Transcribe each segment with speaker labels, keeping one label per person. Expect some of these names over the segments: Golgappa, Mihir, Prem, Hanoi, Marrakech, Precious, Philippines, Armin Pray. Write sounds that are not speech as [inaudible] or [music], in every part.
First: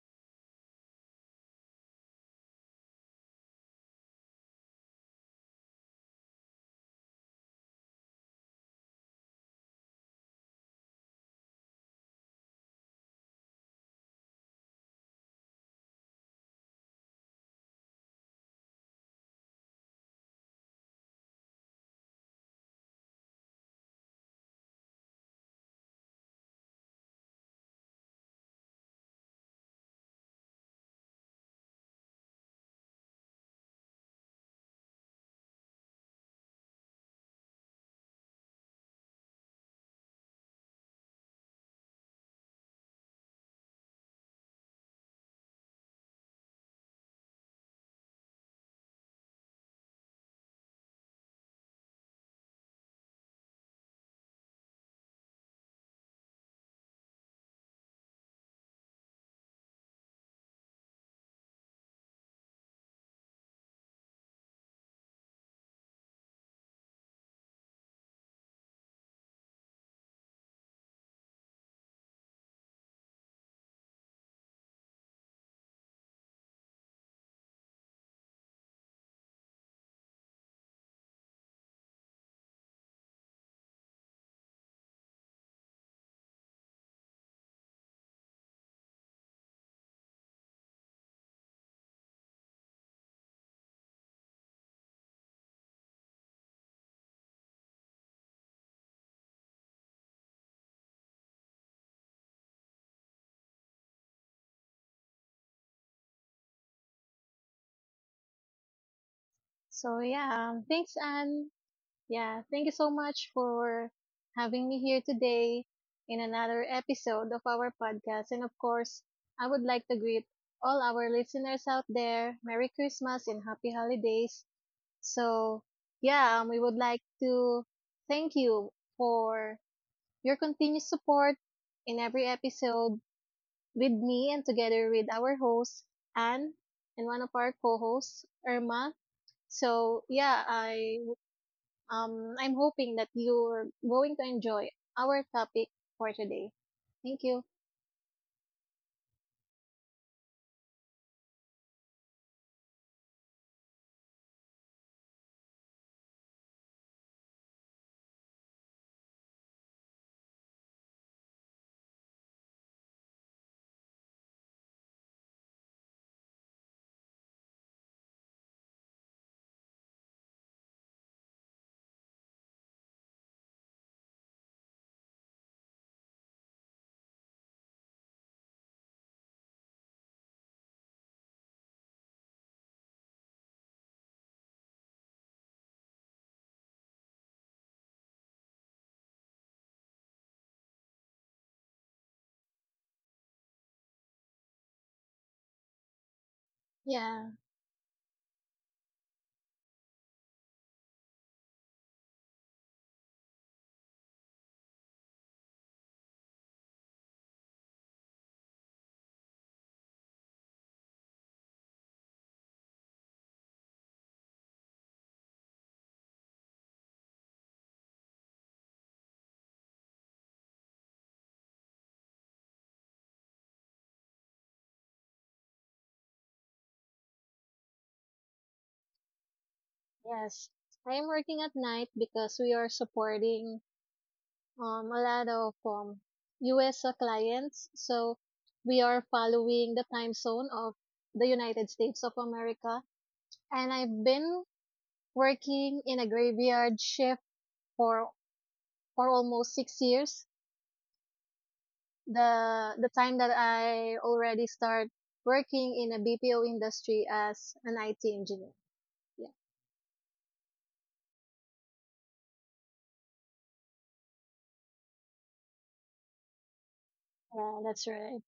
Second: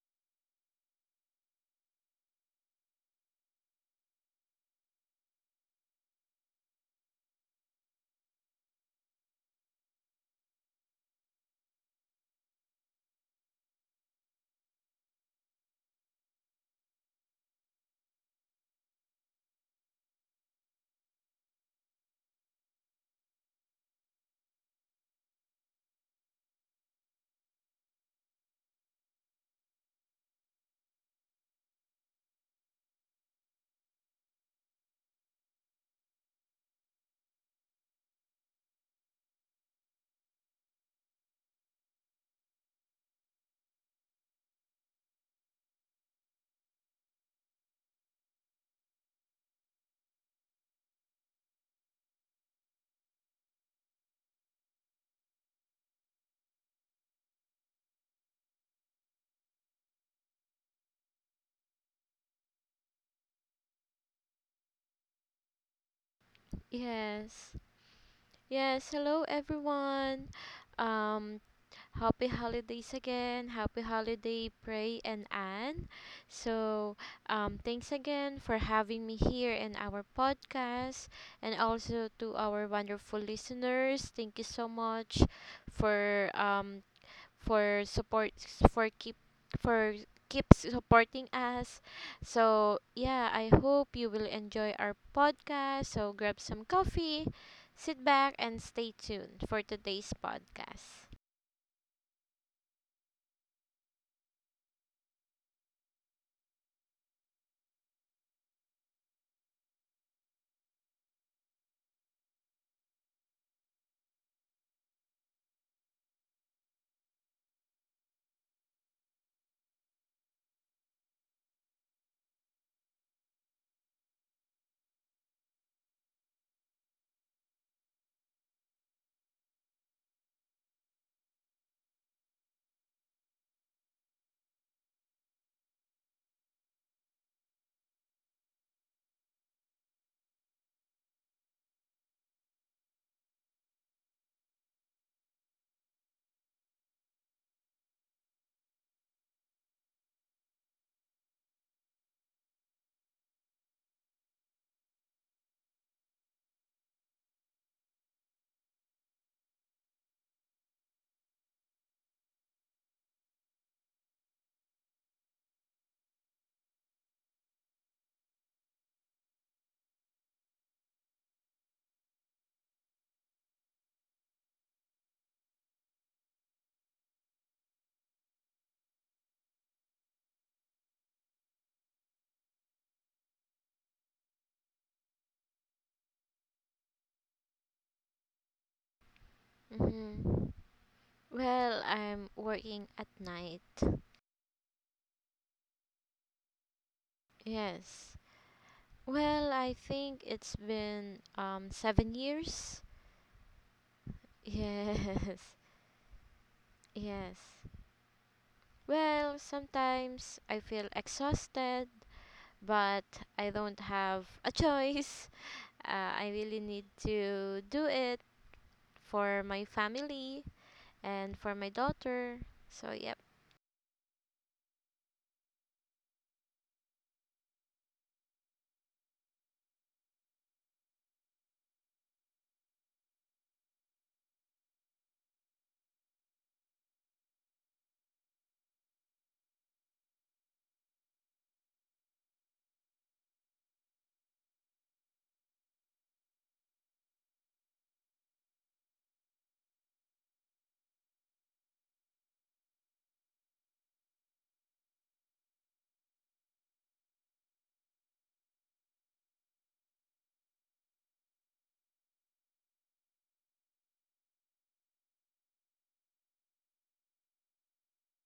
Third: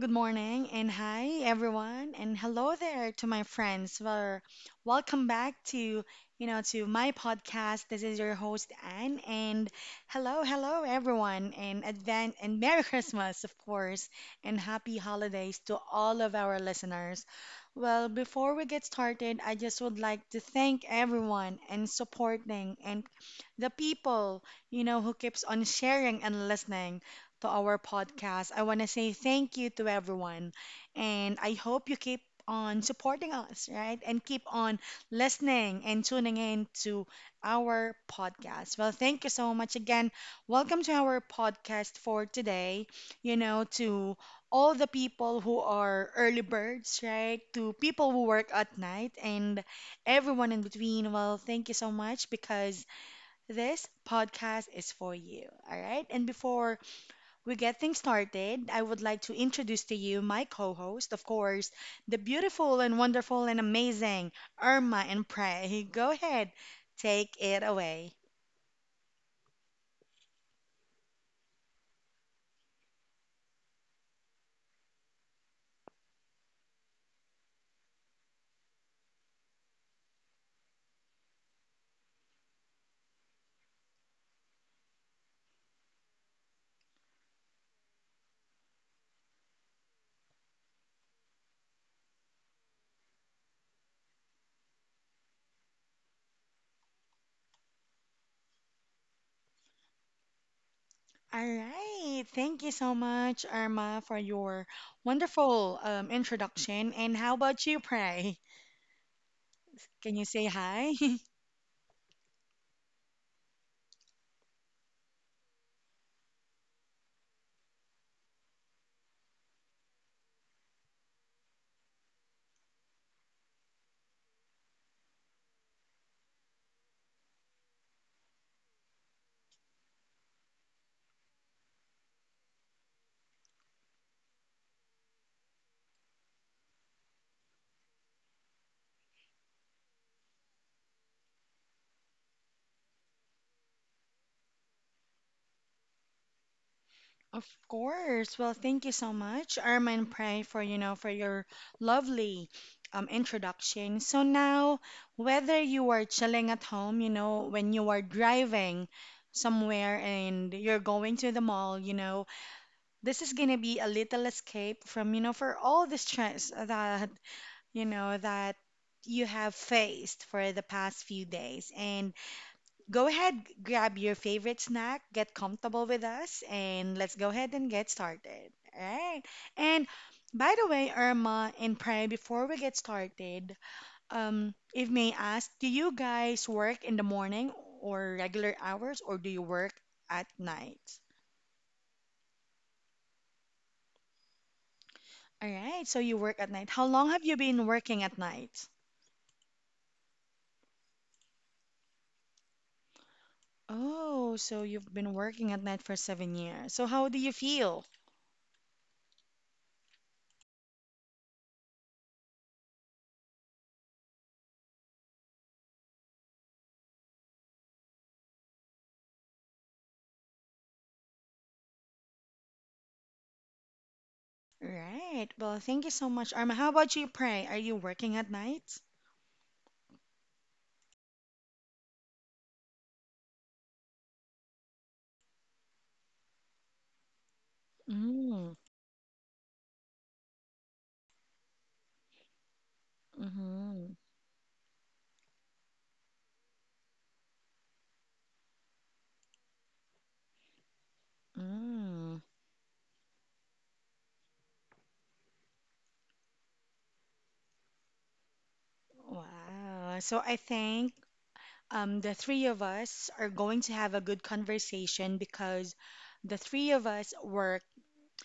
Speaker 1: good morning, and hi everyone, and hello there to my friends. Well, welcome back to to my podcast. This is your host Anne, and hello, hello everyone, and advan and Merry Christmas, of course, and happy holidays to all of our listeners. Well, before we get started, I just would like to thank everyone and supporting and the people, you know, who keeps on sharing and listening to our podcast. I want to say thank you to everyone. And I hope you keep on supporting us, right? And keep on listening and tuning in to our podcast. Well, thank you so much again. Welcome to our podcast for today. You know, to all the people who are early birds, right? To people who work at night and everyone in between. Well, thank you so much because this podcast is for you, all right? And before we get things started, I would like to introduce to you my co host, of course, the beautiful and wonderful and amazing Irma and Prey. [laughs] Go ahead, take
Speaker 2: Yes.
Speaker 1: it away.
Speaker 2: Yes. Hello, everyone. Um, Happy holidays again. Happy holiday, Pray and Anne. So, thanks again for having me here in our podcast, and also to our wonderful listeners. Thank you so much for um for support for keep for keep supporting us. So yeah, I hope you will enjoy our podcast. So grab some coffee, sit back and stay tuned for today's podcast.
Speaker 1: All right. Thank you so much, Irma, for your wonderful introduction. And how about you, Prey?
Speaker 3: So
Speaker 1: Can you say
Speaker 3: yeah, thanks
Speaker 1: hi? [laughs]
Speaker 3: Anne. Yeah, thank you so much for having me here today in another episode of our podcast. And of course, I would like to greet all our listeners out there. Merry Christmas and happy holidays. So yeah, we would like to thank you for your continuous support in every episode with me and together with our host Anne and one of our co-hosts Irma. So yeah, I'm hoping that you're going to enjoy our topic for today. Thank you.
Speaker 1: Of course. Well, thank you so much, Armin Pray, for for your lovely introduction. So now, whether you are chilling at home, you know, when you are driving somewhere and you're going to the mall, you know, this is gonna be a little escape from for all the stress that you know that you have faced for the past few days and go ahead, grab your favorite snack, get comfortable with us, and let's go ahead and get started. All right. And by the way, Irma and Prey, before we get started, if may I ask, do you guys work in the morning or regular hours, or do you work at
Speaker 2: hmm
Speaker 1: night?
Speaker 2: Well, I'm working at night.
Speaker 1: All right. So you work at night. How long have
Speaker 3: Yeah,
Speaker 1: you been working at
Speaker 2: Yes.
Speaker 1: night?
Speaker 2: Well, I think it's been 7 years.
Speaker 1: Oh, so you've been
Speaker 2: Yes.
Speaker 1: working
Speaker 2: [laughs]
Speaker 1: at night for 7 years. So how do you
Speaker 2: Yes.
Speaker 1: feel?
Speaker 2: Well, sometimes I feel exhausted, but I don't have a choice. [laughs] I really need to do it for my family and for my daughter. So, yep.
Speaker 1: Right. Well, thank you so much, Arma. How about you, Pray? Are you working at night?
Speaker 3: yes. I'm working at night because we are supporting a lot of US clients. So
Speaker 1: Mm,
Speaker 3: we are following the time zone of the United States of America. And
Speaker 1: mm-hmm,
Speaker 3: I've been working in a graveyard shift for, for almost 6 years.
Speaker 1: mm.
Speaker 3: The time that I already start working in a BPO industry as an IT engineer. Yeah.
Speaker 1: Wow. So I think the three of us are going to have a good conversation because the three of us
Speaker 3: Yeah,
Speaker 1: work
Speaker 3: that's right.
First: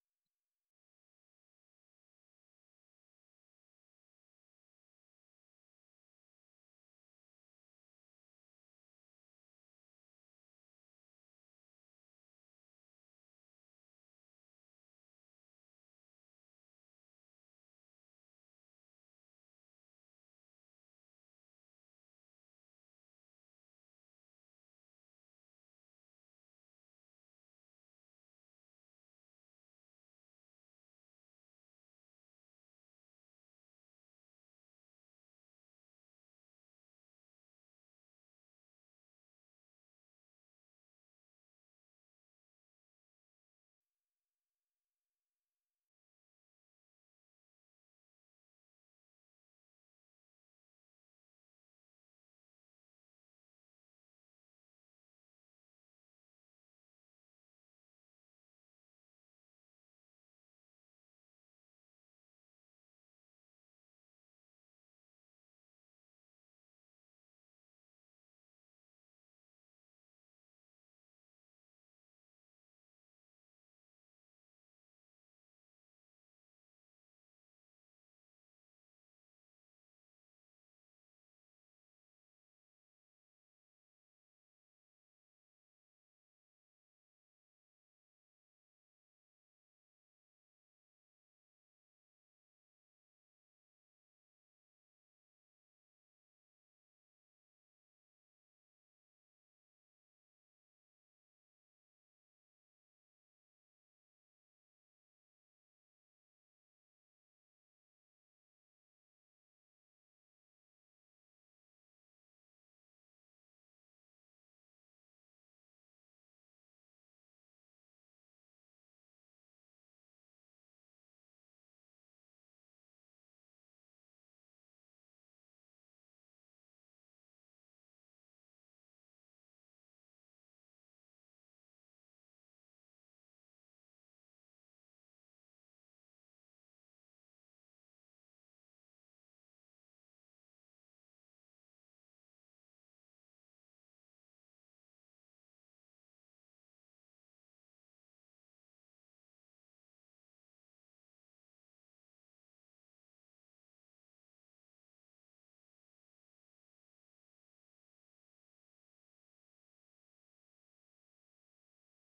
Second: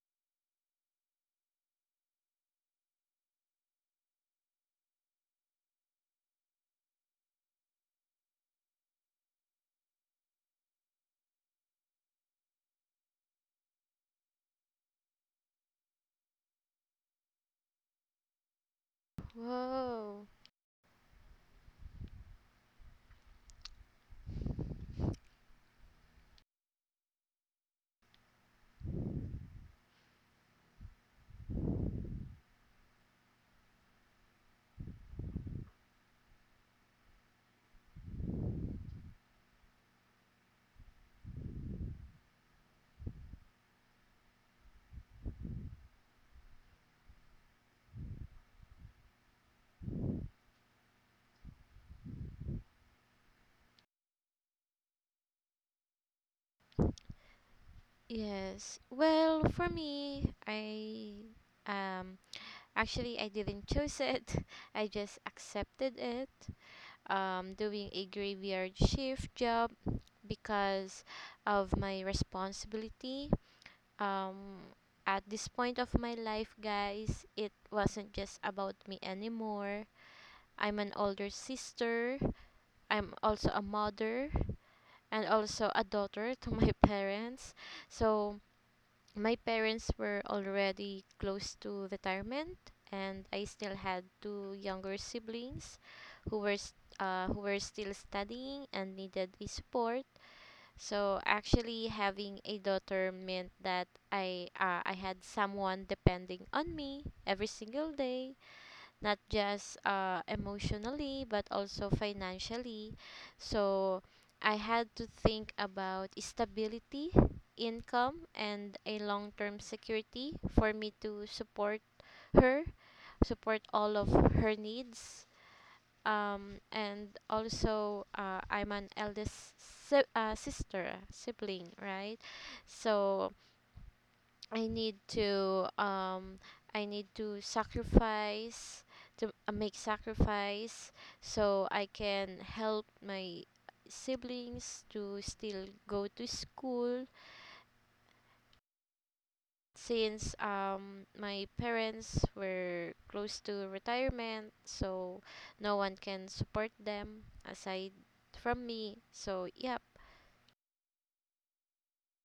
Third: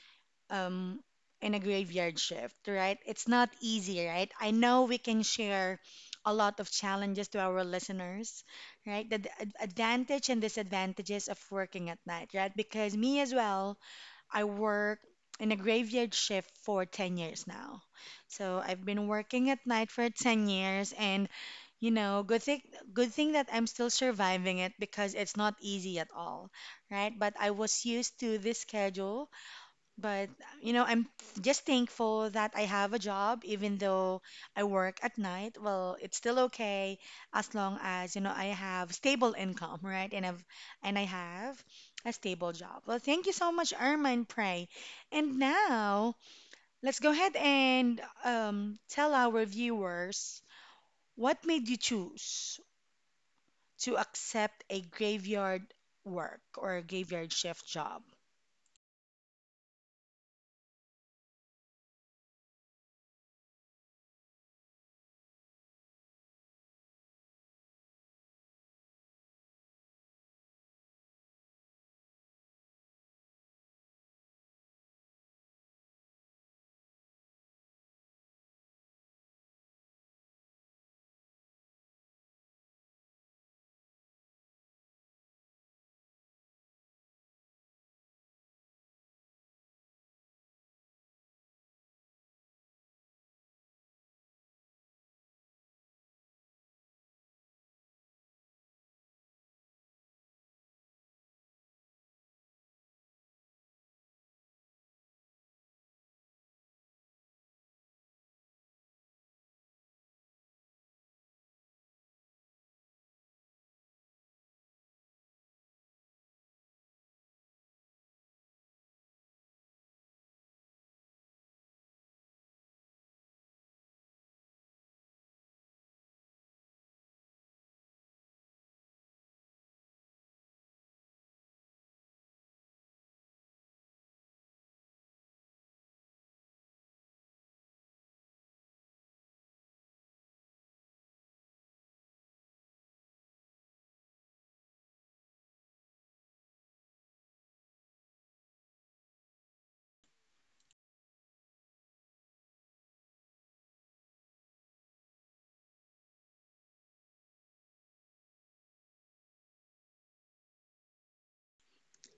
Speaker 1: um, in a graveyard shift, right? It's not easy, right? I know we can share a lot of challenges to our listeners, right? The advantage and disadvantages of working at night, right? Because me as well. I work in a graveyard shift for 10 years now. So I've been working at night for
Speaker 2: Whoa.
Speaker 1: 10 years and, you know, good thing that I'm still surviving it because it's not easy at all, right? But I was used to this schedule but, you know, I'm just thankful that I have a job, even though I work at night. Well, it's still okay as long as, you know, I have stable income, right? And I have a stable job. Well, thank you so much, Irma and Pray. And now, let's go ahead and tell our viewers what made you choose to accept a graveyard work or a graveyard shift job.
Speaker 2: Yes. Well, for me, I um actually I didn't choose it. [laughs] I just accepted it. Doing a graveyard shift job because of my responsibility, um at this point of my life, guys, it wasn't just about me anymore. I'm an older sister, I'm also a mother and also a daughter to my [laughs] parents. So my parents were already close to retirement, and I still had two younger siblings who were still studying and needed a support. So actually, having a daughter meant that I had someone depending on me every single day, not just emotionally but also financially. So I had to think about stability, income, and a long-term security for me to support her, support all of her needs, and also I'm an eldest sister sibling, right? So I need to um, I need to sacrifice, to make sacrifice so I can help my siblings to still go to school, since my parents were close to retirement, so no one can support them aside from me. So, yep.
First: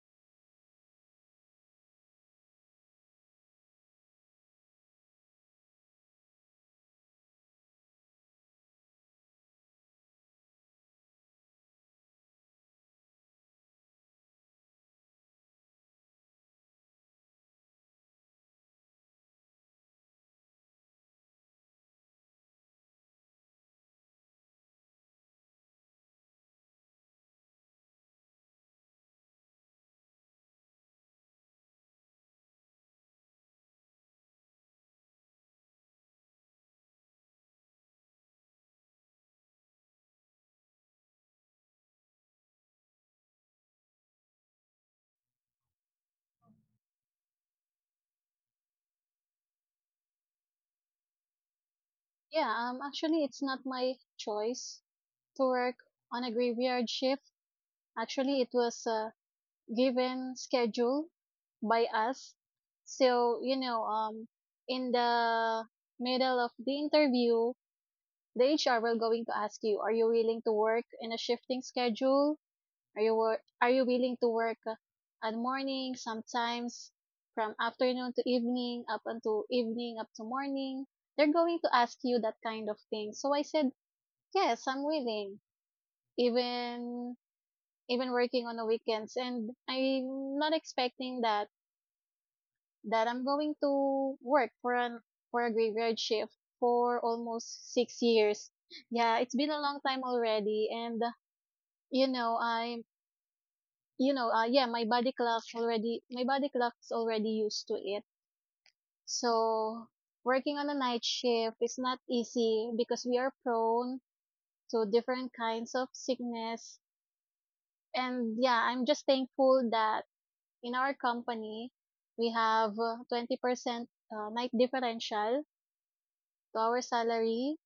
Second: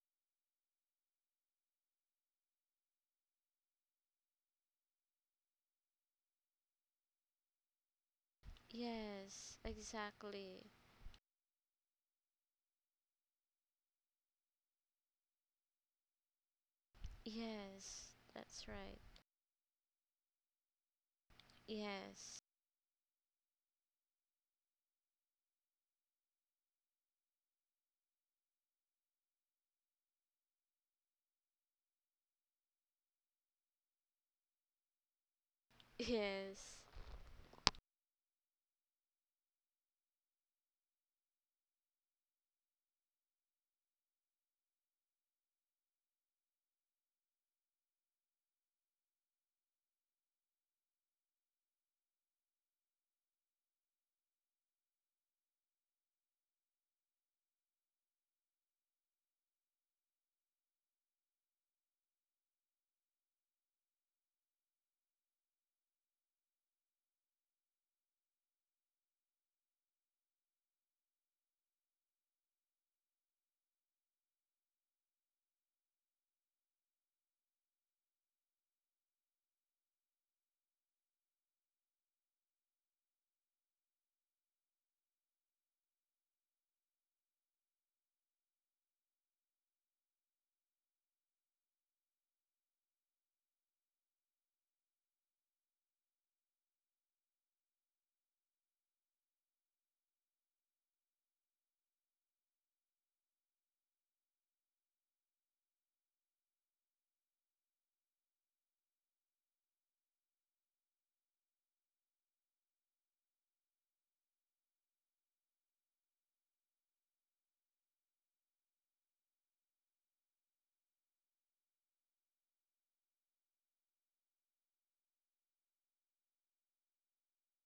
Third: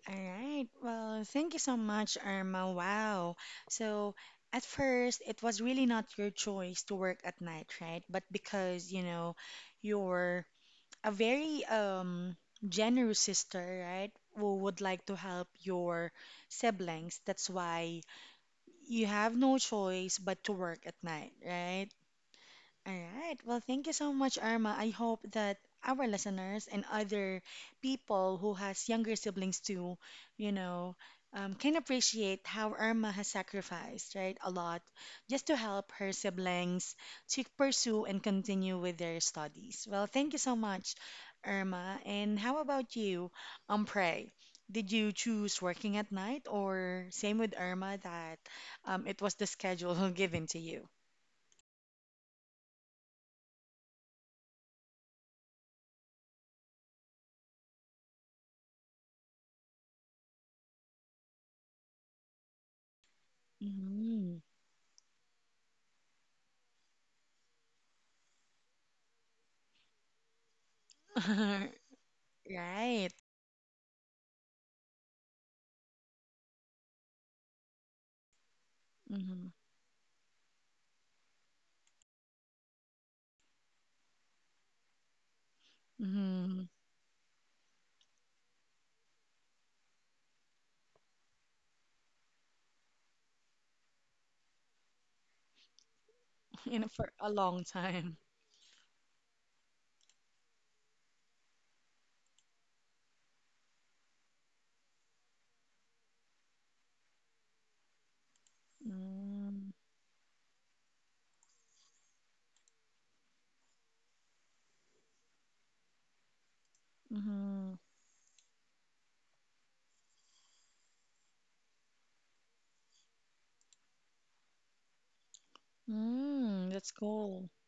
Speaker 1: All right. Well, thank you so much, Irma. Wow. So, at first, it was really not your choice to work at night, right? But because, you know,
Speaker 2: Yes,
Speaker 1: you're
Speaker 2: exactly.
Speaker 1: a very generous sister, right? Who would like to help your siblings. That's why
Speaker 2: Yes, that's right.
Speaker 1: you have no choice but to work at night, right?
Speaker 2: Yes,
Speaker 1: All right. Well, thank you so much, Irma. I hope that our listeners and other people who has younger siblings too, you know, can appreciate how Irma has sacrificed, right, a lot just to help her
Speaker 2: yes,
Speaker 1: siblings to pursue and continue with their studies. Well, thank you so much, Irma. And how about you, Pray? Did you choose working at night or same with Irma that it was the schedule [laughs] given to you?
Speaker 3: Yeah, actually it's not my choice to work on a graveyard shift. Actually, it was a given schedule by us. So, you know,
Speaker 1: Hmm.
Speaker 3: in the middle of the interview, the HR will going to ask you, are you willing to work in a shifting
Speaker 1: [laughs]
Speaker 3: schedule?
Speaker 1: Right.
Speaker 3: Are you willing to work at morning, sometimes from afternoon to evening, up until
Speaker 1: Mm-hmm.
Speaker 3: evening, up to morning? They're going to ask you that kind of thing. So I said, yes, I'm willing.
Speaker 1: Mm-hmm.
Speaker 3: Even Even working on the weekends, and I'm not expecting that I'm going to work for a graveyard shift
Speaker 1: [laughs] In
Speaker 3: for
Speaker 1: for a long
Speaker 3: almost six
Speaker 1: time.
Speaker 3: years. Yeah, it's been a long time already, and you know, I'm you know, yeah, my body clock's already used to it.
Speaker 1: Mm,
Speaker 3: So working on a night shift is not easy because we are prone to different kinds of sickness.
Speaker 1: mm-hmm.
Speaker 3: And yeah, I'm just thankful that in our company we have 20% night differential to
Speaker 1: Mm,
Speaker 3: our
Speaker 1: that's cool.
Speaker 3: salary,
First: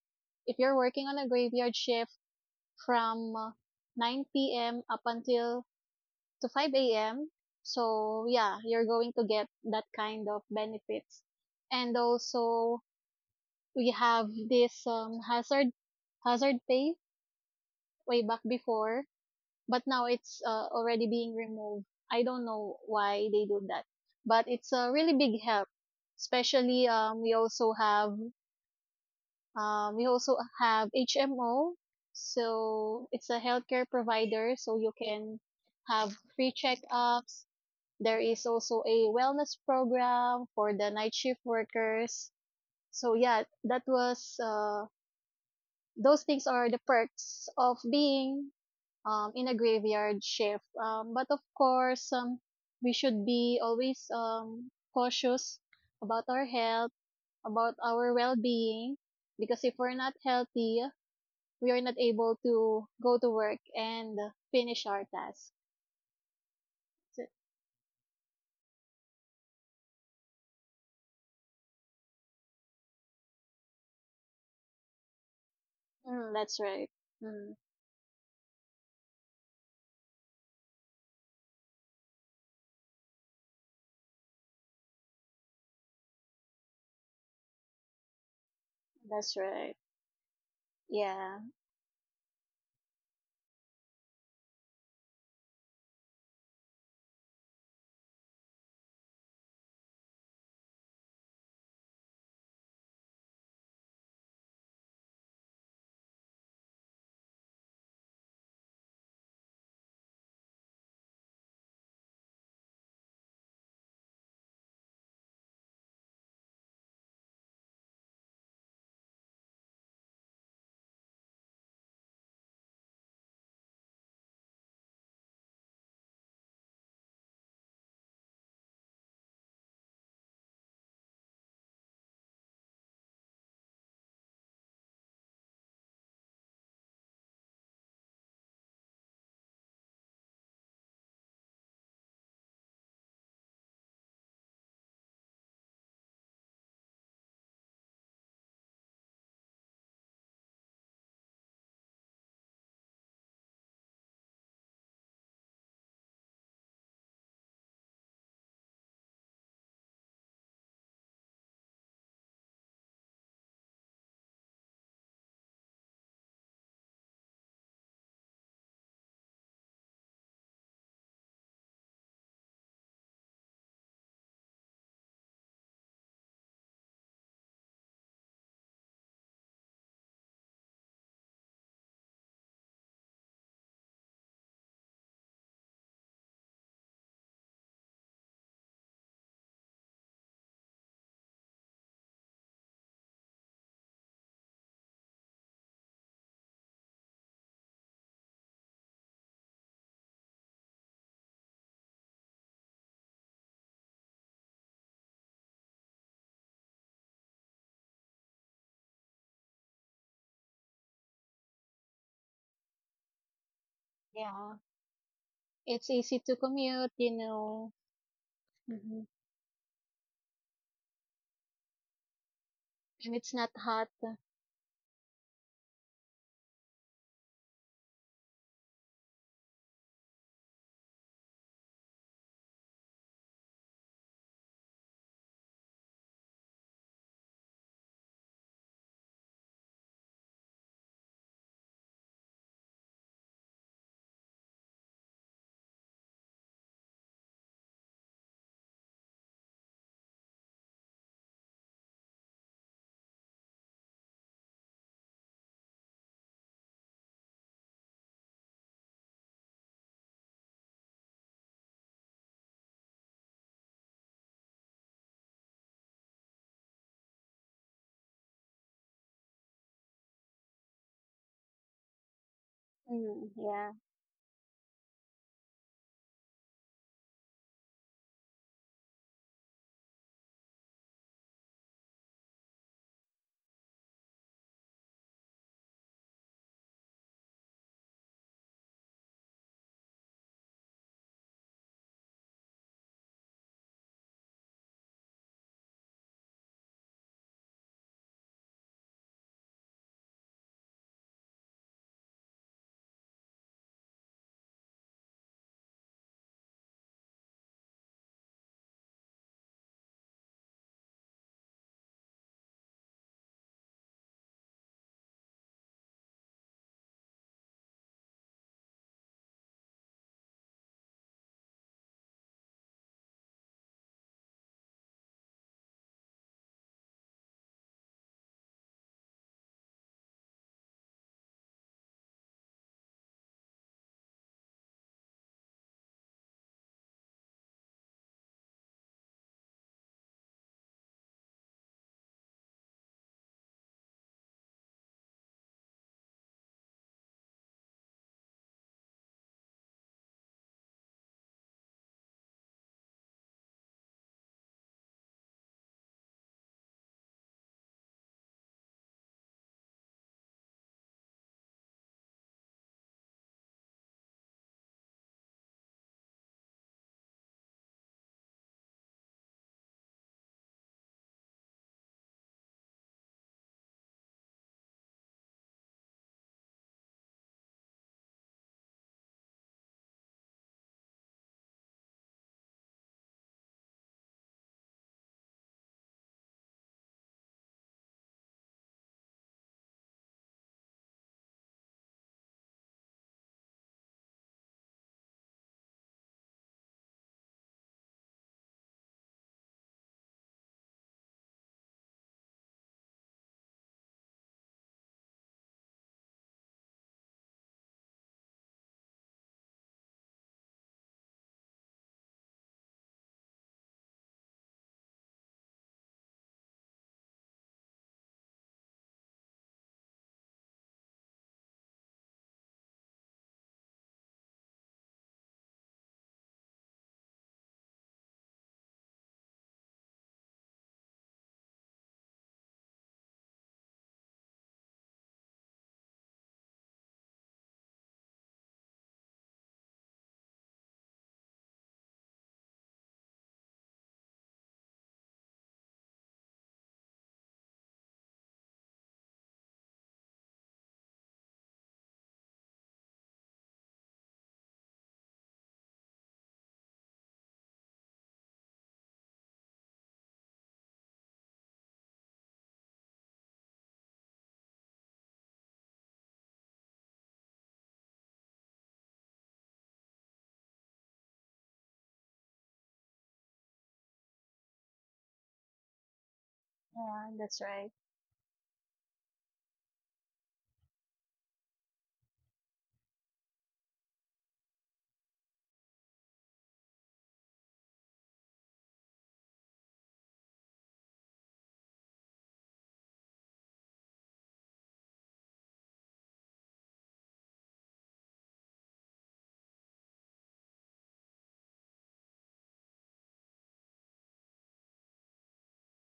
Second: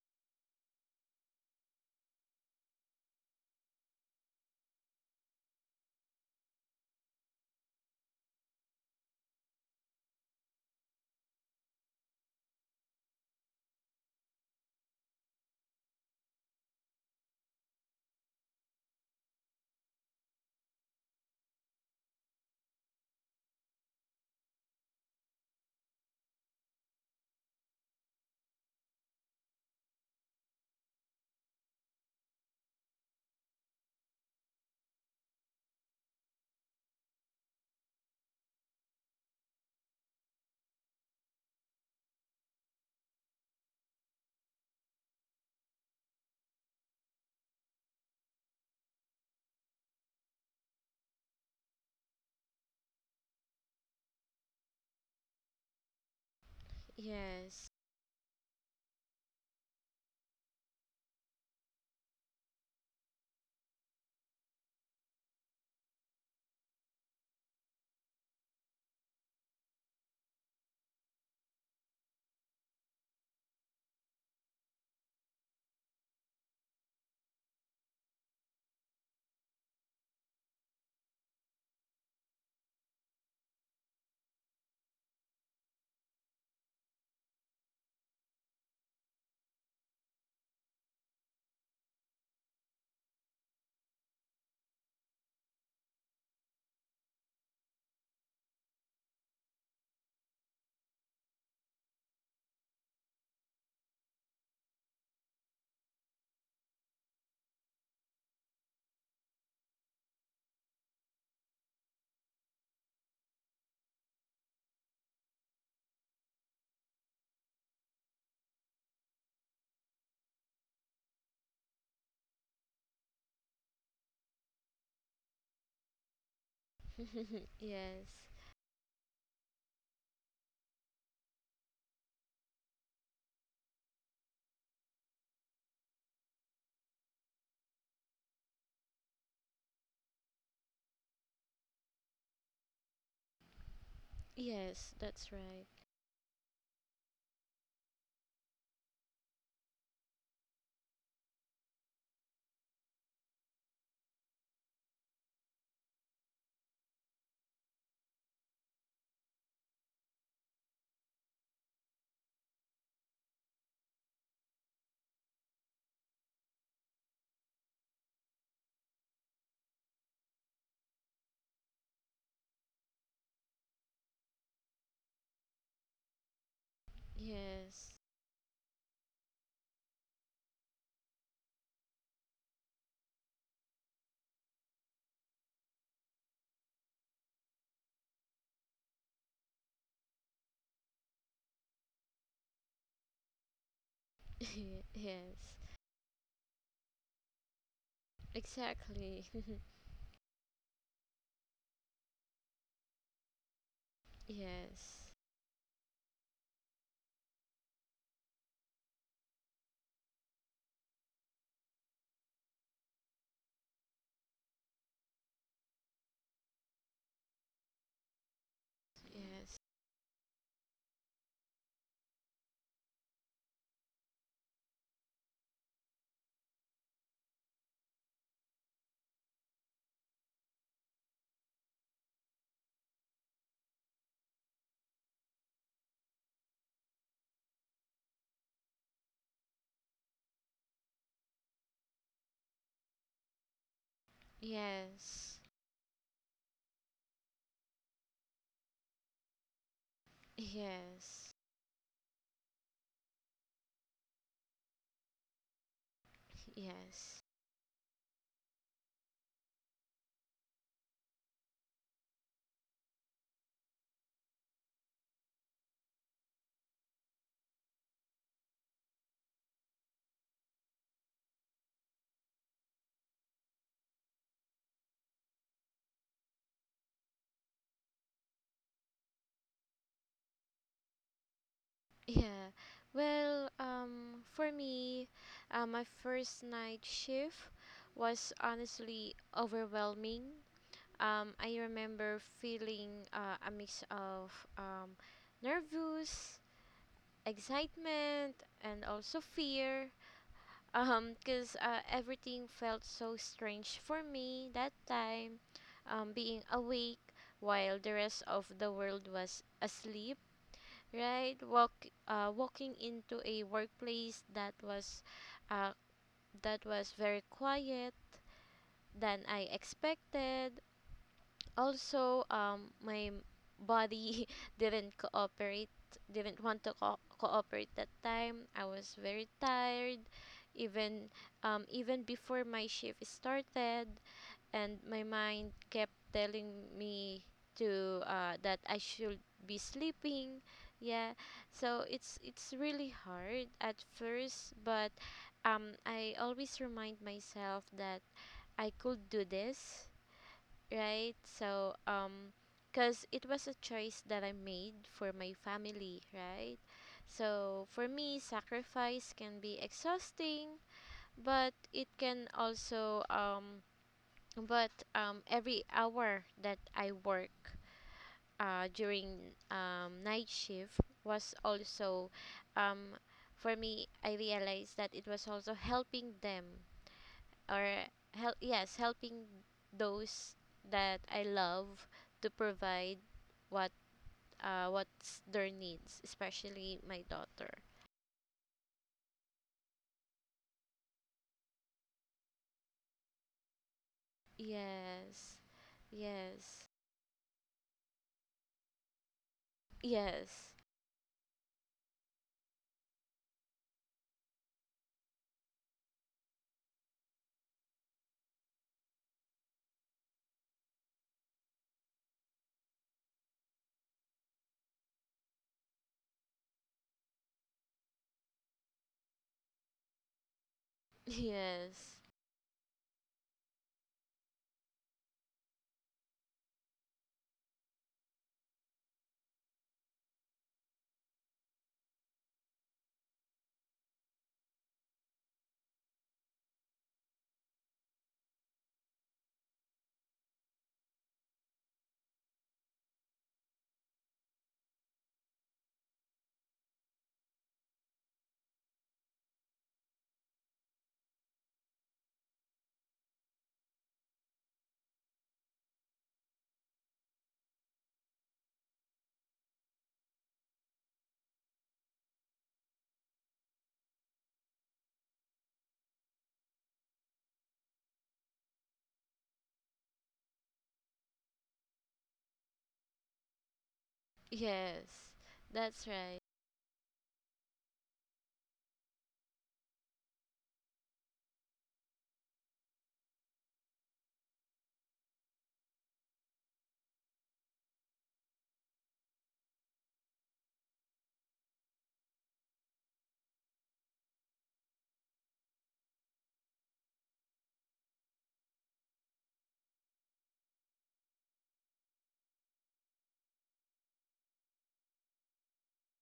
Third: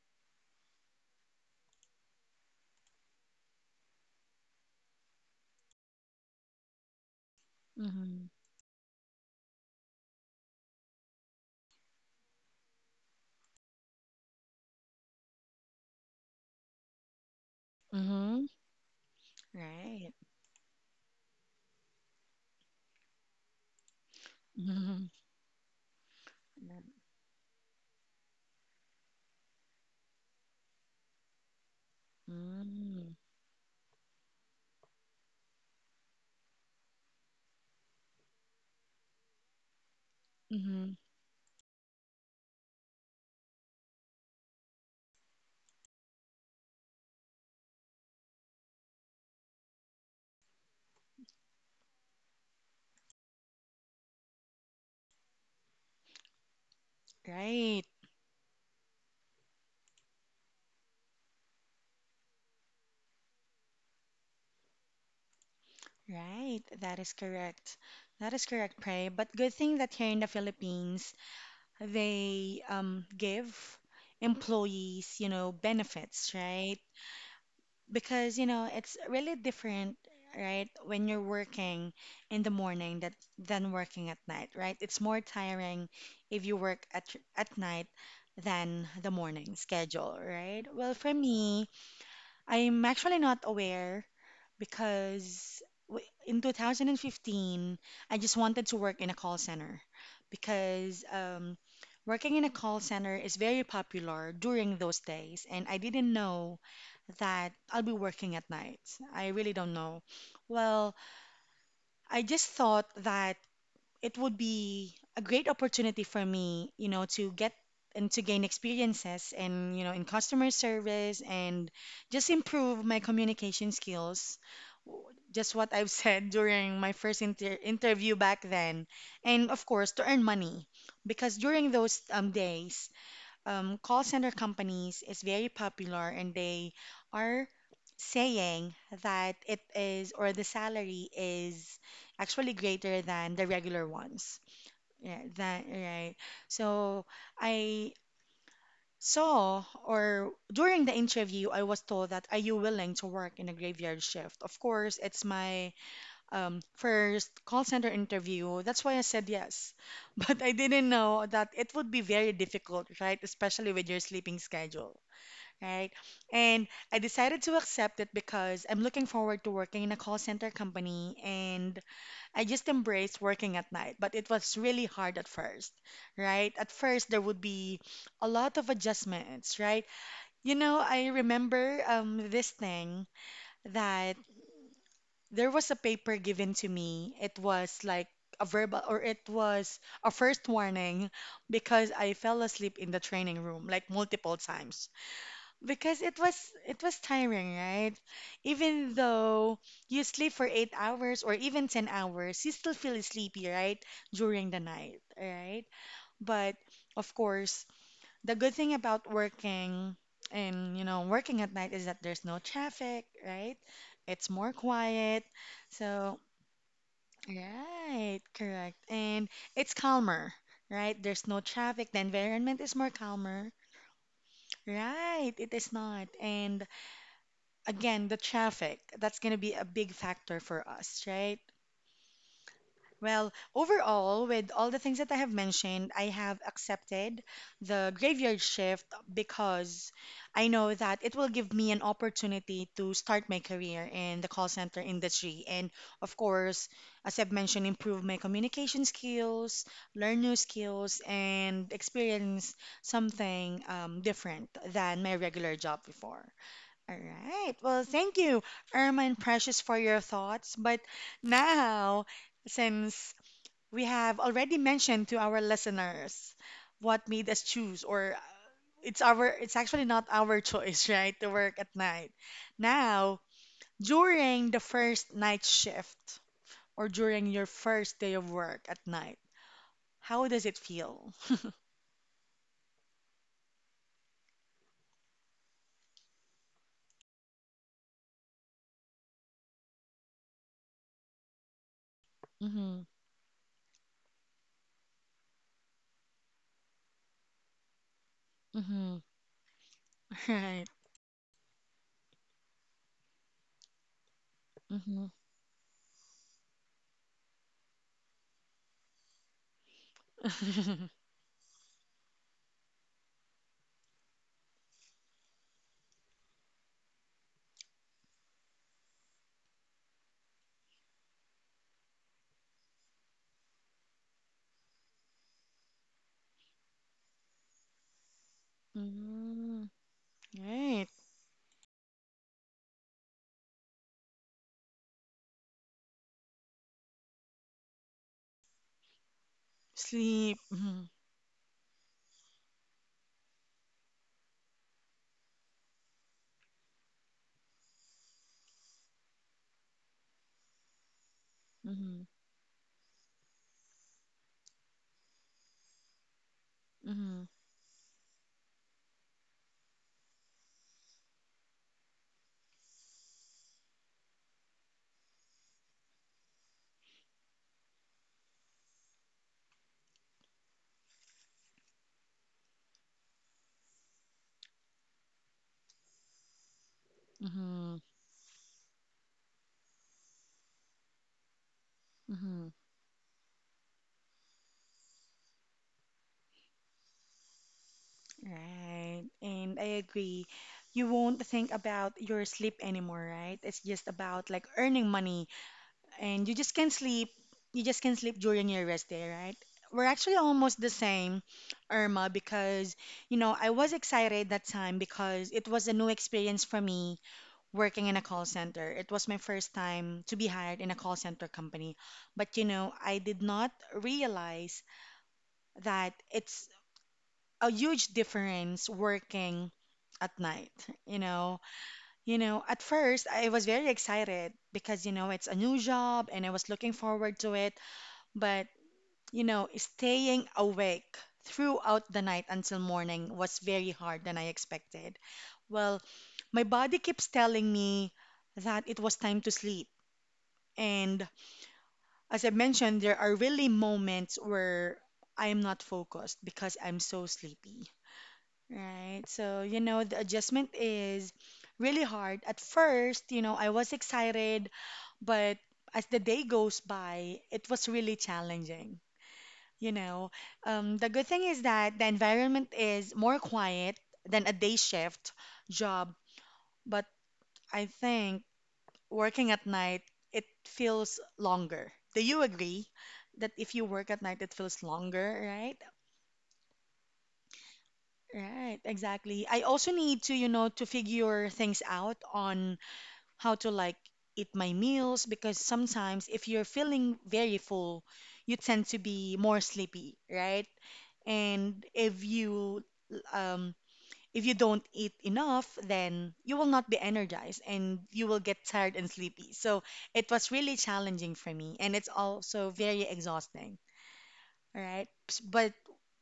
Speaker 3: if you're working on a graveyard shift from 9 p.m. up until to 5 a.m.
Speaker 1: Mm-hmm.
Speaker 3: So yeah, you're going to get that kind of benefits. And also we have this hazard pay way back
Speaker 1: Mm-hmm.
Speaker 3: before, but now
Speaker 1: Right.
Speaker 3: it's already being removed. I don't know why they do that, but it's a
Speaker 1: Mm-hmm.
Speaker 3: really big help. Especially we also have HMO, so
Speaker 1: Mm-hmm.
Speaker 3: it's a healthcare provider, so you can have free checkups. There is also a wellness program for
Speaker 1: Mm-hmm.
Speaker 3: the night shift workers. So yeah, that was those things are the perks of being in a graveyard shift. But of course, we should be always cautious about our health,
Speaker 2: yes,
Speaker 3: about
Speaker 1: Right.
Speaker 3: our well-being, because if we're not healthy, we are not able to go to work and finish our task.
Speaker 1: Right. That is
Speaker 3: So-
Speaker 1: correct. That is correct, Pray. But good thing that here in the Philippines, they give employees, you know, benefits,
Speaker 3: Mm, that's
Speaker 1: right?
Speaker 3: right. Mm,
Speaker 1: Because, you know, it's really different, right, when you're working in the morning, that than working at night, right? It's more tiring if you work at night than the
Speaker 3: that's
Speaker 1: morning
Speaker 3: right.
Speaker 1: schedule, right? Well, for
Speaker 3: Yeah.
Speaker 1: me, I'm actually not aware because in 2015, I just wanted to work in a call center because working in a call center is very popular during those days, and I didn't know that I'll be working at night. I really don't know. Well, I just thought that it would be a great opportunity for me, you know, to get and to gain experiences and, you know, in customer service and just improve my communication skills. W- Just what I've [laughs] said during my first
Speaker 2: [laughs] yes,
Speaker 1: interview back then. And of course, to earn money because during those days, call center companies is very popular and they are saying that it is or the salary is actually greater than the regular ones.
Speaker 2: yes,
Speaker 1: Yeah,
Speaker 2: that's
Speaker 1: that
Speaker 2: right.
Speaker 1: right. So I saw or during the interview I was told that are you willing to work in a graveyard shift? Of course, it's my first call center interview. That's why I said yes. [laughs] But I didn't know that it would be very difficult, right? Especially with your sleeping schedule, right? And I decided to accept it because I'm looking forward to working in a call center company and I just embraced working at night. But it was really hard at first, right? At first, there would be
Speaker 2: Yes,
Speaker 1: a lot of adjustments, right? You know, I remember this thing that there was a paper given to me. It was like a verbal, or it was a first warning because I fell asleep in the training room like multiple times
Speaker 2: [laughs] yes,
Speaker 1: because it was tiring, right? Even
Speaker 2: exactly.
Speaker 1: though
Speaker 2: [laughs]
Speaker 1: you sleep for 8 hours or even 10 hours, you still feel sleepy, right? During the night,
Speaker 2: Yes,
Speaker 1: right? But of course, the good thing about working and, you know, working at night is that there's no traffic, right? It's more
Speaker 3: Yeah,
Speaker 1: quiet.
Speaker 3: it's
Speaker 1: So
Speaker 3: easy to commute, you know.
Speaker 1: right, correct.
Speaker 3: Mhm.
Speaker 1: And
Speaker 2: yes,
Speaker 1: it's calmer, right? There's no traffic. The environment is more
Speaker 3: And it's not
Speaker 1: calmer.
Speaker 3: hot.
Speaker 1: Right, it is not. And again, the traffic, that's going to be a big factor for us, right? Well, overall, with all the things that I have mentioned, I have accepted the graveyard shift because I know that it will give me an opportunity to start my career in the call center
Speaker 2: yes,
Speaker 1: industry. And of course, as I've mentioned, improve my communication skills, learn new skills,
Speaker 2: yes.
Speaker 1: and experience something different than my regular job before. All
Speaker 2: Yes.
Speaker 1: right. Well, thank you, Irma and Precious, for your thoughts. But now, since we have already mentioned to our listeners what made us choose or it's our it's actually not our [laughs] choice, right, to work at night, now
Speaker 3: Mm, yeah,
Speaker 1: during the first night shift or during your first day of work at night, how does it feel?
Speaker 2: Yeah. Well, for me, my first night shift was honestly overwhelming. I remember
Speaker 1: Mm-hmm.
Speaker 2: feeling a mix of um, nervous, excitement, and
Speaker 1: Mm-hmm.
Speaker 2: also fear.
Speaker 1: [laughs] Right.
Speaker 2: [laughs] Because everything felt so strange for me that
Speaker 1: Mm-hmm.
Speaker 2: time. Being awake while the rest of the world was asleep, right? Walking into a workplace that was, uh, very quiet than I expected. Also, my body [laughs] didn't cooperate, didn't want to cooperate that time. I
Speaker 1: [laughs]
Speaker 2: was very
Speaker 1: Mm.
Speaker 2: tired,
Speaker 1: Right.
Speaker 2: even, even before my shift started, and my mind kept telling me to that I should be
Speaker 1: Sleep.
Speaker 2: sleeping.
Speaker 1: Mhm.
Speaker 2: Yeah, so it's really hard at first, but I always remind myself that I could do this, right? So
Speaker 1: Mm-hmm.
Speaker 2: because it was a choice that I made for my family, right?
Speaker 1: Mm-hmm.
Speaker 2: So for me, sacrifice can be exhausting, but it can also, but every hour that I work, during night shift was also, um, for me, I realized that it was also helping them, or yes, helping those that I love, to
Speaker 1: Mm-hmm.
Speaker 2: provide what, what's their needs, especially my daughter.
Speaker 1: Right, and I agree. You won't think about your sleep anymore, right? It's just about like earning money,
Speaker 2: Yes,
Speaker 1: and you just
Speaker 2: yes,
Speaker 1: can sleep. You just can sleep during your rest day, right? We're actually
Speaker 2: yes,
Speaker 1: almost the same, Irma, because, you know, I was excited that time because it was a new experience for me working in a call center. It was my first time to be hired in a call center company, but, you know, I did not realize that it's a huge difference working at night, you know
Speaker 2: [laughs] yes,
Speaker 1: you know, at first I was very excited because, you know, it's a new job and I was looking forward to it, but, you know, staying awake throughout the night until morning was very hard than I expected. Well, my body keeps telling me that it was time to sleep, and as I mentioned, there are really moments where I am not focused because I'm so sleepy. Right. So, you know, the adjustment is really hard. At first, you know, I was excited, but as the day goes by, it was really challenging. You know, the good thing is that the environment is more quiet than a day shift job, but I think working at night, it feels longer. Do you agree that if you work at night, it feels
Speaker 2: yes.
Speaker 1: longer, right?
Speaker 2: That's right.
Speaker 3: yeah, that's right.
Speaker 1: Right, exactly. I also need to, you know, to figure things out on how to like eat my meals because sometimes if you're feeling very full, you tend to be more sleepy, right? And um if you don't eat enough, then you will not be energized and you will get tired and sleepy. So it was really challenging for me, and it's also very exhausting. All right? But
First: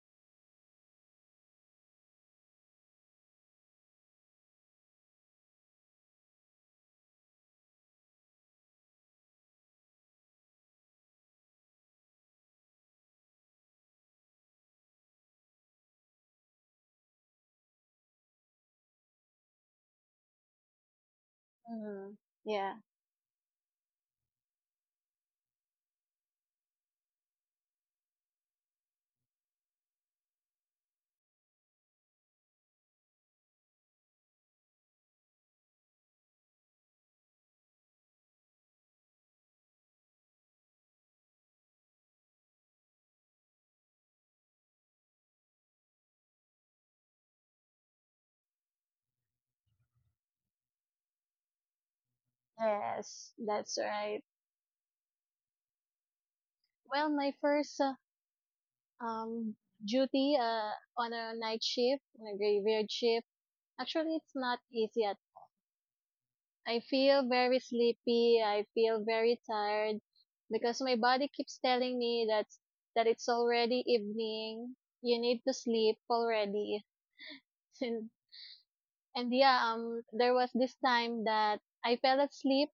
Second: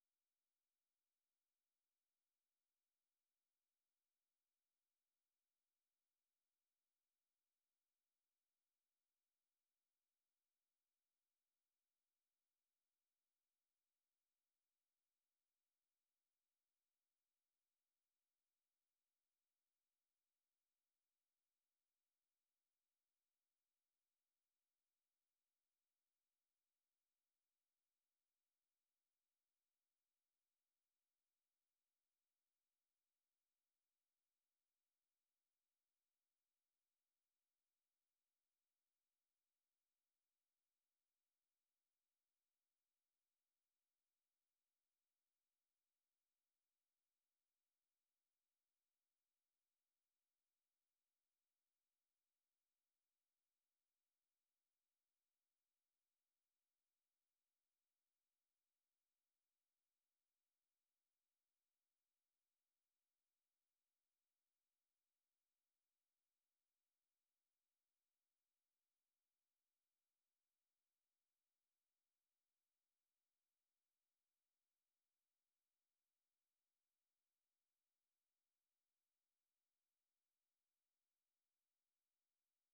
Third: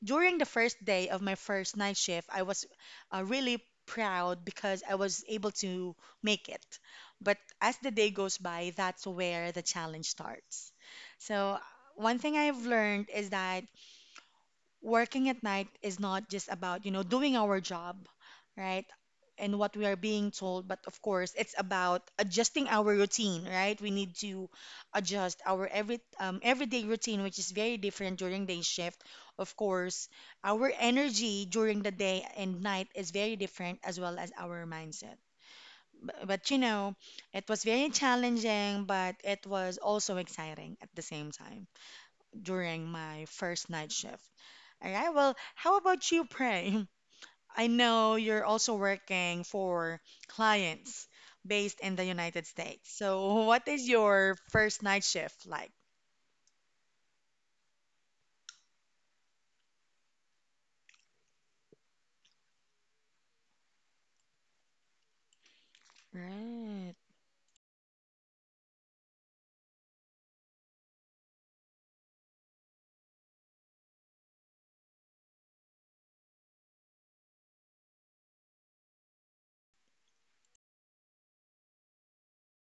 Speaker 1: during the first day of my first night shift, I was really proud because I was able to make it. But as the day goes by, that's where the challenge starts. So, one thing I've learned is that working at night is not just about, you know, doing our job right and what we are being told, but of course it's about
Speaker 3: Mm,
Speaker 1: adjusting
Speaker 3: yeah,
Speaker 1: our routine, right? We need to adjust our every everyday routine, which is very different during day shift. Of course, our energy during the day and night is very different, as well as our mindset. But you know, it was very challenging, but it was also exciting at the same time during my first night shift. All right. Well, how about you, Prem? [laughs] I know you're also working for clients based in the United States.
Speaker 3: yes,
Speaker 1: So, [laughs] what
Speaker 3: that's
Speaker 1: is
Speaker 3: right.
Speaker 1: your first night shift like?
Speaker 3: Well, my first um duty on a night shift, on a graveyard shift, actually it's not easy at. I
Speaker 1: Right.
Speaker 3: feel very sleepy. I feel very tired because my body keeps telling me that it's already evening. You need to sleep already. [laughs] And yeah, there was this time that I fell asleep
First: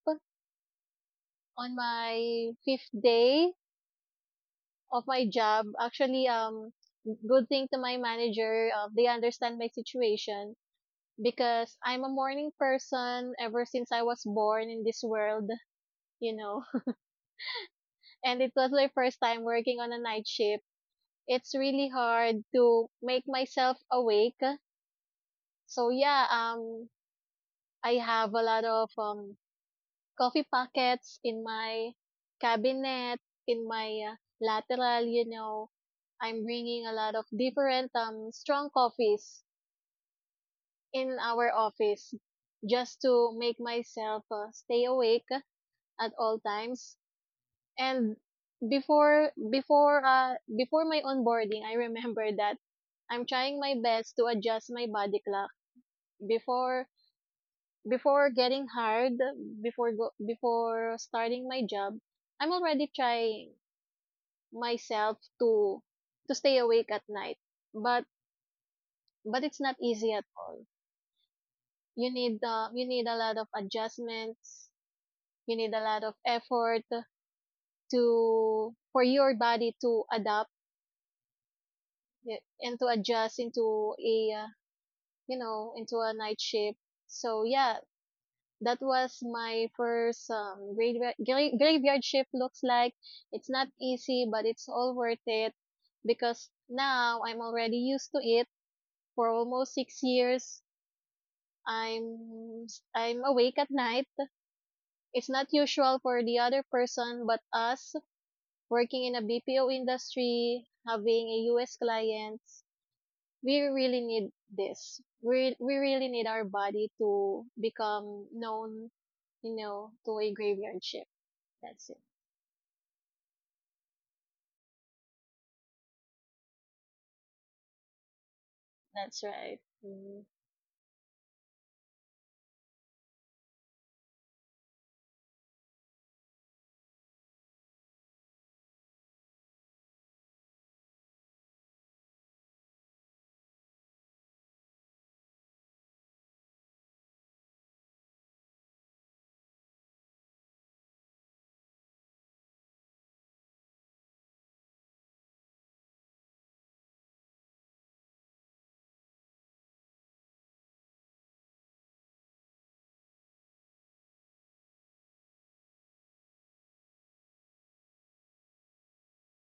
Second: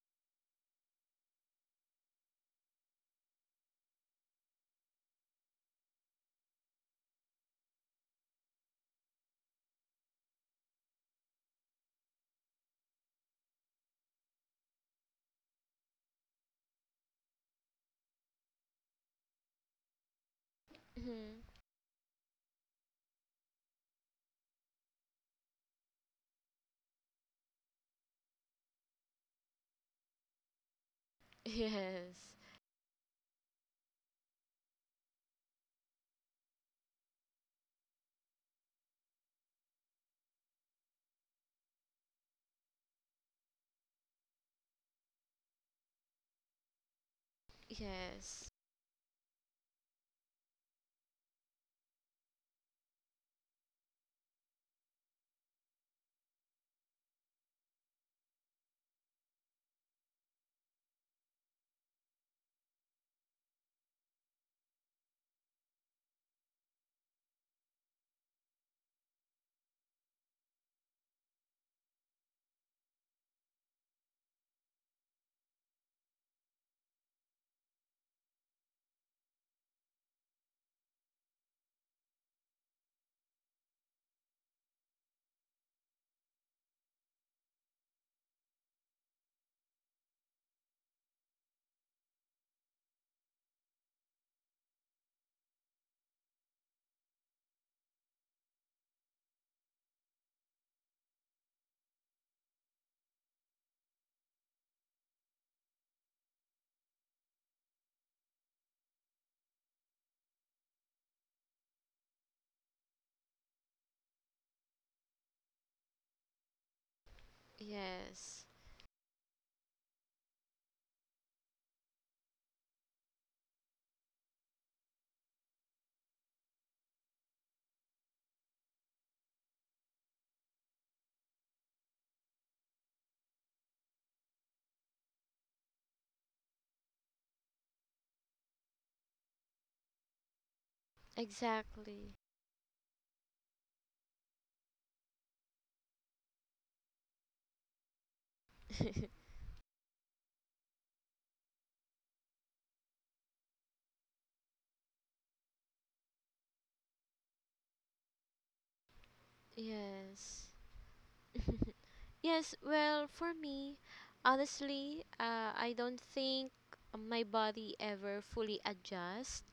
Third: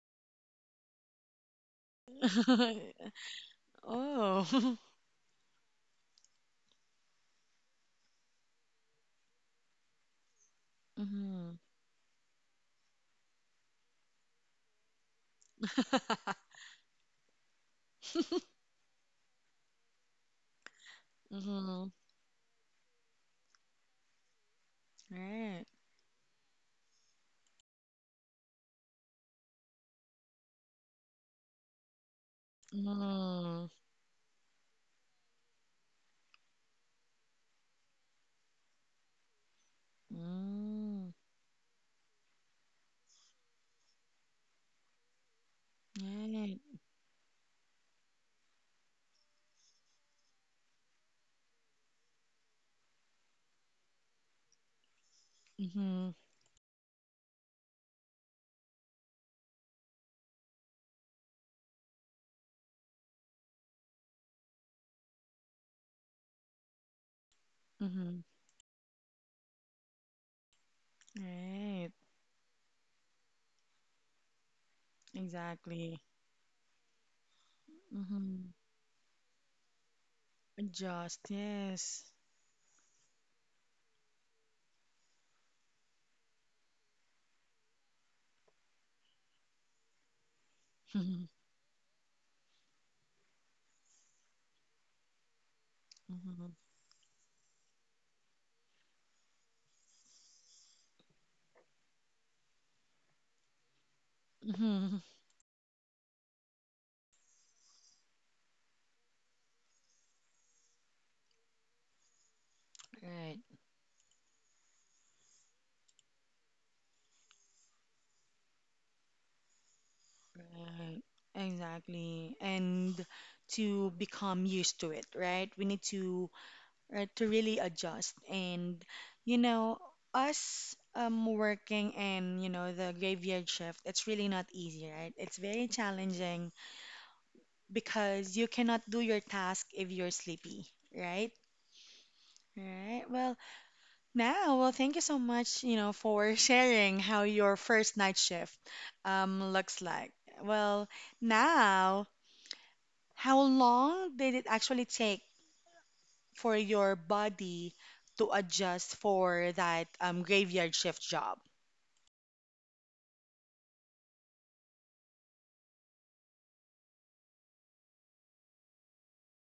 Speaker 3: on my fifth
Speaker 1: [laughs]
Speaker 3: day
Speaker 1: Oh. [laughs]
Speaker 3: of my job. Actually, good thing to my manager, they understand my situation
Speaker 1: Mm-hmm.
Speaker 3: because I'm a morning person ever since I was born in this world, you know. [laughs] And it was my first time working on a night shift.
Speaker 2: Mhm.
Speaker 3: It's
Speaker 1: Mm-hmm.
Speaker 3: really hard to make myself awake.
Speaker 1: Right.
Speaker 3: So yeah, I have a lot of coffee packets in my
Speaker 2: Yes,
Speaker 3: cabinet, in
Speaker 1: Mm.
Speaker 3: my lateral, you know. I'm bringing a lot of different strong coffees
Speaker 1: Mm.
Speaker 3: in our office just to make myself stay awake at all
Speaker 1: Right.
Speaker 3: times. And
Speaker 2: yes,
Speaker 3: before my onboarding, I remember that I'm trying my best to adjust my body clock
Speaker 1: Mm-hmm.
Speaker 3: before before getting hired, before starting my job. I'm already trying myself to stay awake at night. But
Speaker 1: Mm-hmm.
Speaker 3: but it's not easy at all.
Speaker 1: Right.
Speaker 3: You need a lot of adjustments. You need a
Speaker 1: Exactly.
Speaker 3: lot of effort
Speaker 1: Mm-hmm.
Speaker 3: to for your body to adapt
Speaker 1: Adjust. Yes.
Speaker 3: eh, and to adjust into a you know, into a night shift. So yeah, that was my first
Speaker 1: [laughs]
Speaker 3: graveyard shift looks like. It's not easy, but it's all worth it because
Speaker 1: Mm-hmm.
Speaker 3: now I'm already used to it for almost 6 years. I'm I'm awake at night.
Speaker 1: Mm-hmm.
Speaker 3: It's not usual for the other person, but us working in a BPO industry, having a US clients,
Speaker 1: Right.
Speaker 3: we really need this. We really need our body to become
Speaker 2: yes,
Speaker 3: known, you know, to a graveyard
Speaker 1: Right,
Speaker 3: shift. That's it.
Speaker 1: exactly. And to become used to it, right? We need to, right, to really adjust. And
Speaker 3: That's
Speaker 1: you
Speaker 3: right.
Speaker 1: know, us working in, you know, the graveyard shift, it's really not easy, right? It's very challenging because you cannot do your task if you're sleepy, right?
Speaker 2: exactly.
Speaker 1: Right. Well, now, well, thank you so much, you know, for [laughs] sharing how your first night shift
Speaker 2: [laughs]
Speaker 1: looks like. Well, now, how long did it actually take for your body to adjust for that
Speaker 2: Yes,
Speaker 1: graveyard shift job?
Speaker 2: yes. Well, for me, honestly, I don't think my body ever fully adjusts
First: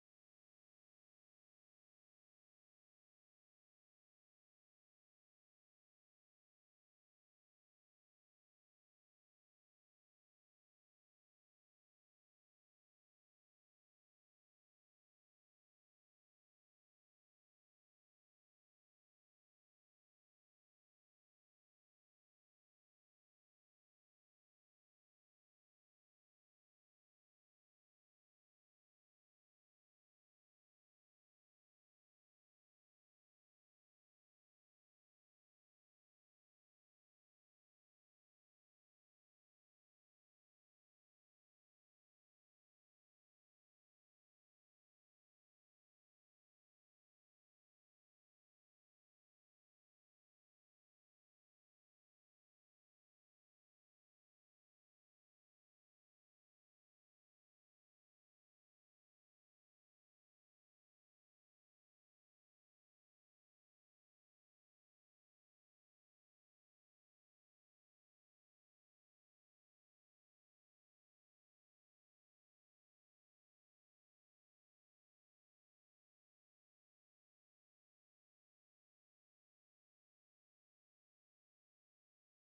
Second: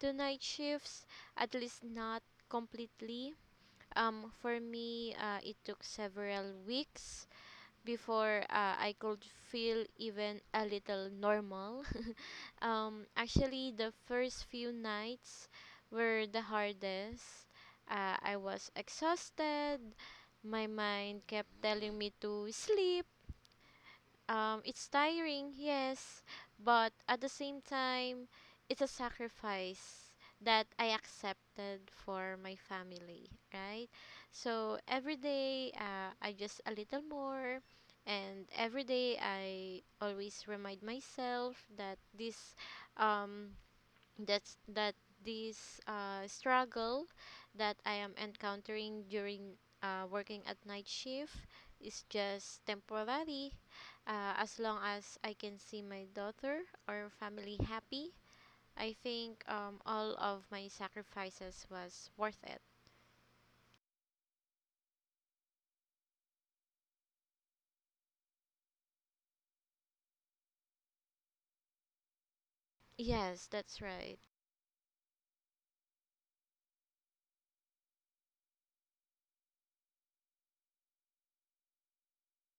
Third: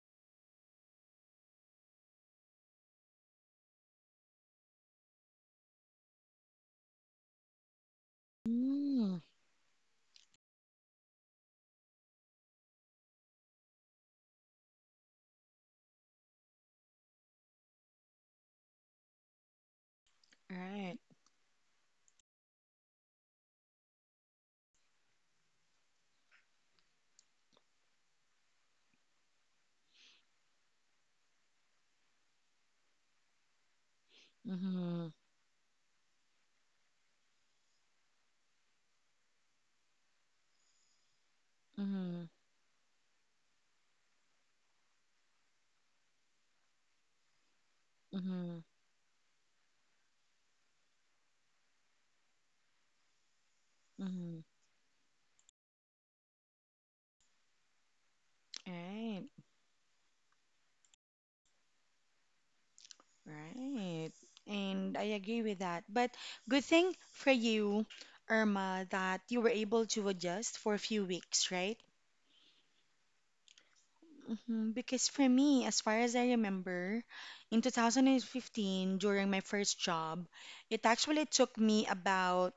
Speaker 2: to night shifts. At least not completely. For me, it took several weeks before, I
Speaker 1: Mm,
Speaker 2: could feel even a little normal. Actually, the first few nights were the hardest. I was exhausted. My
Speaker 1: right.
Speaker 2: mind kept telling me to sleep, it's tiring, yes, but at the same time, it's a sacrifice that I accepted for my family, right? So
Speaker 1: Mm-hmm.
Speaker 2: every day, I just a little more, and every day I always remind myself that
Speaker 1: Mm-hmm.
Speaker 2: this um, that's that this struggle that I am
Speaker 1: Mm-hmm.
Speaker 2: encountering during, working at night shift is just temporary.
Speaker 1: Mm-hmm.
Speaker 2: As long as I can see my daughter or family happy, I
Speaker 1: Right.
Speaker 2: think all of my sacrifices was worth it.
Speaker 1: Right. And I agree with that. But good thing for you, Irma, that you were able to adjust for a few weeks, right?
Speaker 2: Yes, that's right.
Speaker 1: Mhm. Because for me, as far as I remember, in 2015, during my first job, it actually took me about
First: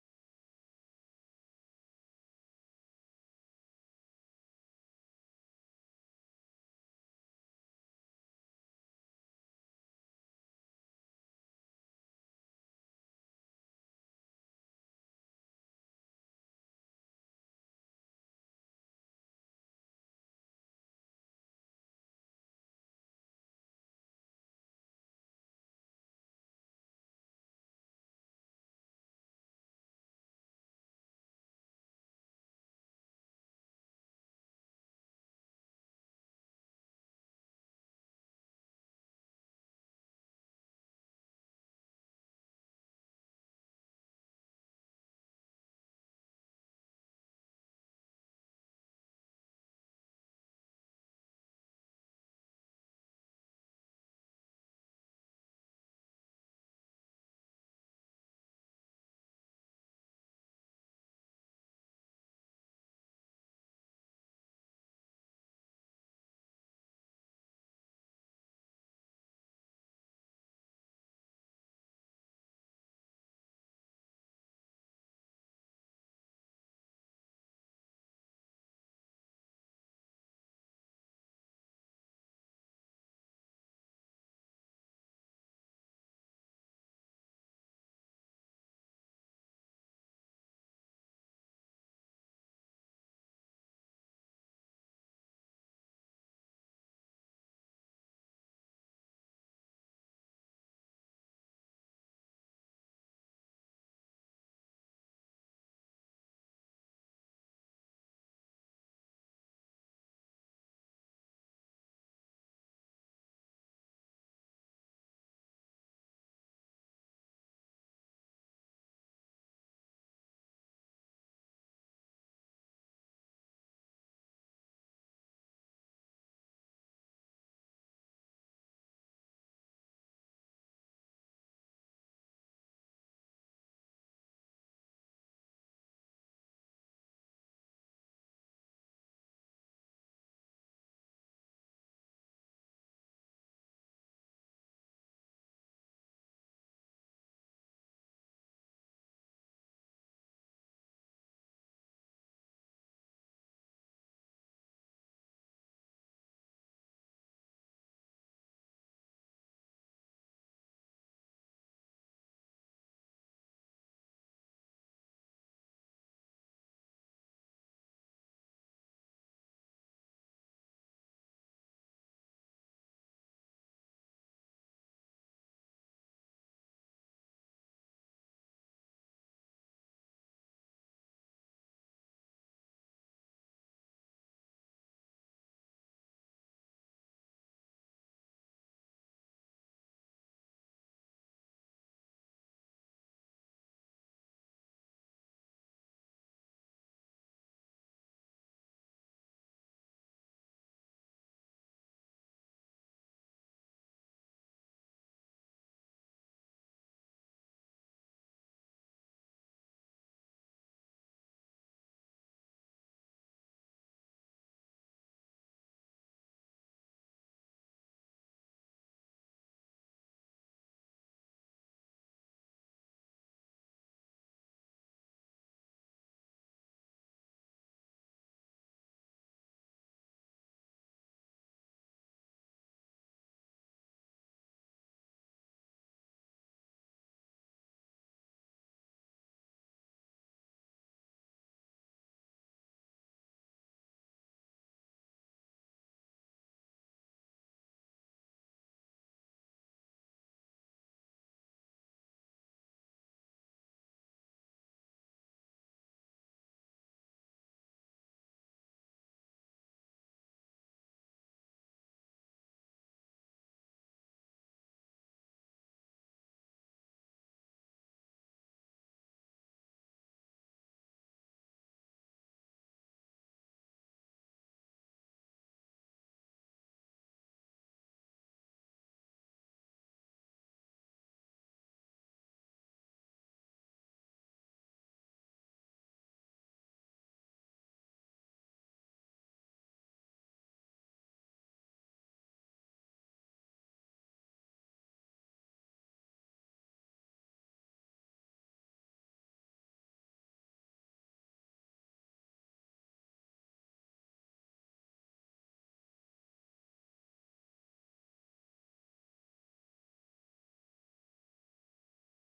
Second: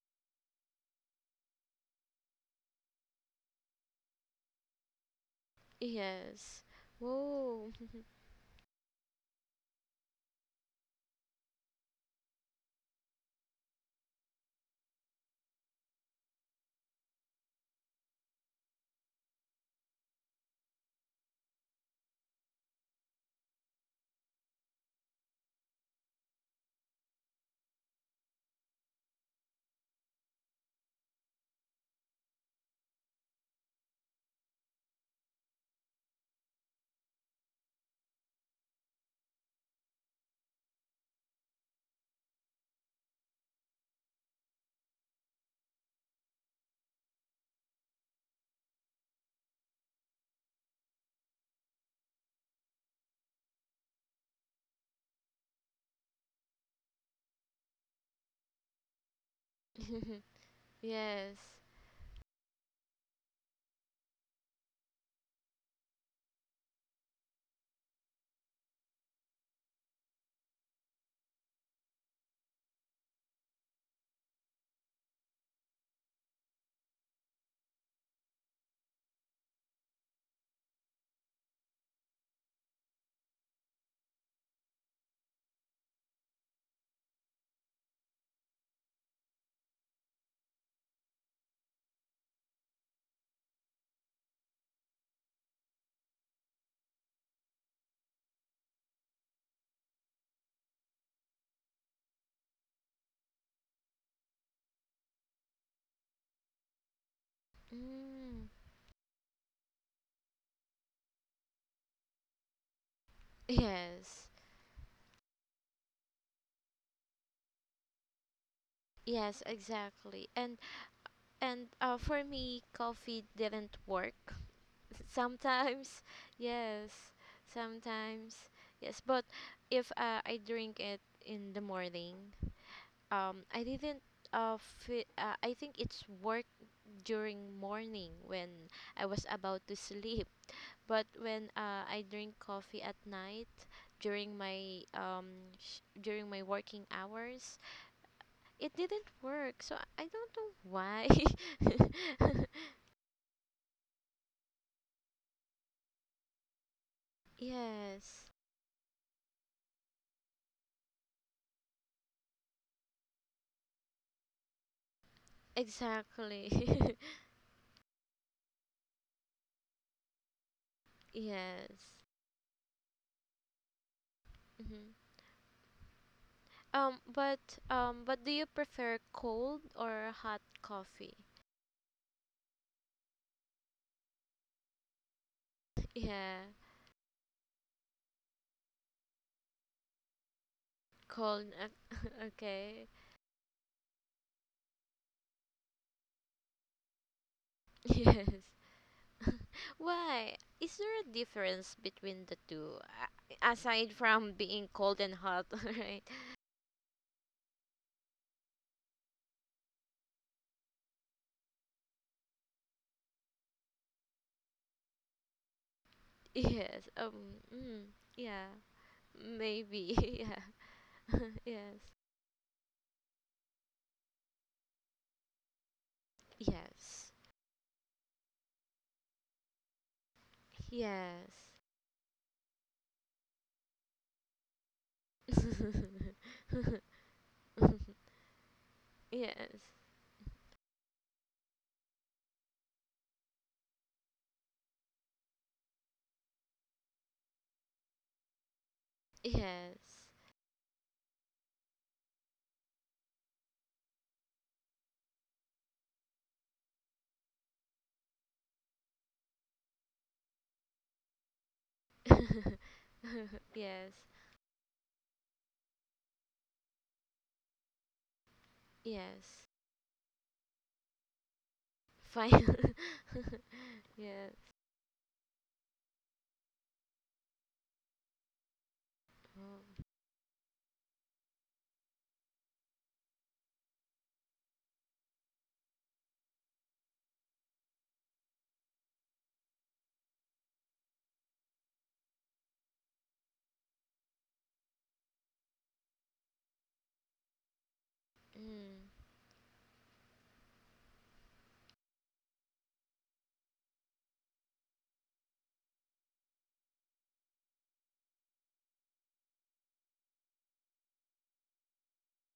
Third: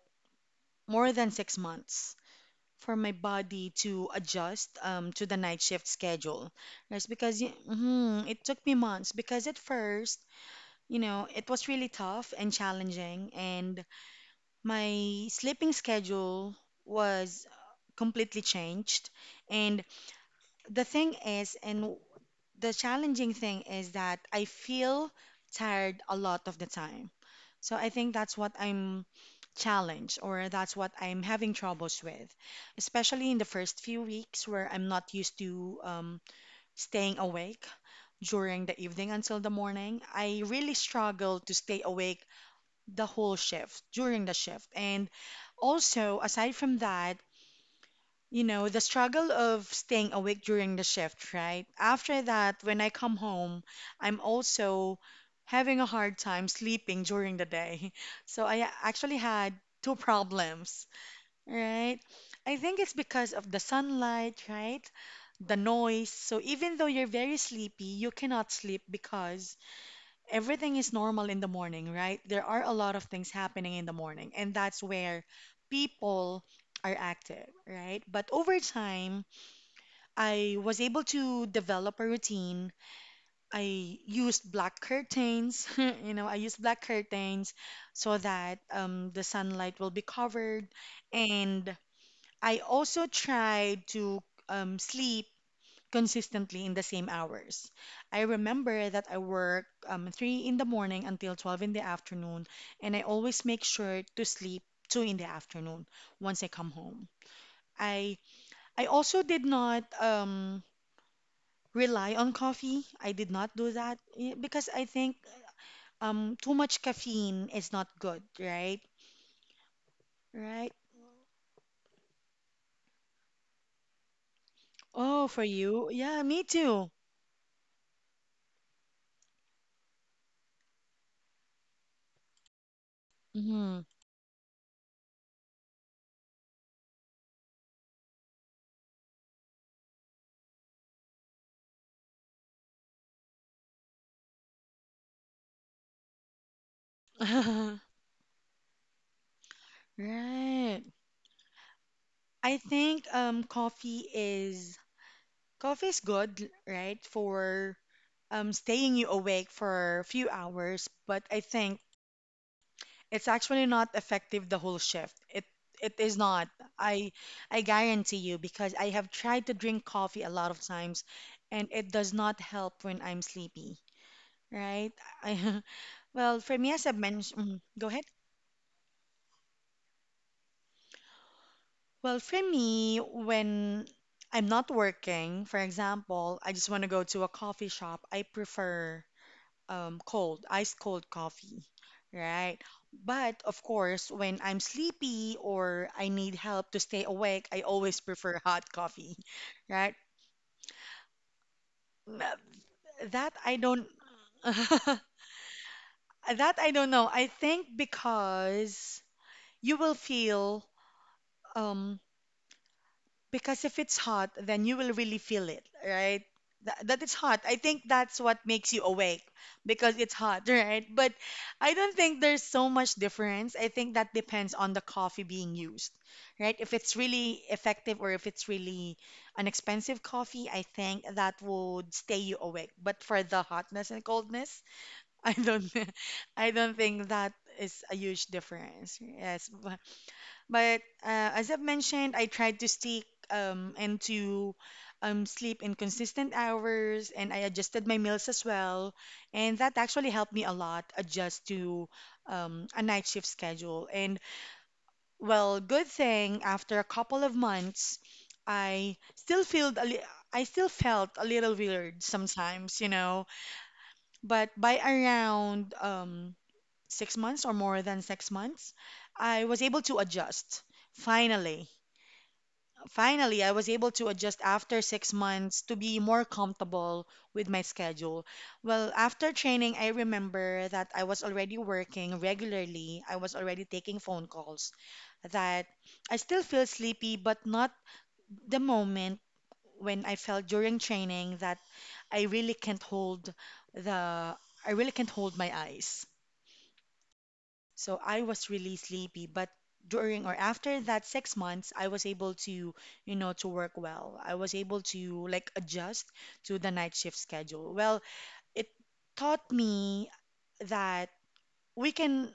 Speaker 1: more than 6 months for my body to adjust to the night shift schedule.
Speaker 2: Yes.
Speaker 1: That's because
Speaker 2: Whoa.
Speaker 1: mhm, it took me months because at first, you know, it was really tough and challenging, and my sleeping schedule was completely changed. And the thing is, and the challenging thing is that I feel tired a lot of the time. So I think that's what I'm challenged, or that's what I'm having troubles with, especially in the first few weeks where I'm not used to staying awake during the evening until the morning. I really struggle to stay awake the whole shift during the shift. And also, aside from that, you know, the struggle of staying awake during the shift, right? After that, when I come home, I'm also having a hard time sleeping during the day. [laughs] So I actually had two [laughs]
Speaker 2: [laughs]
Speaker 1: problems,
Speaker 2: Yes.
Speaker 1: right? I think it's because of the sunlight, right? The noise. So even though you're very sleepy, you cannot sleep because everything is normal in the morning, right? There are a lot of things happening in the morning, and that's where people are active, right? But over time, I was able to develop a routine. I used black curtains, [laughs] you know, I used black curtains so that the sunlight will be covered. And I also tried to sleep consistently in the same hours. I remember that I work 3 in the morning until 12 in the afternoon, and I always make sure to sleep 2 in the afternoon once I come home. I
Speaker 2: Mm.
Speaker 1: I also did not rely on coffee. I did not do that
Speaker 2: Yes.
Speaker 1: eh, because I think too much caffeine is not good, right?
Speaker 2: Yes, exactly. And
Speaker 1: Right.
Speaker 2: And uh, for me, coffee didn't work.
Speaker 1: Oh, for you.
Speaker 2: Sometimes,
Speaker 1: Yeah,
Speaker 2: [laughs]
Speaker 1: me
Speaker 2: yes,
Speaker 1: too.
Speaker 2: sometimes, yes. But if, I drink it in the morning, I
Speaker 1: Hmm.
Speaker 2: didn't. Fe I think it's work during morning when I was about to sleep. But when, I drink coffee at night during my working hours,
Speaker 1: [laughs]
Speaker 2: it didn't work. So I don't know
Speaker 1: Right.
Speaker 2: why. [laughs]
Speaker 1: I think um, Coffee is good, right, for
Speaker 2: Yes,
Speaker 1: staying you awake for a few hours, but I think it's actually not effective the whole shift. It is not.
Speaker 2: exactly. [laughs]
Speaker 1: I I guarantee you because I have tried to drink coffee a lot of times, and it
Speaker 2: Yes.
Speaker 1: does not help when I'm sleepy, right?
Speaker 2: hmm
Speaker 1: I, [laughs] well, for me, as I
Speaker 2: Um,
Speaker 1: mentioned,
Speaker 2: but
Speaker 1: mm-hmm, go
Speaker 2: um,
Speaker 1: ahead.
Speaker 2: but do you prefer cold or hot coffee?
Speaker 1: Well, for me, when I'm not working, for
Speaker 2: [laughs]
Speaker 1: example,
Speaker 2: Yeah,
Speaker 1: I just want to go to a coffee shop. I prefer cold, ice cold
Speaker 2: cold.
Speaker 1: coffee,
Speaker 2: [laughs]
Speaker 1: right?
Speaker 2: Okay. [laughs]
Speaker 1: But of course, when I'm sleepy or I need help to stay awake, I always
Speaker 2: Yes.
Speaker 1: prefer [laughs] hot coffee,
Speaker 2: [laughs]
Speaker 1: right?
Speaker 2: Why? Is there a difference
Speaker 1: N-
Speaker 2: between the two,
Speaker 1: That I don't,
Speaker 2: aside from
Speaker 1: [laughs]
Speaker 2: being
Speaker 1: that
Speaker 2: cold and hot, [laughs] right?
Speaker 1: I don't know. I think because you will feel um because if it's hot, then you will really feel it, right? That,
Speaker 2: Yes.
Speaker 1: that it's hot. I
Speaker 2: Mm,
Speaker 1: think that's what
Speaker 2: yeah.
Speaker 1: makes you awake because
Speaker 2: Maybe.
Speaker 1: it's
Speaker 2: [laughs]
Speaker 1: hot, [laughs] right? But
Speaker 2: Yeah.
Speaker 1: I don't
Speaker 2: [laughs]
Speaker 1: think there's so much difference. I think that depends on the coffee being used, right? If it's
Speaker 2: Yes.
Speaker 1: really effective or if it's really an expensive coffee, I think that
Speaker 2: Yes.
Speaker 1: would stay you awake. But for the hotness and coldness, [laughs] I
Speaker 2: Yes.
Speaker 1: don't, I don't think that is a
Speaker 2: [laughs]
Speaker 1: huge difference. Yes.
Speaker 2: Yes.
Speaker 1: But as I've mentioned, I tried to stick and to sleep in consistent hours, and I adjusted my meals as well. And that
Speaker 2: Yes.
Speaker 1: actually helped me a lot adjust to a night shift schedule. And well, good thing after a couple of months, I still feel a I still felt a little weird
Speaker 2: [laughs]
Speaker 1: sometimes, you know.
Speaker 2: Yes.
Speaker 1: But by around 6 months or more than 6 months, I
Speaker 2: Yes.
Speaker 1: was able to adjust finally
Speaker 2: Fine. [laughs]
Speaker 1: finally I was able to adjust
Speaker 2: Yes.
Speaker 1: after 6 months to be more comfortable with my schedule. Well, after
Speaker 2: Oh.
Speaker 1: training, I remember that I was already working regularly, I was already taking phone calls, that I still feel sleepy, but not the moment when I felt during training that I really can't hold the I really can't hold my eyes. So I was really
Speaker 2: Mm.
Speaker 1: sleepy, but during or after that 6 months, I was able to, you know, to work well. I was able to like adjust to the night shift schedule. Well, it taught me that we can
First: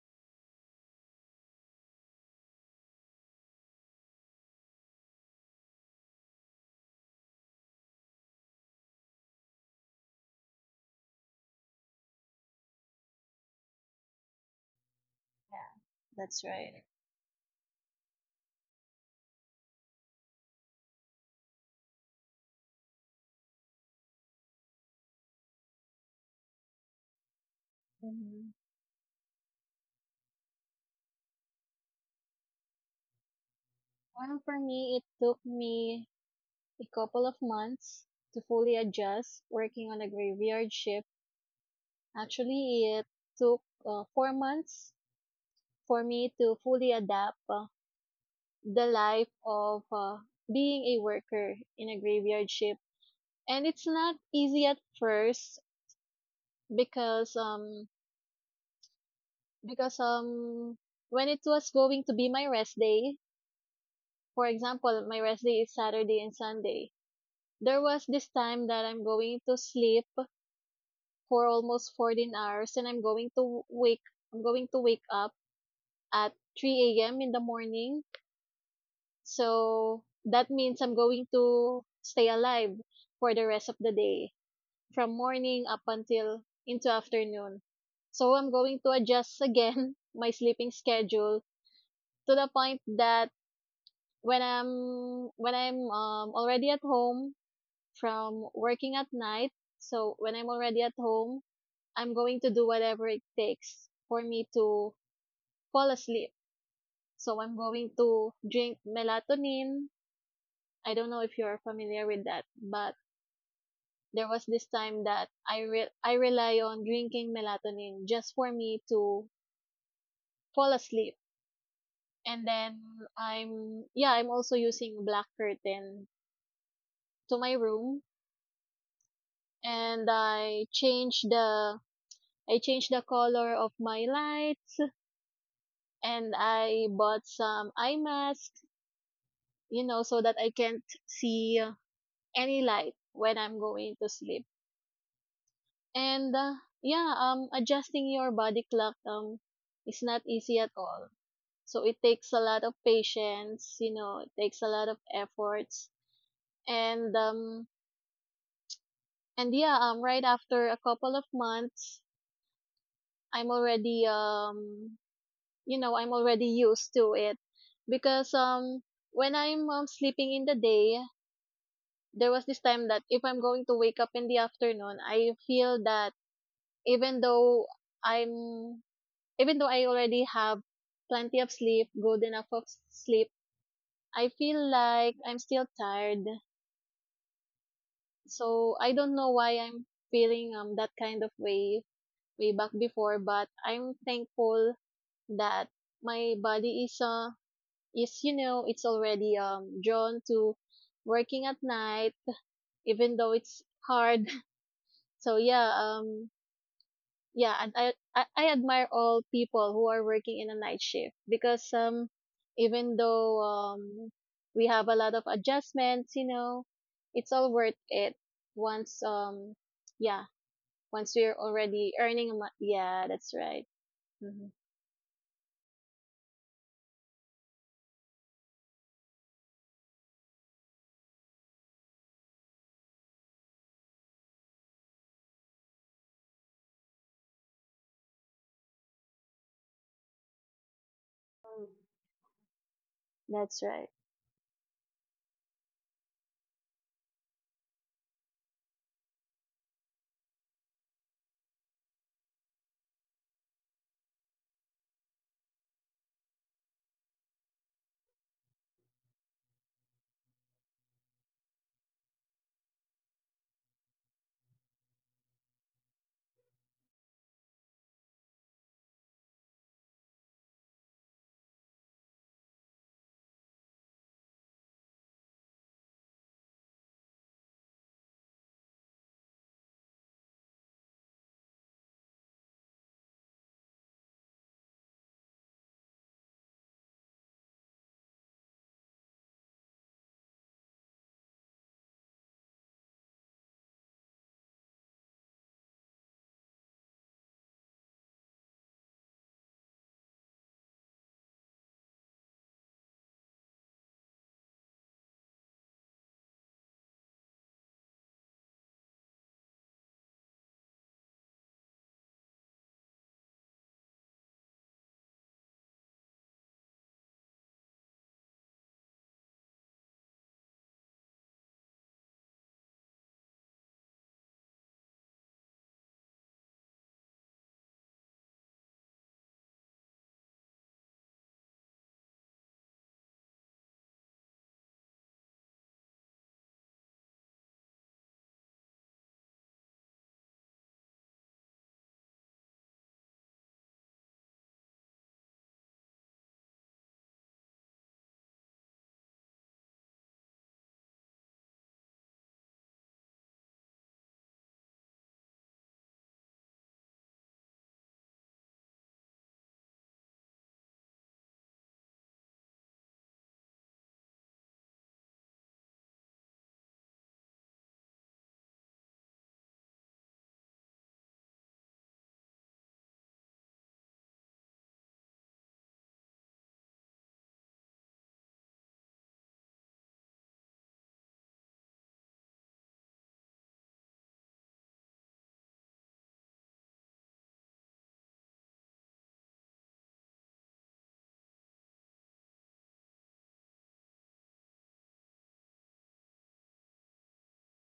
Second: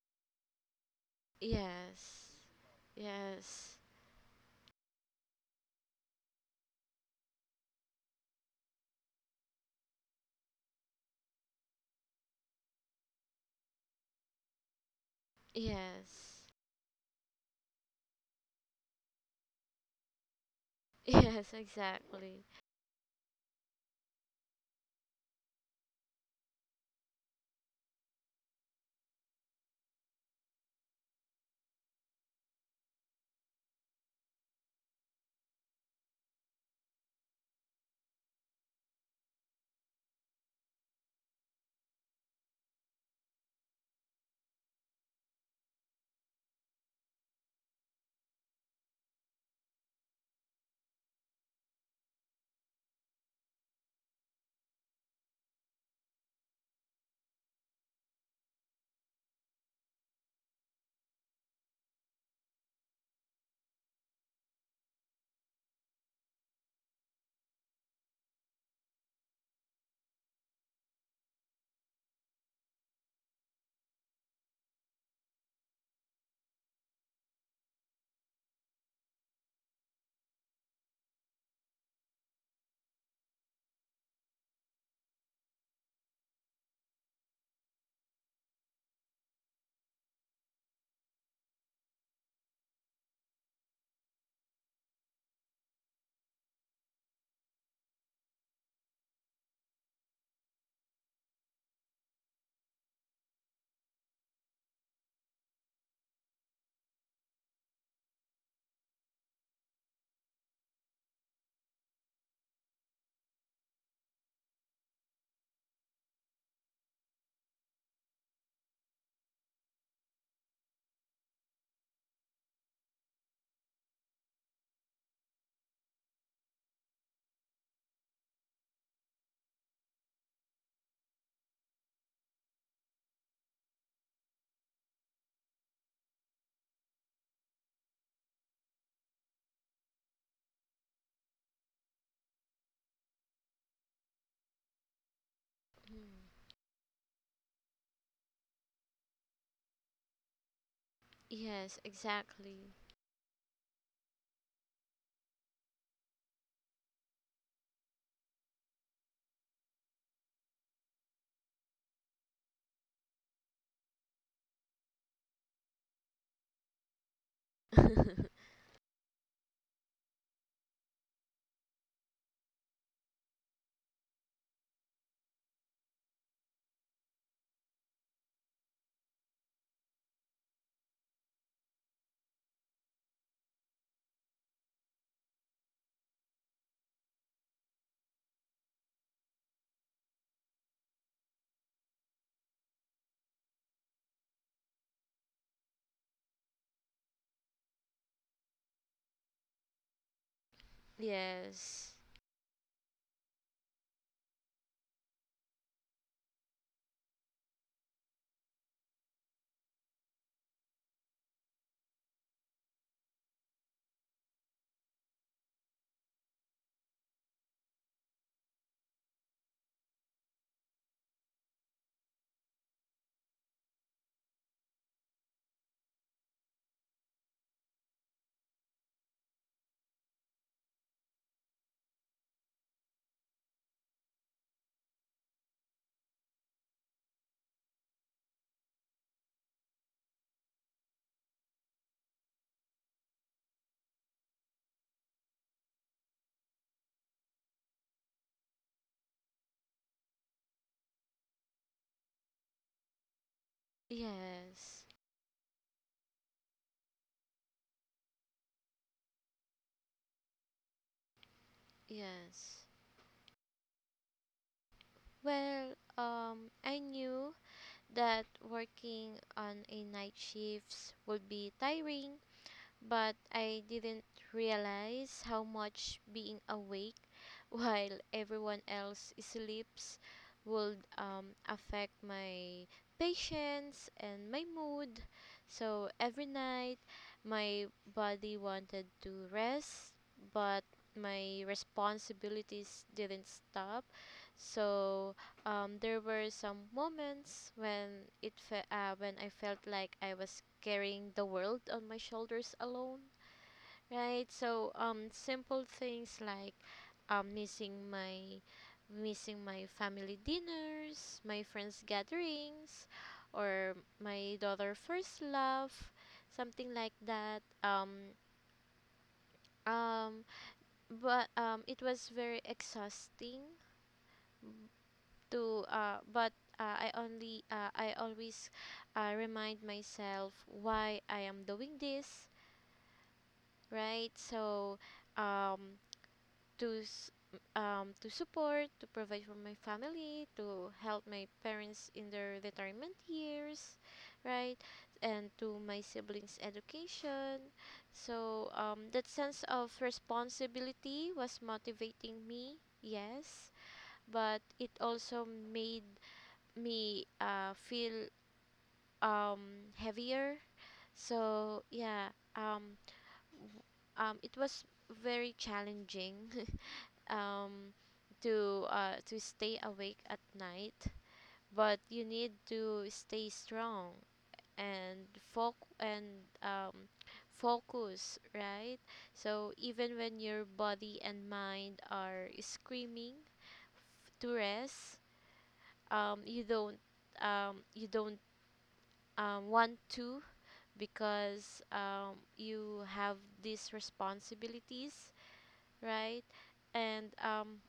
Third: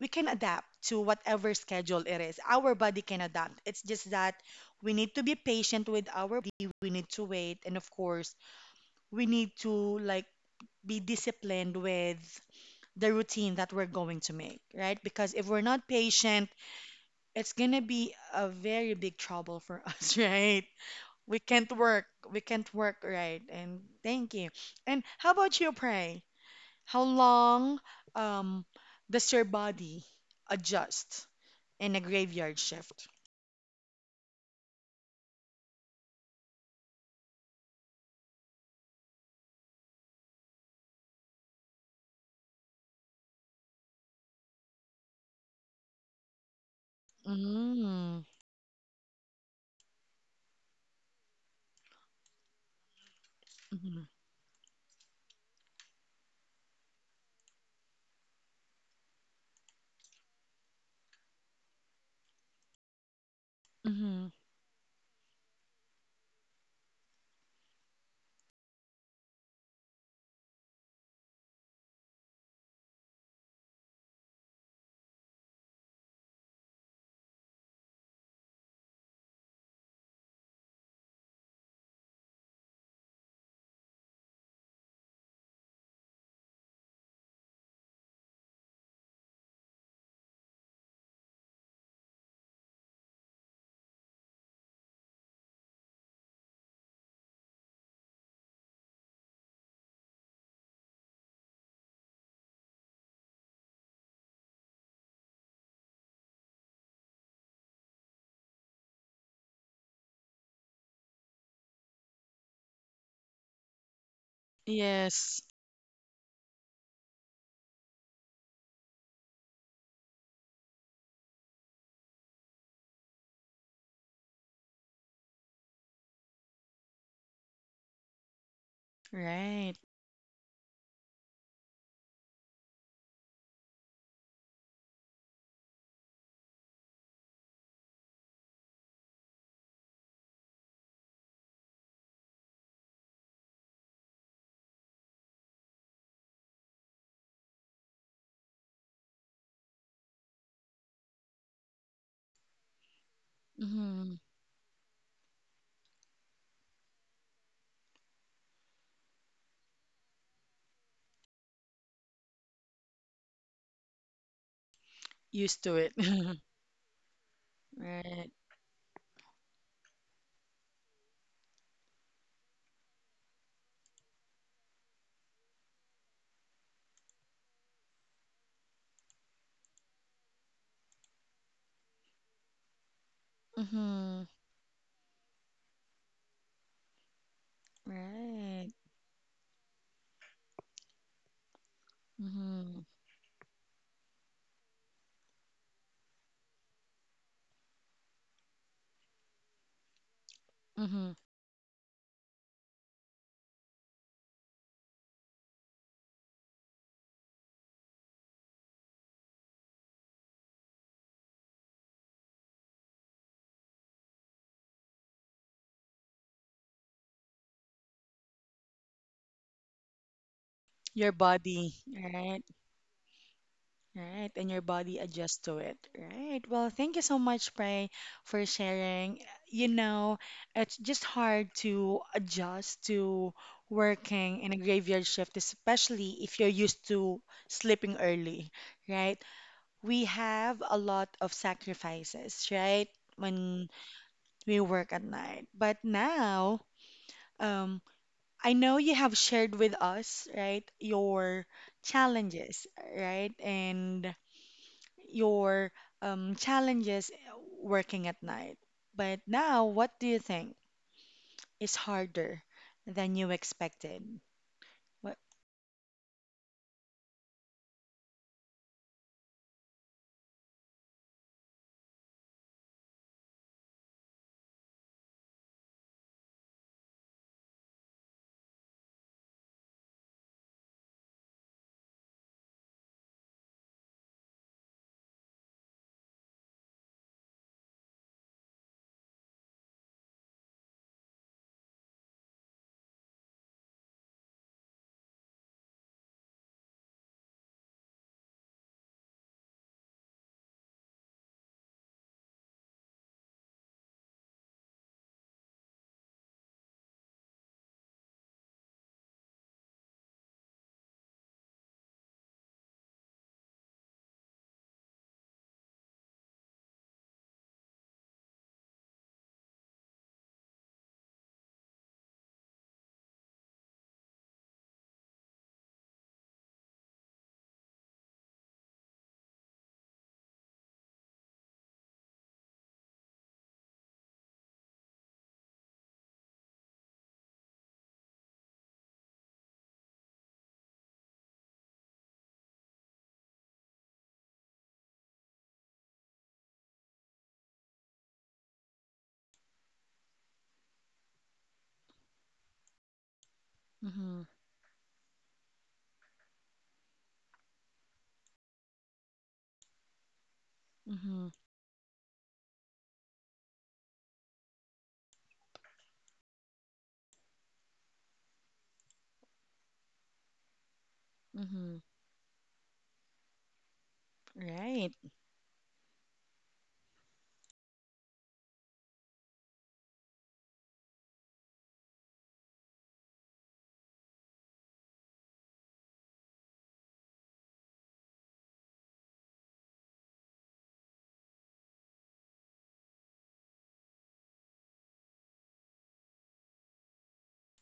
Speaker 1: we can adapt to whatever schedule it
Speaker 2: Yes.
Speaker 1: is. Our body can adapt.
Speaker 2: Yes.
Speaker 1: It's just that we need to be patient with our body. We need to wait, and of course, we need to like be disciplined with the routine that we're going to make, right? Because
Speaker 3: Yeah,
Speaker 1: if we're not
Speaker 3: that's
Speaker 2: Yes.
Speaker 1: patient,
Speaker 3: right.
Speaker 1: it's gonna be a very big trouble for [laughs] us, right? We
Speaker 2: Yes,
Speaker 1: can't work.
Speaker 2: exactly.
Speaker 1: We can't work, right? And thank you. And how about you, Pray? How long
Speaker 3: hmm
Speaker 1: um does your body adjust in a graveyard shift?
Speaker 3: Well, for me, it took me a couple of months to fully adjust working on a graveyard shift. Actually, it took 4 months for me to fully adapt
Speaker 1: Mm.
Speaker 3: the life of being a worker in a graveyard shift. And it's
Speaker 1: Mm-hmm.
Speaker 3: not easy at first because um because when it was going to be my rest day-
Speaker 1: Mm-hmm.
Speaker 3: For example, my rest day is Saturday and Sunday. There was this time that I'm going to sleep for almost 14 hours and I'm going to wake up at 3 a.m. in the morning. So that means I'm going to stay alive for the rest of the day from morning up until into afternoon. So I'm going to adjust again [laughs] my sleeping schedule to the point that when I'm already at home from working at night. So when I'm already at home, I'm going to do whatever it takes for me to fall asleep. So I'm going to drink melatonin. I don't know if you're familiar with that, but there was this time that
Speaker 1: Yes.
Speaker 3: I rely on drinking melatonin just for me to fall asleep. And then I'm also using black curtain to my room,
Speaker 1: Right.
Speaker 3: and I change the color of my light, and I bought some eye mask, you know, so that I can't see any light when I'm going to sleep.
Speaker 2: Mm.
Speaker 3: And yeah, adjusting your body clock is not easy at all.
Speaker 2: Yes,
Speaker 3: So it takes a lot
Speaker 2: exactly.
Speaker 3: of patience, you
Speaker 1: Mm-hmm.
Speaker 3: know, it takes a lot of efforts. And um and yeah, right after a couple of months, I'm already
Speaker 1: Used
Speaker 3: you
Speaker 1: to it.
Speaker 3: know, I'm
Speaker 1: [laughs]
Speaker 3: already used to it because
Speaker 1: Right.
Speaker 2: [laughs]
Speaker 3: when I'm sleeping in the day, there was this time that if I'm going to wake up in the afternoon, I feel that even though I'm even though I already have plenty of sleep, good enough of s- sleep,
Speaker 1: Mm-hmm.
Speaker 3: I feel like I'm still tired.
Speaker 1: Right.
Speaker 3: So I don't know why I'm feeling that kind of way way back
Speaker 1: Mm-hmm.
Speaker 3: before, but I'm thankful that my body is you know it's already drawn to
Speaker 1: Mm-hmm.
Speaker 3: working at
Speaker 2: Yes.
Speaker 3: night even though it's hard. [laughs] So yeah, yeah and I admire all people who are working in a night shift because even though we have a lot of adjustments, you know it's all worth it once yeah once
Speaker 1: Your
Speaker 3: we're
Speaker 1: body,
Speaker 3: already
Speaker 1: right?
Speaker 3: yeah, that's right.
Speaker 1: Right,
Speaker 3: hmm
Speaker 1: and your body adjusts to it. Right. Well, thank you so much, Pray, for sharing. You know, it's just hard to adjust to working in a graveyard shift, especially if you're used to sleeping early, right? We have a lot of
Speaker 3: Mm.
Speaker 1: sacrifices, right?
Speaker 3: That's
Speaker 1: When
Speaker 3: right.
Speaker 1: we work at night. But now, um, I know you have shared with us, right, your challenges, right? And
Speaker 2: Yes.
Speaker 1: your challenges working at night. But now, what do you think is harder
Speaker 2: Yes.
Speaker 1: than you expected? What?
Speaker 2: Well, I knew that working on a night shifts would be tiring, but I didn't realize how much being awake [laughs] while everyone else sleeps would, affect my patience and my mood. So every night, my body wanted to rest, but my responsibilities didn't stop. So there were some moments when I felt like I was carrying the world on my shoulders alone, right? So simple things like, um, missing my missing my family dinners, my friends gatherings, or my daughter first love, something like that. Um, but it was very exhausting to, but I only, I always, remind myself why I am doing this, right? So um, to s- to support, to provide for my family, to help my parents in their retirement years, right? And to my siblings' education. So that sense of responsibility was motivating me, yes,
Speaker 1: Mm-hmm,
Speaker 2: but it also made me, feel heavier.
Speaker 1: mm-hmm,
Speaker 2: So yeah, um, it was very challenging, [laughs] um, to stay awake at night, but
Speaker 1: mm-hmm.
Speaker 2: you need to stay strong
Speaker 1: Right,
Speaker 2: and foc and focus, right? So even when your body and mind are screaming to rest, um, you don't you don't want to, because you have these responsibilities, right? And um,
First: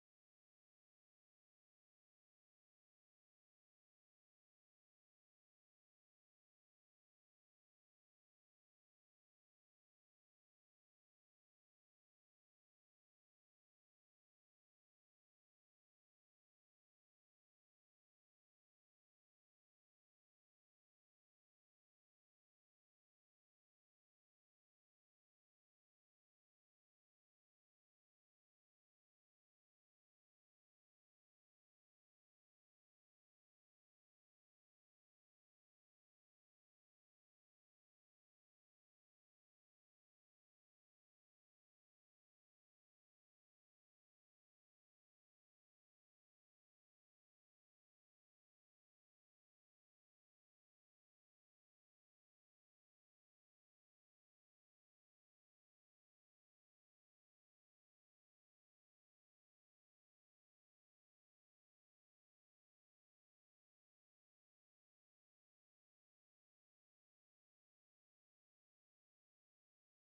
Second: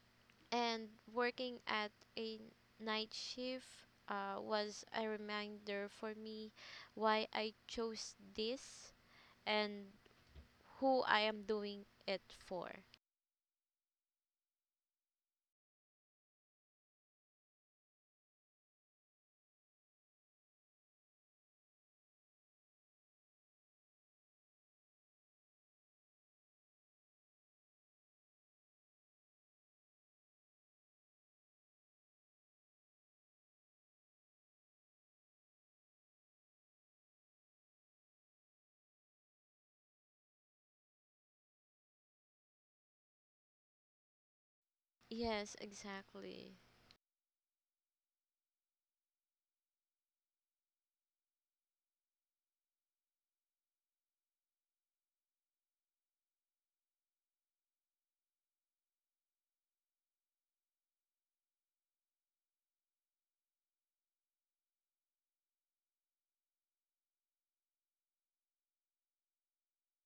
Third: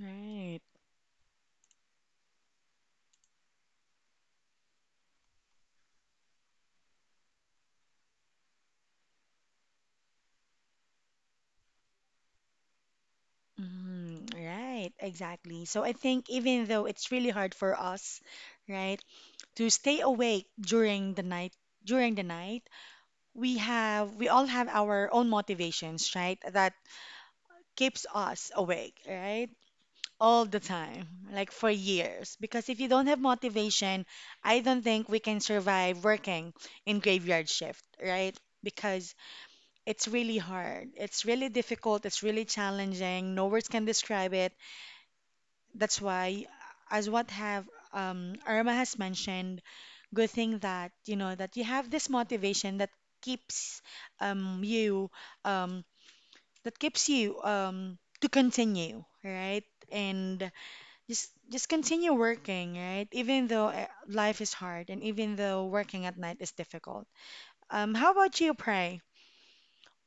Speaker 1: right.
Speaker 2: and working at a night shift, was a reminder for me why I chose this and who I am doing it for.
Speaker 1: Mm, right, exactly. So I think even though it's really hard for us, right, to stay awake during the night, we all have our own motivations, right, that keeps us awake, right? All the time, like for years. Because if you don't have motivation, I don't think we can survive working in graveyard shift, right? Because it's really hard. It's really difficult. It's really challenging. No words can describe it.
Speaker 2: Yes,
Speaker 1: That's why,
Speaker 2: exactly.
Speaker 1: as what have Irma has mentioned, good thing that you know that you have this motivation that keeps you um, that keeps you to continue, right? And just continue working, right? Even though eh, life is hard and even though working at night is difficult. How about you, Pray?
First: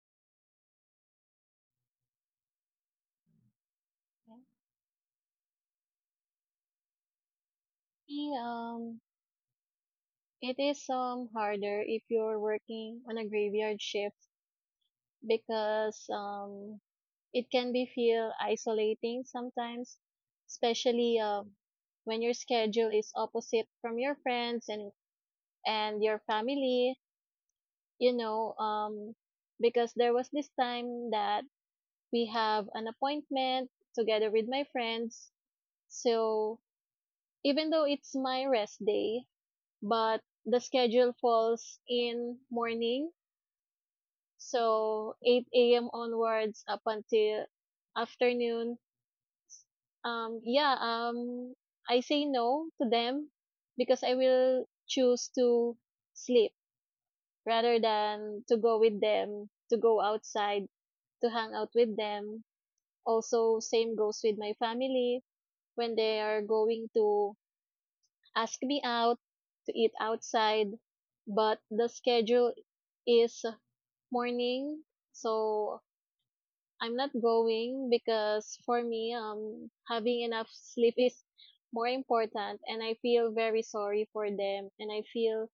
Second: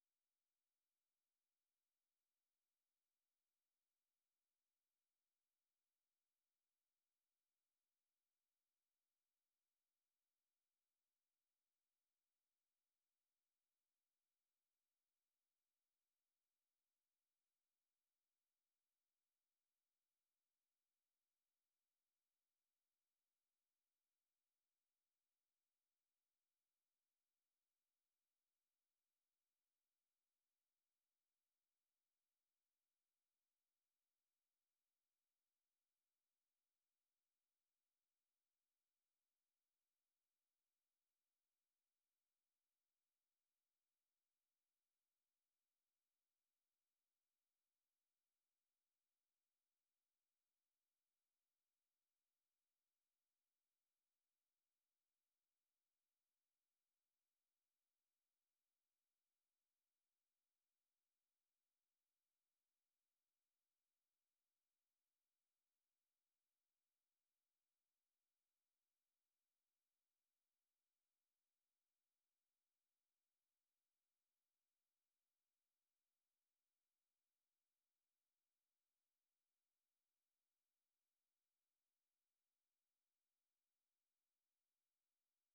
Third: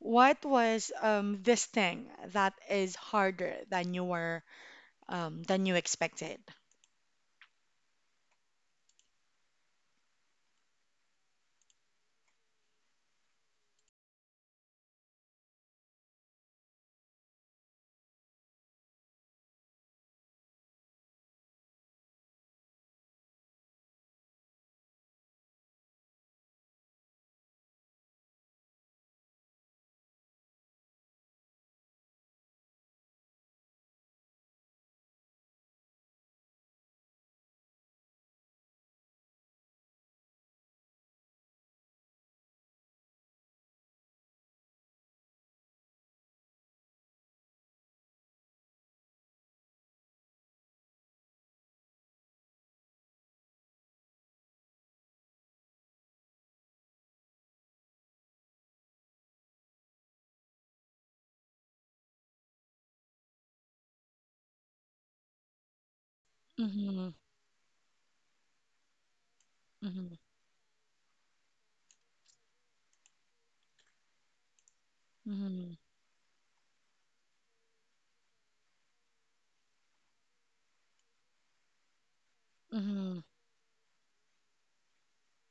Speaker 1: What was this thing that is harder than you were than you expected?
Speaker 3: Maybe it is harder if you're working on a graveyard shift because it can be feel isolating sometimes, especially when your schedule is opposite from your friends and your family. You know, because there was this time that we have an appointment together with my friends. So even though it's my rest day, but the schedule falls in morning. So 8 a.m. onwards up until afternoon. Um, yeah, um, I say no to them because I will choose to sleep rather than to go with them, to go outside, to hang out with them. Also, same goes with my family when they are going
Speaker 1: Mm-hmm,
Speaker 3: to ask me out to eat
Speaker 1: mm-hmm,
Speaker 3: outside, but the schedule is morning,
Speaker 1: mm-hmm,
Speaker 3: so I'm not going because for me, having enough sleep is more important, and I
Speaker 1: mm-hmm,
Speaker 3: feel very sorry for them, and I feel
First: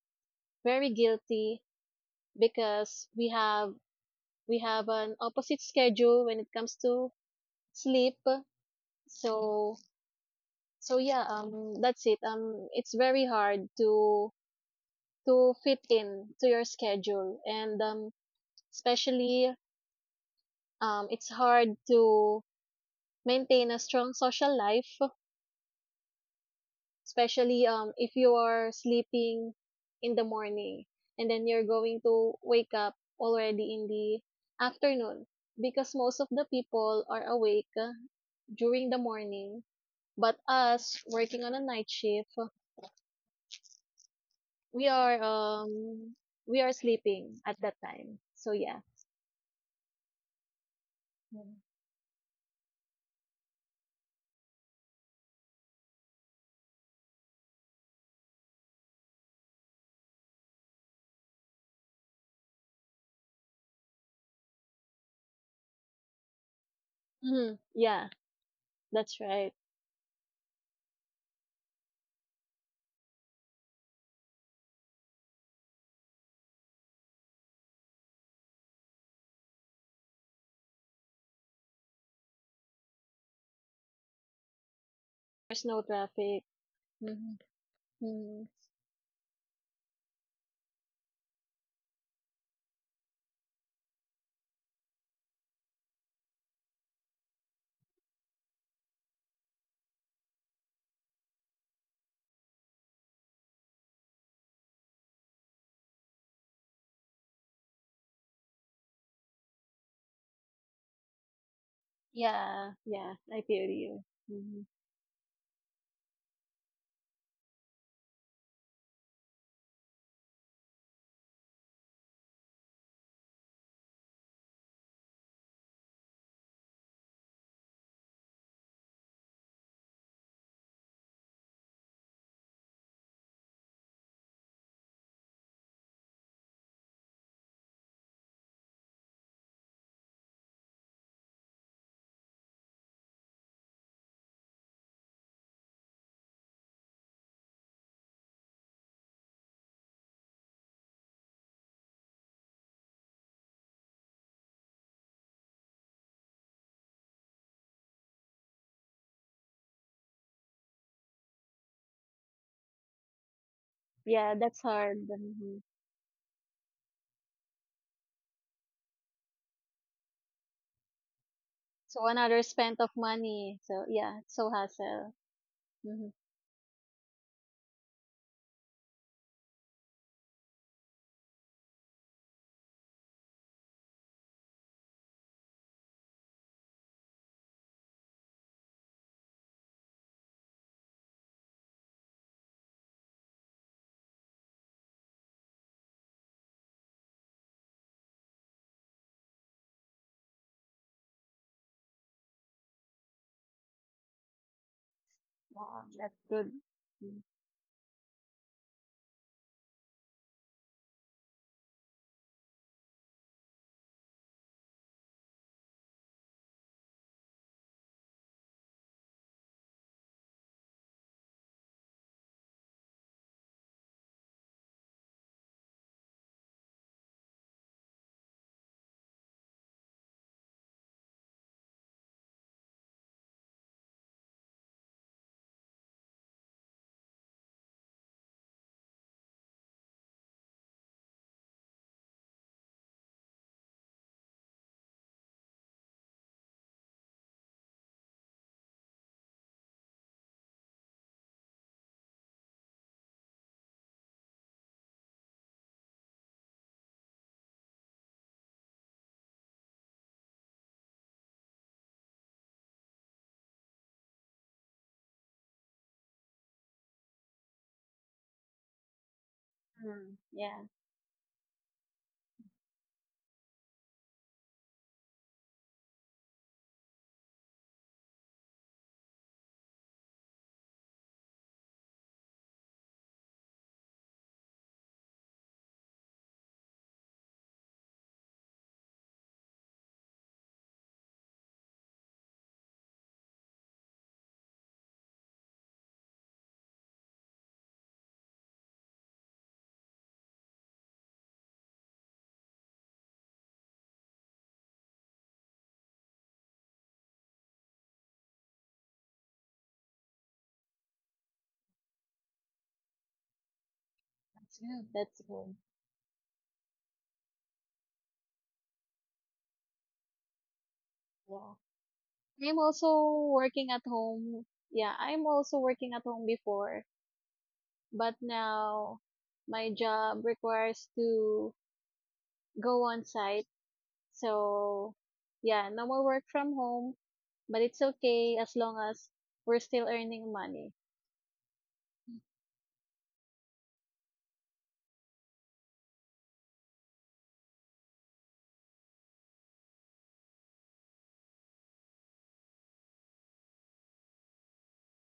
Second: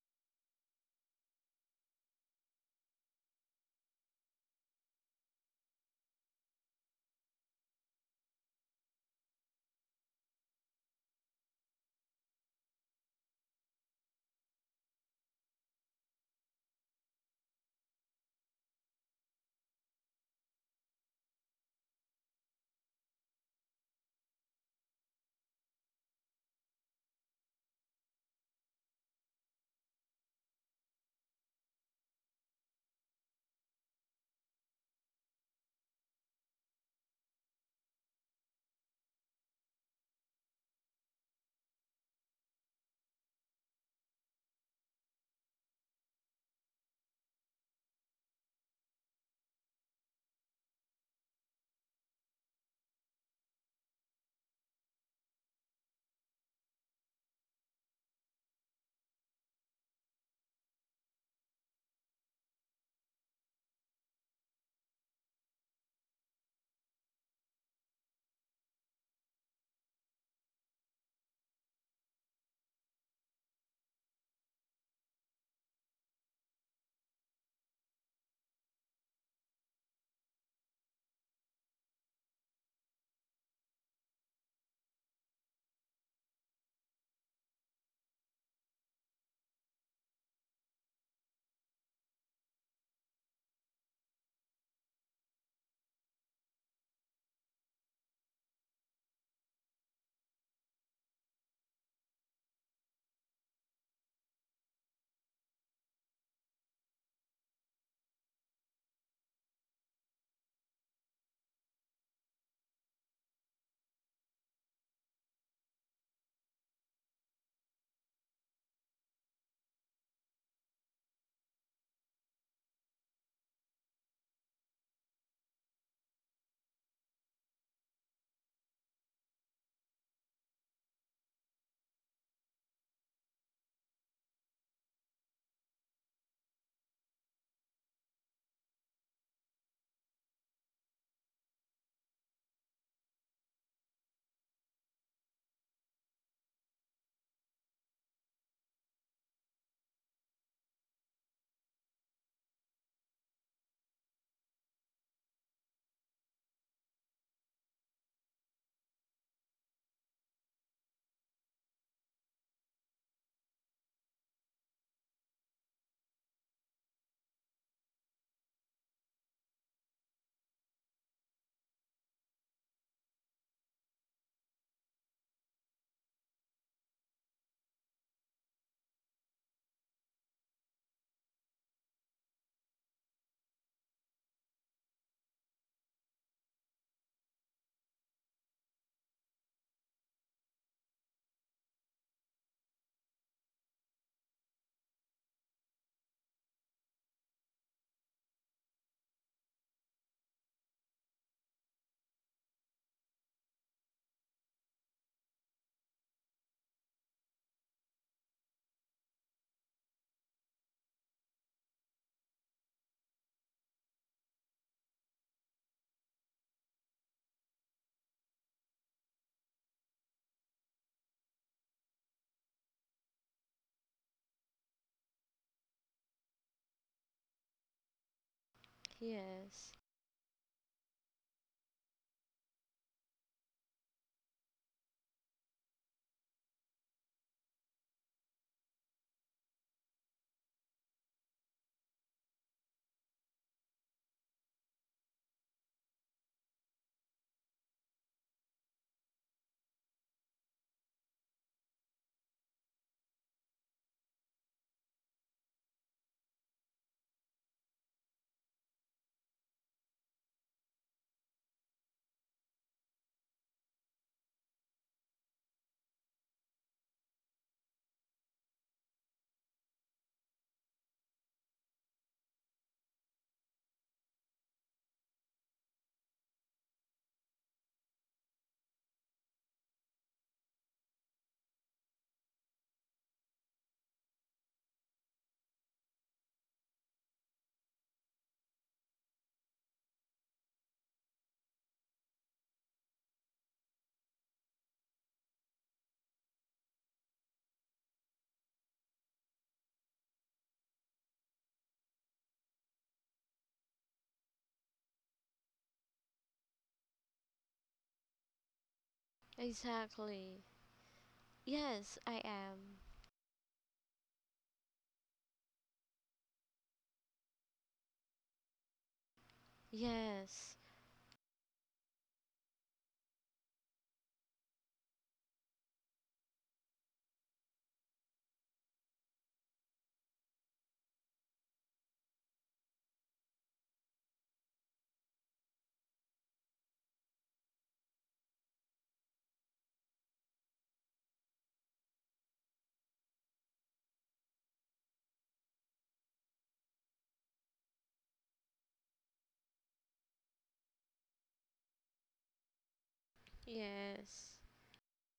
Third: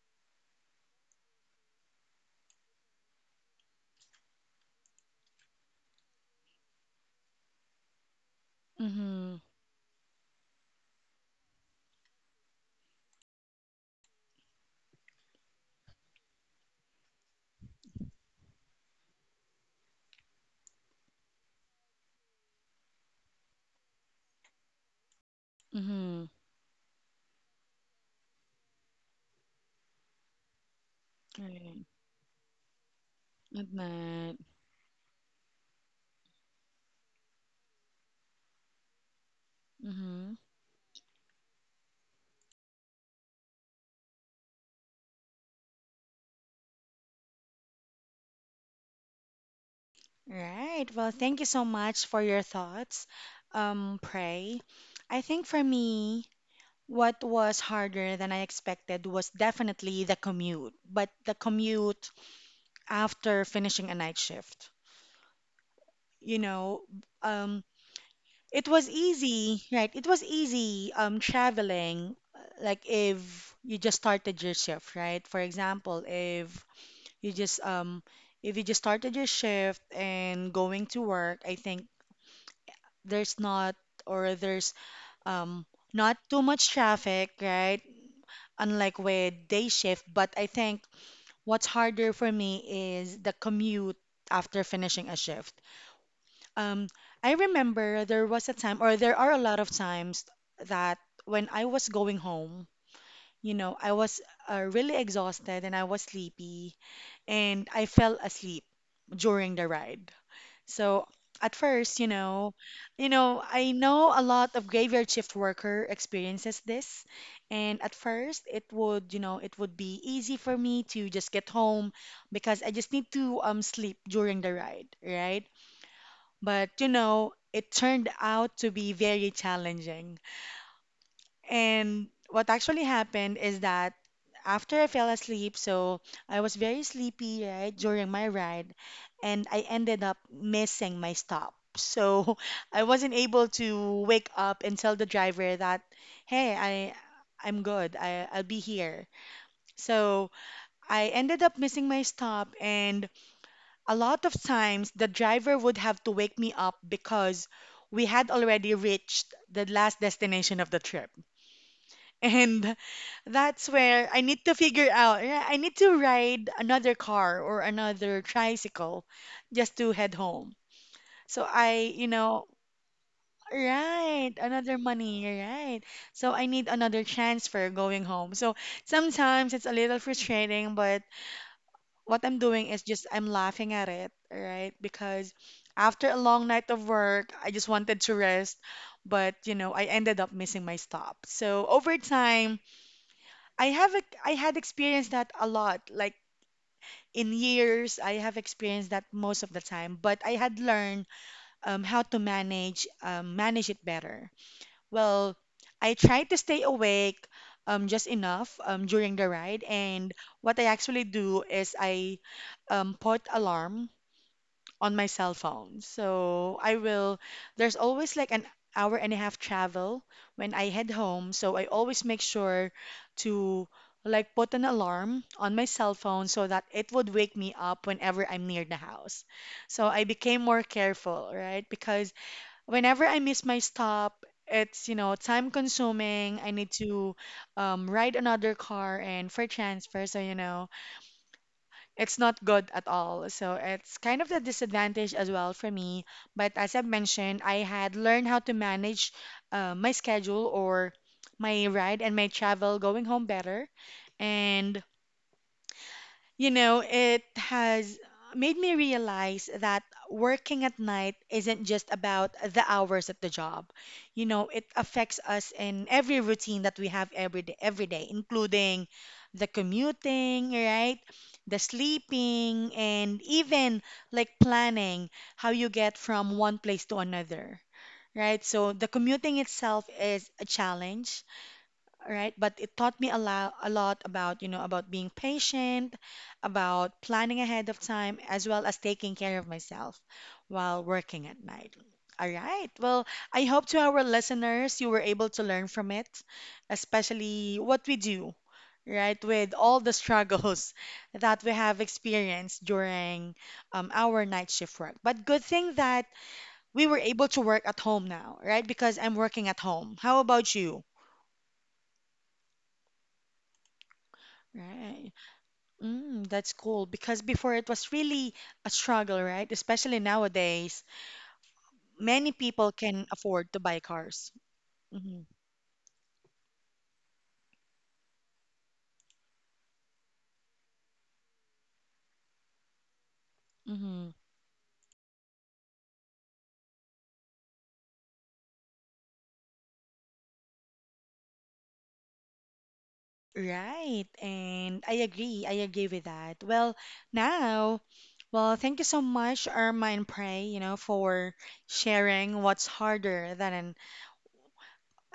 Speaker 3: very guilty because we have an opposite schedule when it comes to sleep.
Speaker 1: mm-hmm,
Speaker 3: So so yeah, that's it. It's very hard to fit in to your schedule, and especially it's hard to maintain a strong social life,
Speaker 1: mm-hmm.
Speaker 3: especially if you are sleeping in the morning and then you're
Speaker 1: Right.
Speaker 3: going to wake up
Speaker 1: At
Speaker 3: already in the
Speaker 1: night.
Speaker 3: afternoon, because most of the people are awake during the morning,
Speaker 1: Mm-hmm.
Speaker 3: but us working on a night shift, we are we are sleeping at that time. So yeah.
Speaker 1: Right. Well, thank you so much for your thoughts, Pray. I think for me, what was harder than I expected was definitely the commute, but the commute after finishing a night shift. You know,
Speaker 3: Hmm,
Speaker 1: um,
Speaker 3: yeah,
Speaker 1: it was
Speaker 3: that's right.
Speaker 1: easy, right? It was easy traveling, like if you just started your shift, right? For example, you just um, if you just started your shift and going to work, I think there's not or there's
Speaker 3: There's
Speaker 1: um,
Speaker 3: no
Speaker 1: not
Speaker 3: traffic.
Speaker 1: too much
Speaker 3: Hmm.
Speaker 1: traffic, right?
Speaker 3: Hmm.
Speaker 1: Unlike with day shift, but I think what's harder for me is the commute after finishing a shift. Um, I remember there was a time, or there are a lot of times that when I was going home, you know, I was really exhausted and I was sleepy and I fell asleep during the ride. So at first, you know,
Speaker 3: Yeah, yeah, I feel
Speaker 1: I
Speaker 3: you.
Speaker 1: know a lot
Speaker 3: Hmm,
Speaker 1: of graveyard shift worker experiences this, and at first it would, you know, it would be easy for me to just get home because I just need to sleep during the ride, right? But you know, it turned out to be very challenging. And what actually happened is that after I fell asleep, so I was very sleepy, right, during my ride, and I ended up missing my stop. So [laughs] I wasn't able to wake up and tell the driver that, hey, I'm good. I'll be here. So I ended up missing my stop, and a lot of times the driver would have to wake me up because we had already reached the last destination of the trip. And that's where I
Speaker 3: yeah,
Speaker 1: need to
Speaker 3: that's
Speaker 1: figure
Speaker 3: hard.
Speaker 1: out. Yeah,
Speaker 3: Hmm.
Speaker 1: I need to ride another car or another tricycle just to head home. So
Speaker 3: So another spent of money. So yeah, it's
Speaker 1: right,
Speaker 3: so
Speaker 1: another
Speaker 3: hassle.
Speaker 1: money, right.
Speaker 3: Hmm.
Speaker 1: So I need another transfer going home. So sometimes it's a little frustrating, but what I'm doing is just I'm laughing at it, right? Because after a long night of work, I just wanted to rest, but you know, I ended up missing my stop. So over time, I had experienced that a lot. Like in years, I have experienced that most of the time. But I had learned how to manage manage it better. Well,
Speaker 3: Wow,
Speaker 1: I
Speaker 3: that's
Speaker 1: tried to
Speaker 3: good.
Speaker 1: stay awake
Speaker 3: Mm.
Speaker 1: just enough during the ride. And what I actually do is I put alarm on my cell phone. There's always like an hour and a half travel when I head home. So I always make sure to like put an alarm on my cell phone so that it would wake me up whenever I'm near the house.
Speaker 2: Yes,
Speaker 1: So I became more careful, right? Because whenever I miss my stop, it's, you know, time consuming. I need to ride another car and for transfer. So, you know, it's not good at all. So it's kind of the disadvantage as well for me. But as I have mentioned, I had learned how to manage my schedule or my ride and my travel going home better. And you know, it has made me realize that working at night isn't just about the hours at the job. You know, it affects us in every routine that we have every day, including the
Speaker 3: Mm,
Speaker 1: commuting,
Speaker 3: yeah.
Speaker 1: right? The sleeping, and even like planning how you get from one place to another, right? So the commuting itself is a challenge, right? But it taught me a lot about, you know, about being patient, about planning ahead of time, as well as taking care of myself while working at night. All right. Well, I hope to our listeners you were able to learn from it, especially what we do, right, with all the struggles [laughs] that we have experienced during our night shift work. But good thing that we were able to work at home now, right? Because I'm working at home. How
Speaker 2: exactly.
Speaker 1: about you?
Speaker 2: Yes, I am.
Speaker 3: That's good,
Speaker 1: Right.
Speaker 3: that's good.
Speaker 1: Mm, that's cool because before it was really a struggle, right? Especially
Speaker 2: Yes,
Speaker 1: nowadays,
Speaker 3: Yeah.
Speaker 1: many
Speaker 3: I'm
Speaker 1: people can
Speaker 3: also
Speaker 1: afford to
Speaker 3: working at
Speaker 1: buy cars.
Speaker 3: home. Yeah, I'm
Speaker 1: Hmm.
Speaker 3: also working at home before, but now my job requires to go on site.
Speaker 1: Hmm.
Speaker 3: So yeah, no more work from home, but it's okay as long as we're still earning money.
Speaker 1: Right, and I agree. I agree with that. Well, now, well, thank you so much, Irma and Prey, you know, for sharing what's harder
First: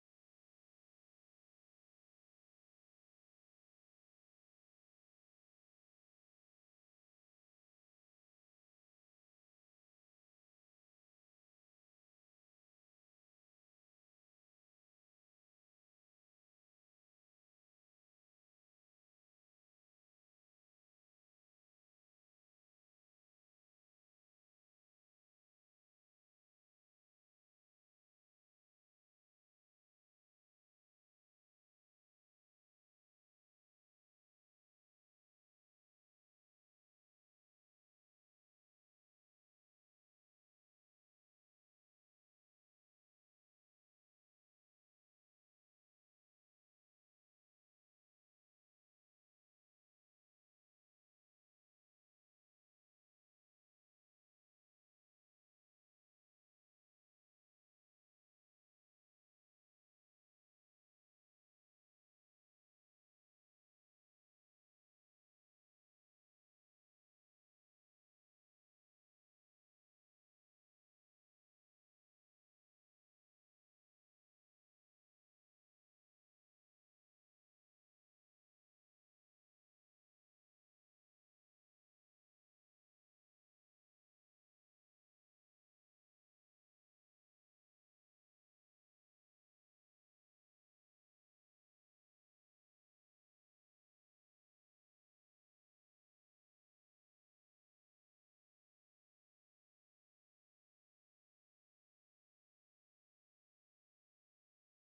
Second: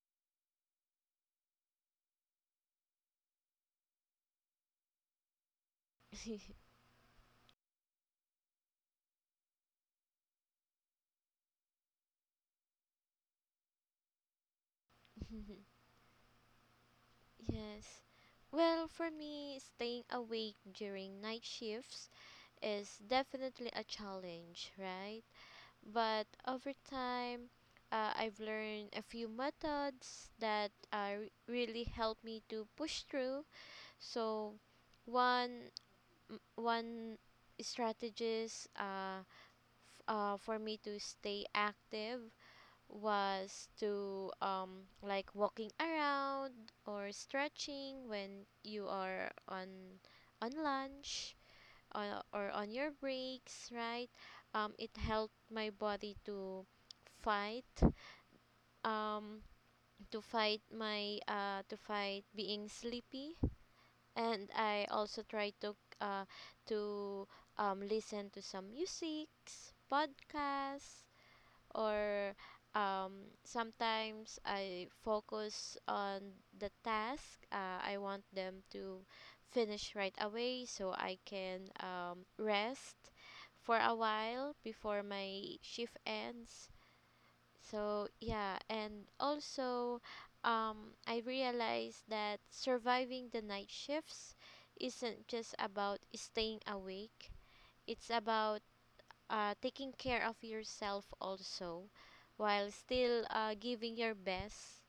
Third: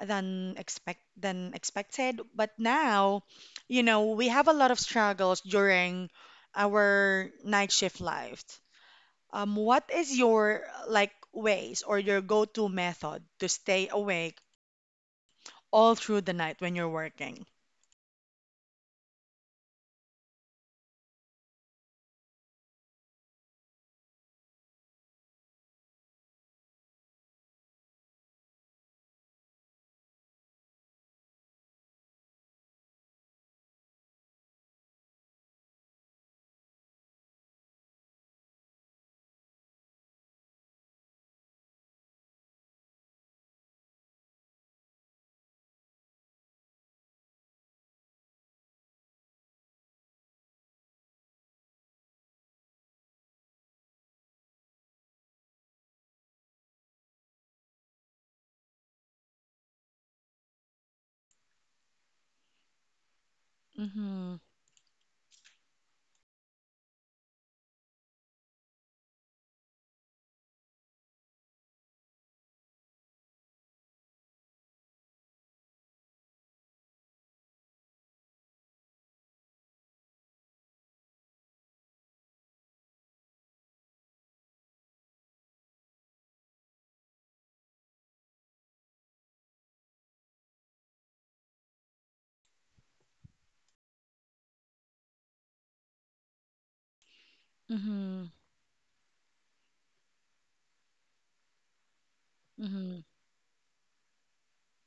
Speaker 1: than expect than expected. But now, you know, we have a lot of struggles during
Speaker 2: yes.
Speaker 1: our night shift life. What is your like ways or your go-to method to stay awake
Speaker 2: [laughs]
Speaker 1: all through the night when you're working?
Speaker 2: Yes. Well, for me, staying awake during night shifts is definitely a challenge, right? But over time, I've learned a few methods that, really help me to push through. So, one one strategies, for me to stay active was to, like walking around or stretching when you are on lunch, or on your breaks, right, it helped my body fight um to fight being sleepy,
Speaker 1: Mm-hmm.
Speaker 2: and I also try to listen to some musics, podcasts, or um, sometimes I focus on the task. I want them to finish right away, so I can, rest for a while before my shift ends. So yeah, and also, I realized that surviving the night shifts isn't just about staying awake. It's
Speaker 1: Mm-hmm.
Speaker 2: about, taking care of yourself also, while
Speaker 1: Mm-hmm.
Speaker 2: still, giving your best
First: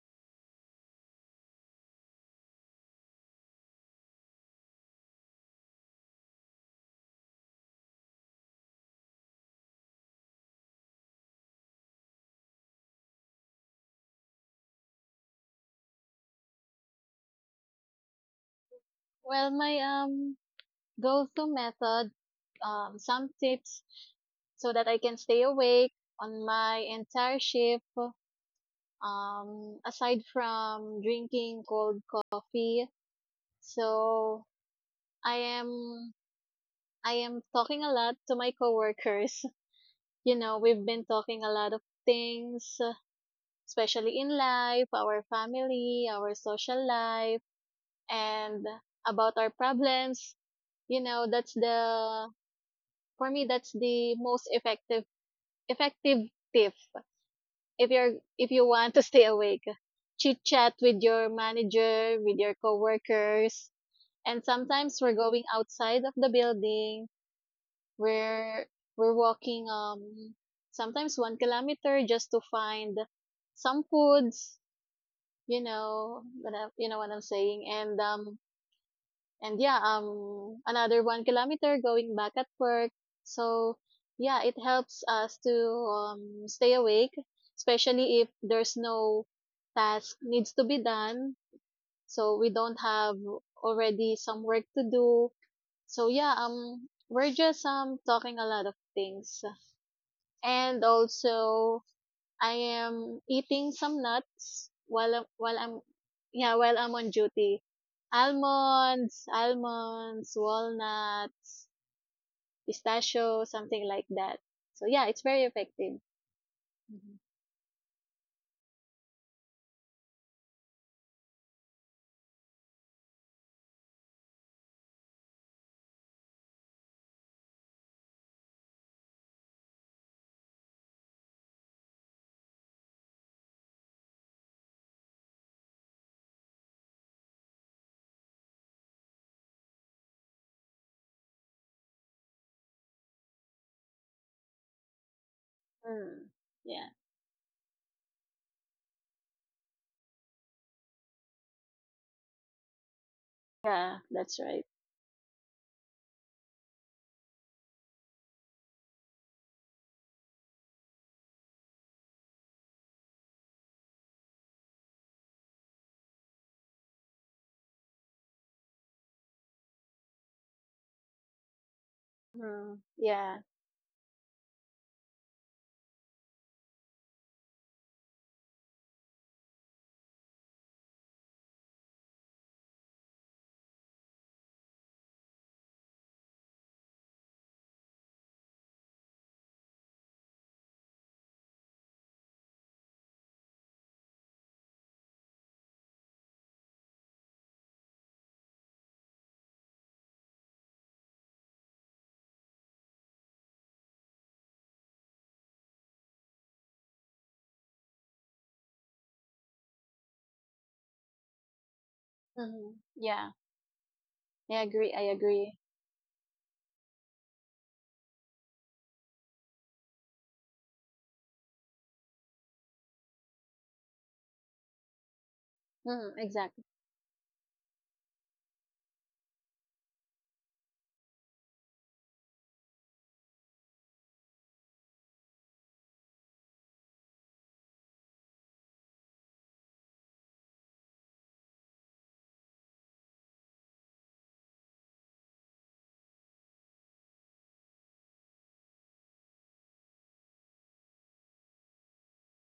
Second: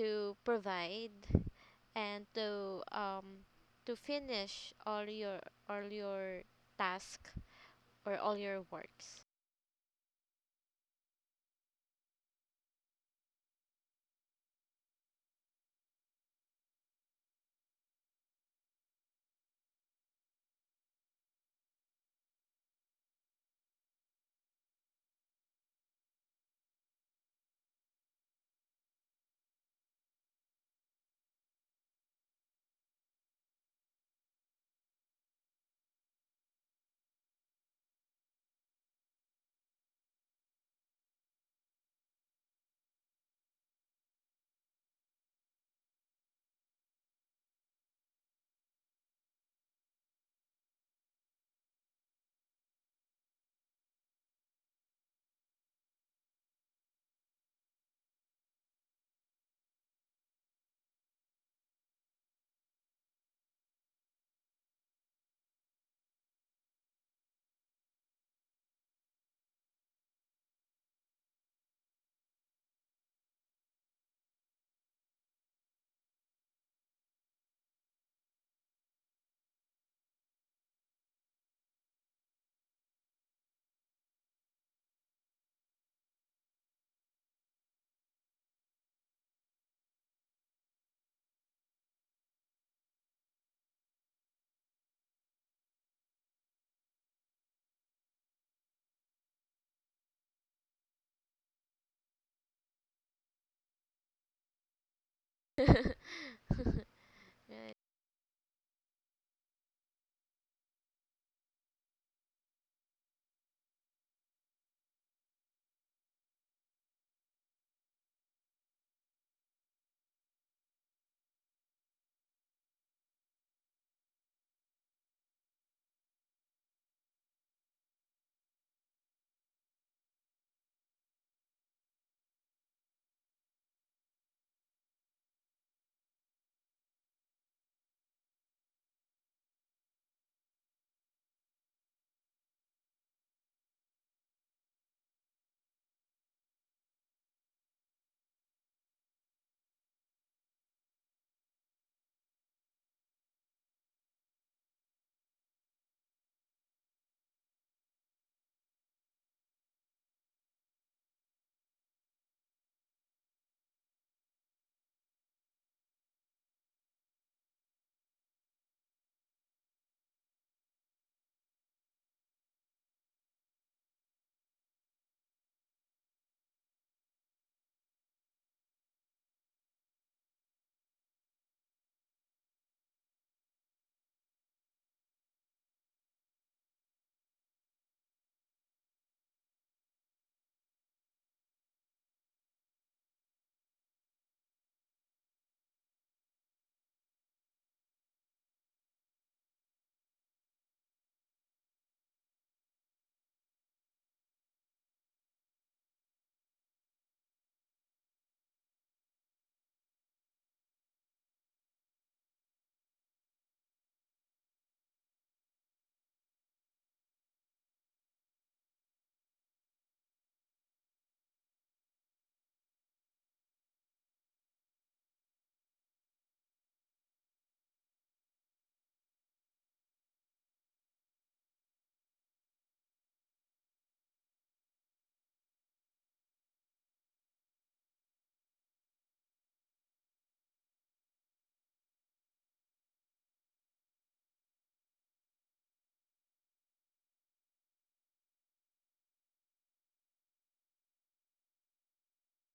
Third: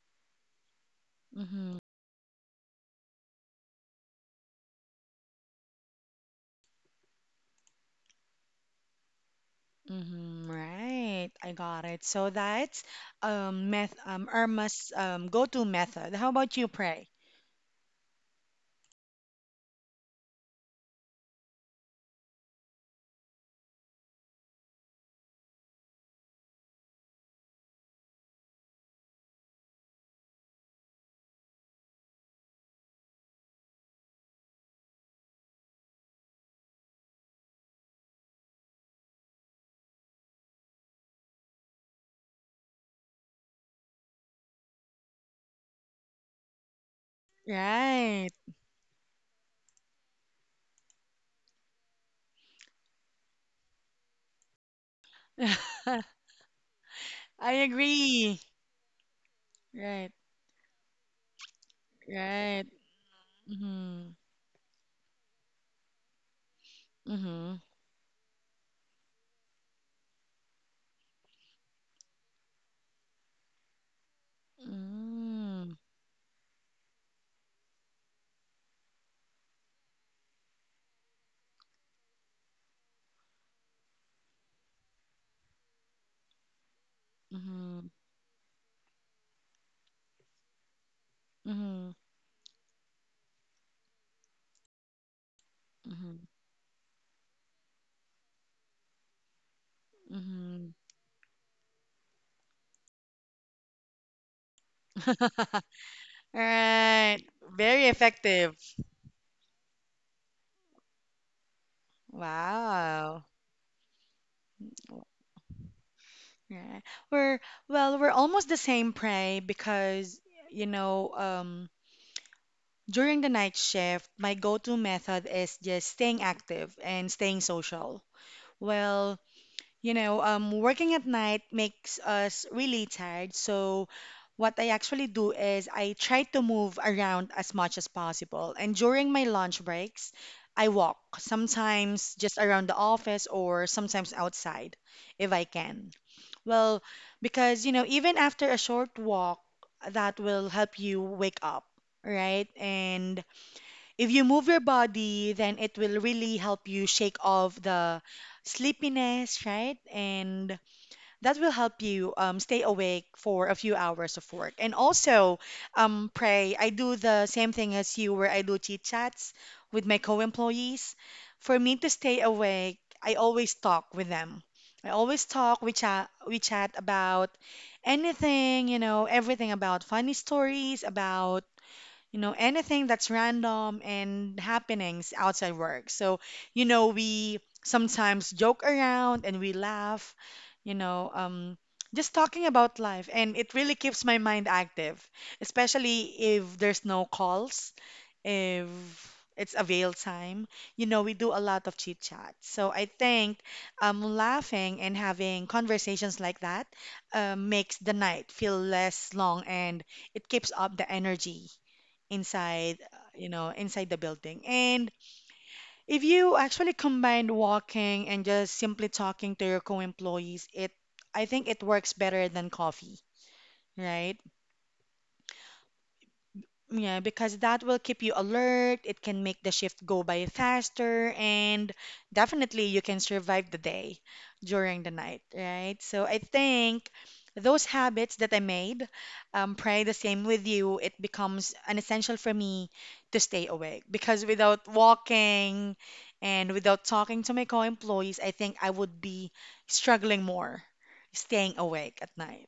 Speaker 2: to provide
Speaker 1: Mm-hmm.
Speaker 2: and to finish all your task, or all your works.
Speaker 1: Mm-hmm. Right. I got it. So that's meth Irma's go-to method. How about you, Pray?
Speaker 3: Well, my Those two methods, some tips so that I can stay awake on my entire shift. Aside from drinking cold coffee, so I am I am talking a lot to my coworkers. [laughs] You know, we've been talking a lot of things, especially in life, our family, our social life,
Speaker 1: Right.
Speaker 3: and about our problems. You know, that's the for me that's the most effective
Speaker 1: [laughs]
Speaker 3: tip.
Speaker 1: I agree.
Speaker 3: If you want to stay awake,
Speaker 1: Right.
Speaker 3: chit chat with your manager, with your
Speaker 1: Right.
Speaker 3: coworkers.
Speaker 1: Mm-hmm.
Speaker 3: And sometimes we're going outside of the building,
Speaker 1: Mm-hmm.
Speaker 3: we're we're walking, sometimes 1 kilometer just to find some foods,
Speaker 1: Mm-hmm.
Speaker 3: you know what I'm saying. And yeah, another 1 kilometer going back at work. So yeah, it helps us to stay awake,
Speaker 1: Mm-hmm.
Speaker 3: especially if there's no task needs to be done.
Speaker 1: Mm-hmm.
Speaker 3: So we don't have already some work to do. So yeah, we're just talking a lot of things,
Speaker 1: Mm-hmm.
Speaker 3: and also I am eating some nuts while
Speaker 2: [laughs]
Speaker 1: [laughs] All
Speaker 3: I'm, yeah,
Speaker 2: Right.
Speaker 3: while I'm on
Speaker 1: right.
Speaker 3: duty.
Speaker 1: Very effective.
Speaker 3: Almonds, almonds, walnuts,
Speaker 1: Wow.
Speaker 3: pistachio, something like that. So yeah, it's very effective.
Speaker 1: Yeah.
Speaker 3: Mhm.
Speaker 1: We're Well, we're almost the same prey because you know, during the night shift, my go-to method is just staying active and staying social. Well, you know, working at night makes us really tired. So, what I actually do is I try to move around as much as possible. And during my lunch breaks, I walk, sometimes just around the office or sometimes outside if I can.
Speaker 3: Mm. Yeah,
Speaker 1: Well, because, you know, even after a short walk, that will help you wake up, right? And
Speaker 3: yeah,
Speaker 1: if you
Speaker 3: that's
Speaker 1: move
Speaker 3: right.
Speaker 1: your body, then it will really help you shake off the sleepiness, right? And that will help you stay awake for a few hours of work. And also, pray. I do the same thing as you, where I do chit chats with my co-employees. For me to stay
Speaker 3: Mm.
Speaker 1: awake, I
Speaker 3: Yeah.
Speaker 1: always talk with them. I always talk, we chat about anything, you know, everything about funny stories, about you know, anything that's random and happenings outside work. So, you know, we sometimes joke around and we laugh, you know, just talking about life. And it really keeps my mind active, especially if there's no calls, if it's avail time. You know, we do a lot of chit chat. So I think laughing and having conversations like that makes the night feel less long, and it keeps up the energy
Speaker 3: Hmm,
Speaker 1: inside,
Speaker 3: yeah,
Speaker 1: you know, inside the building.
Speaker 3: I agree, I
Speaker 1: And
Speaker 3: agree.
Speaker 1: if you actually combine walking and just simply talking to your co-employees, it I think it works better than coffee, right?
Speaker 3: Mm, exactly.
Speaker 1: Yeah, because that will keep you alert, it can make the shift go by faster, and definitely you can survive the day during the night, right? So I think those habits that I made, probably the same with you, it becomes an essential for me to stay awake because without walking and without talking to my co-employees, I think I would be struggling more staying awake at night.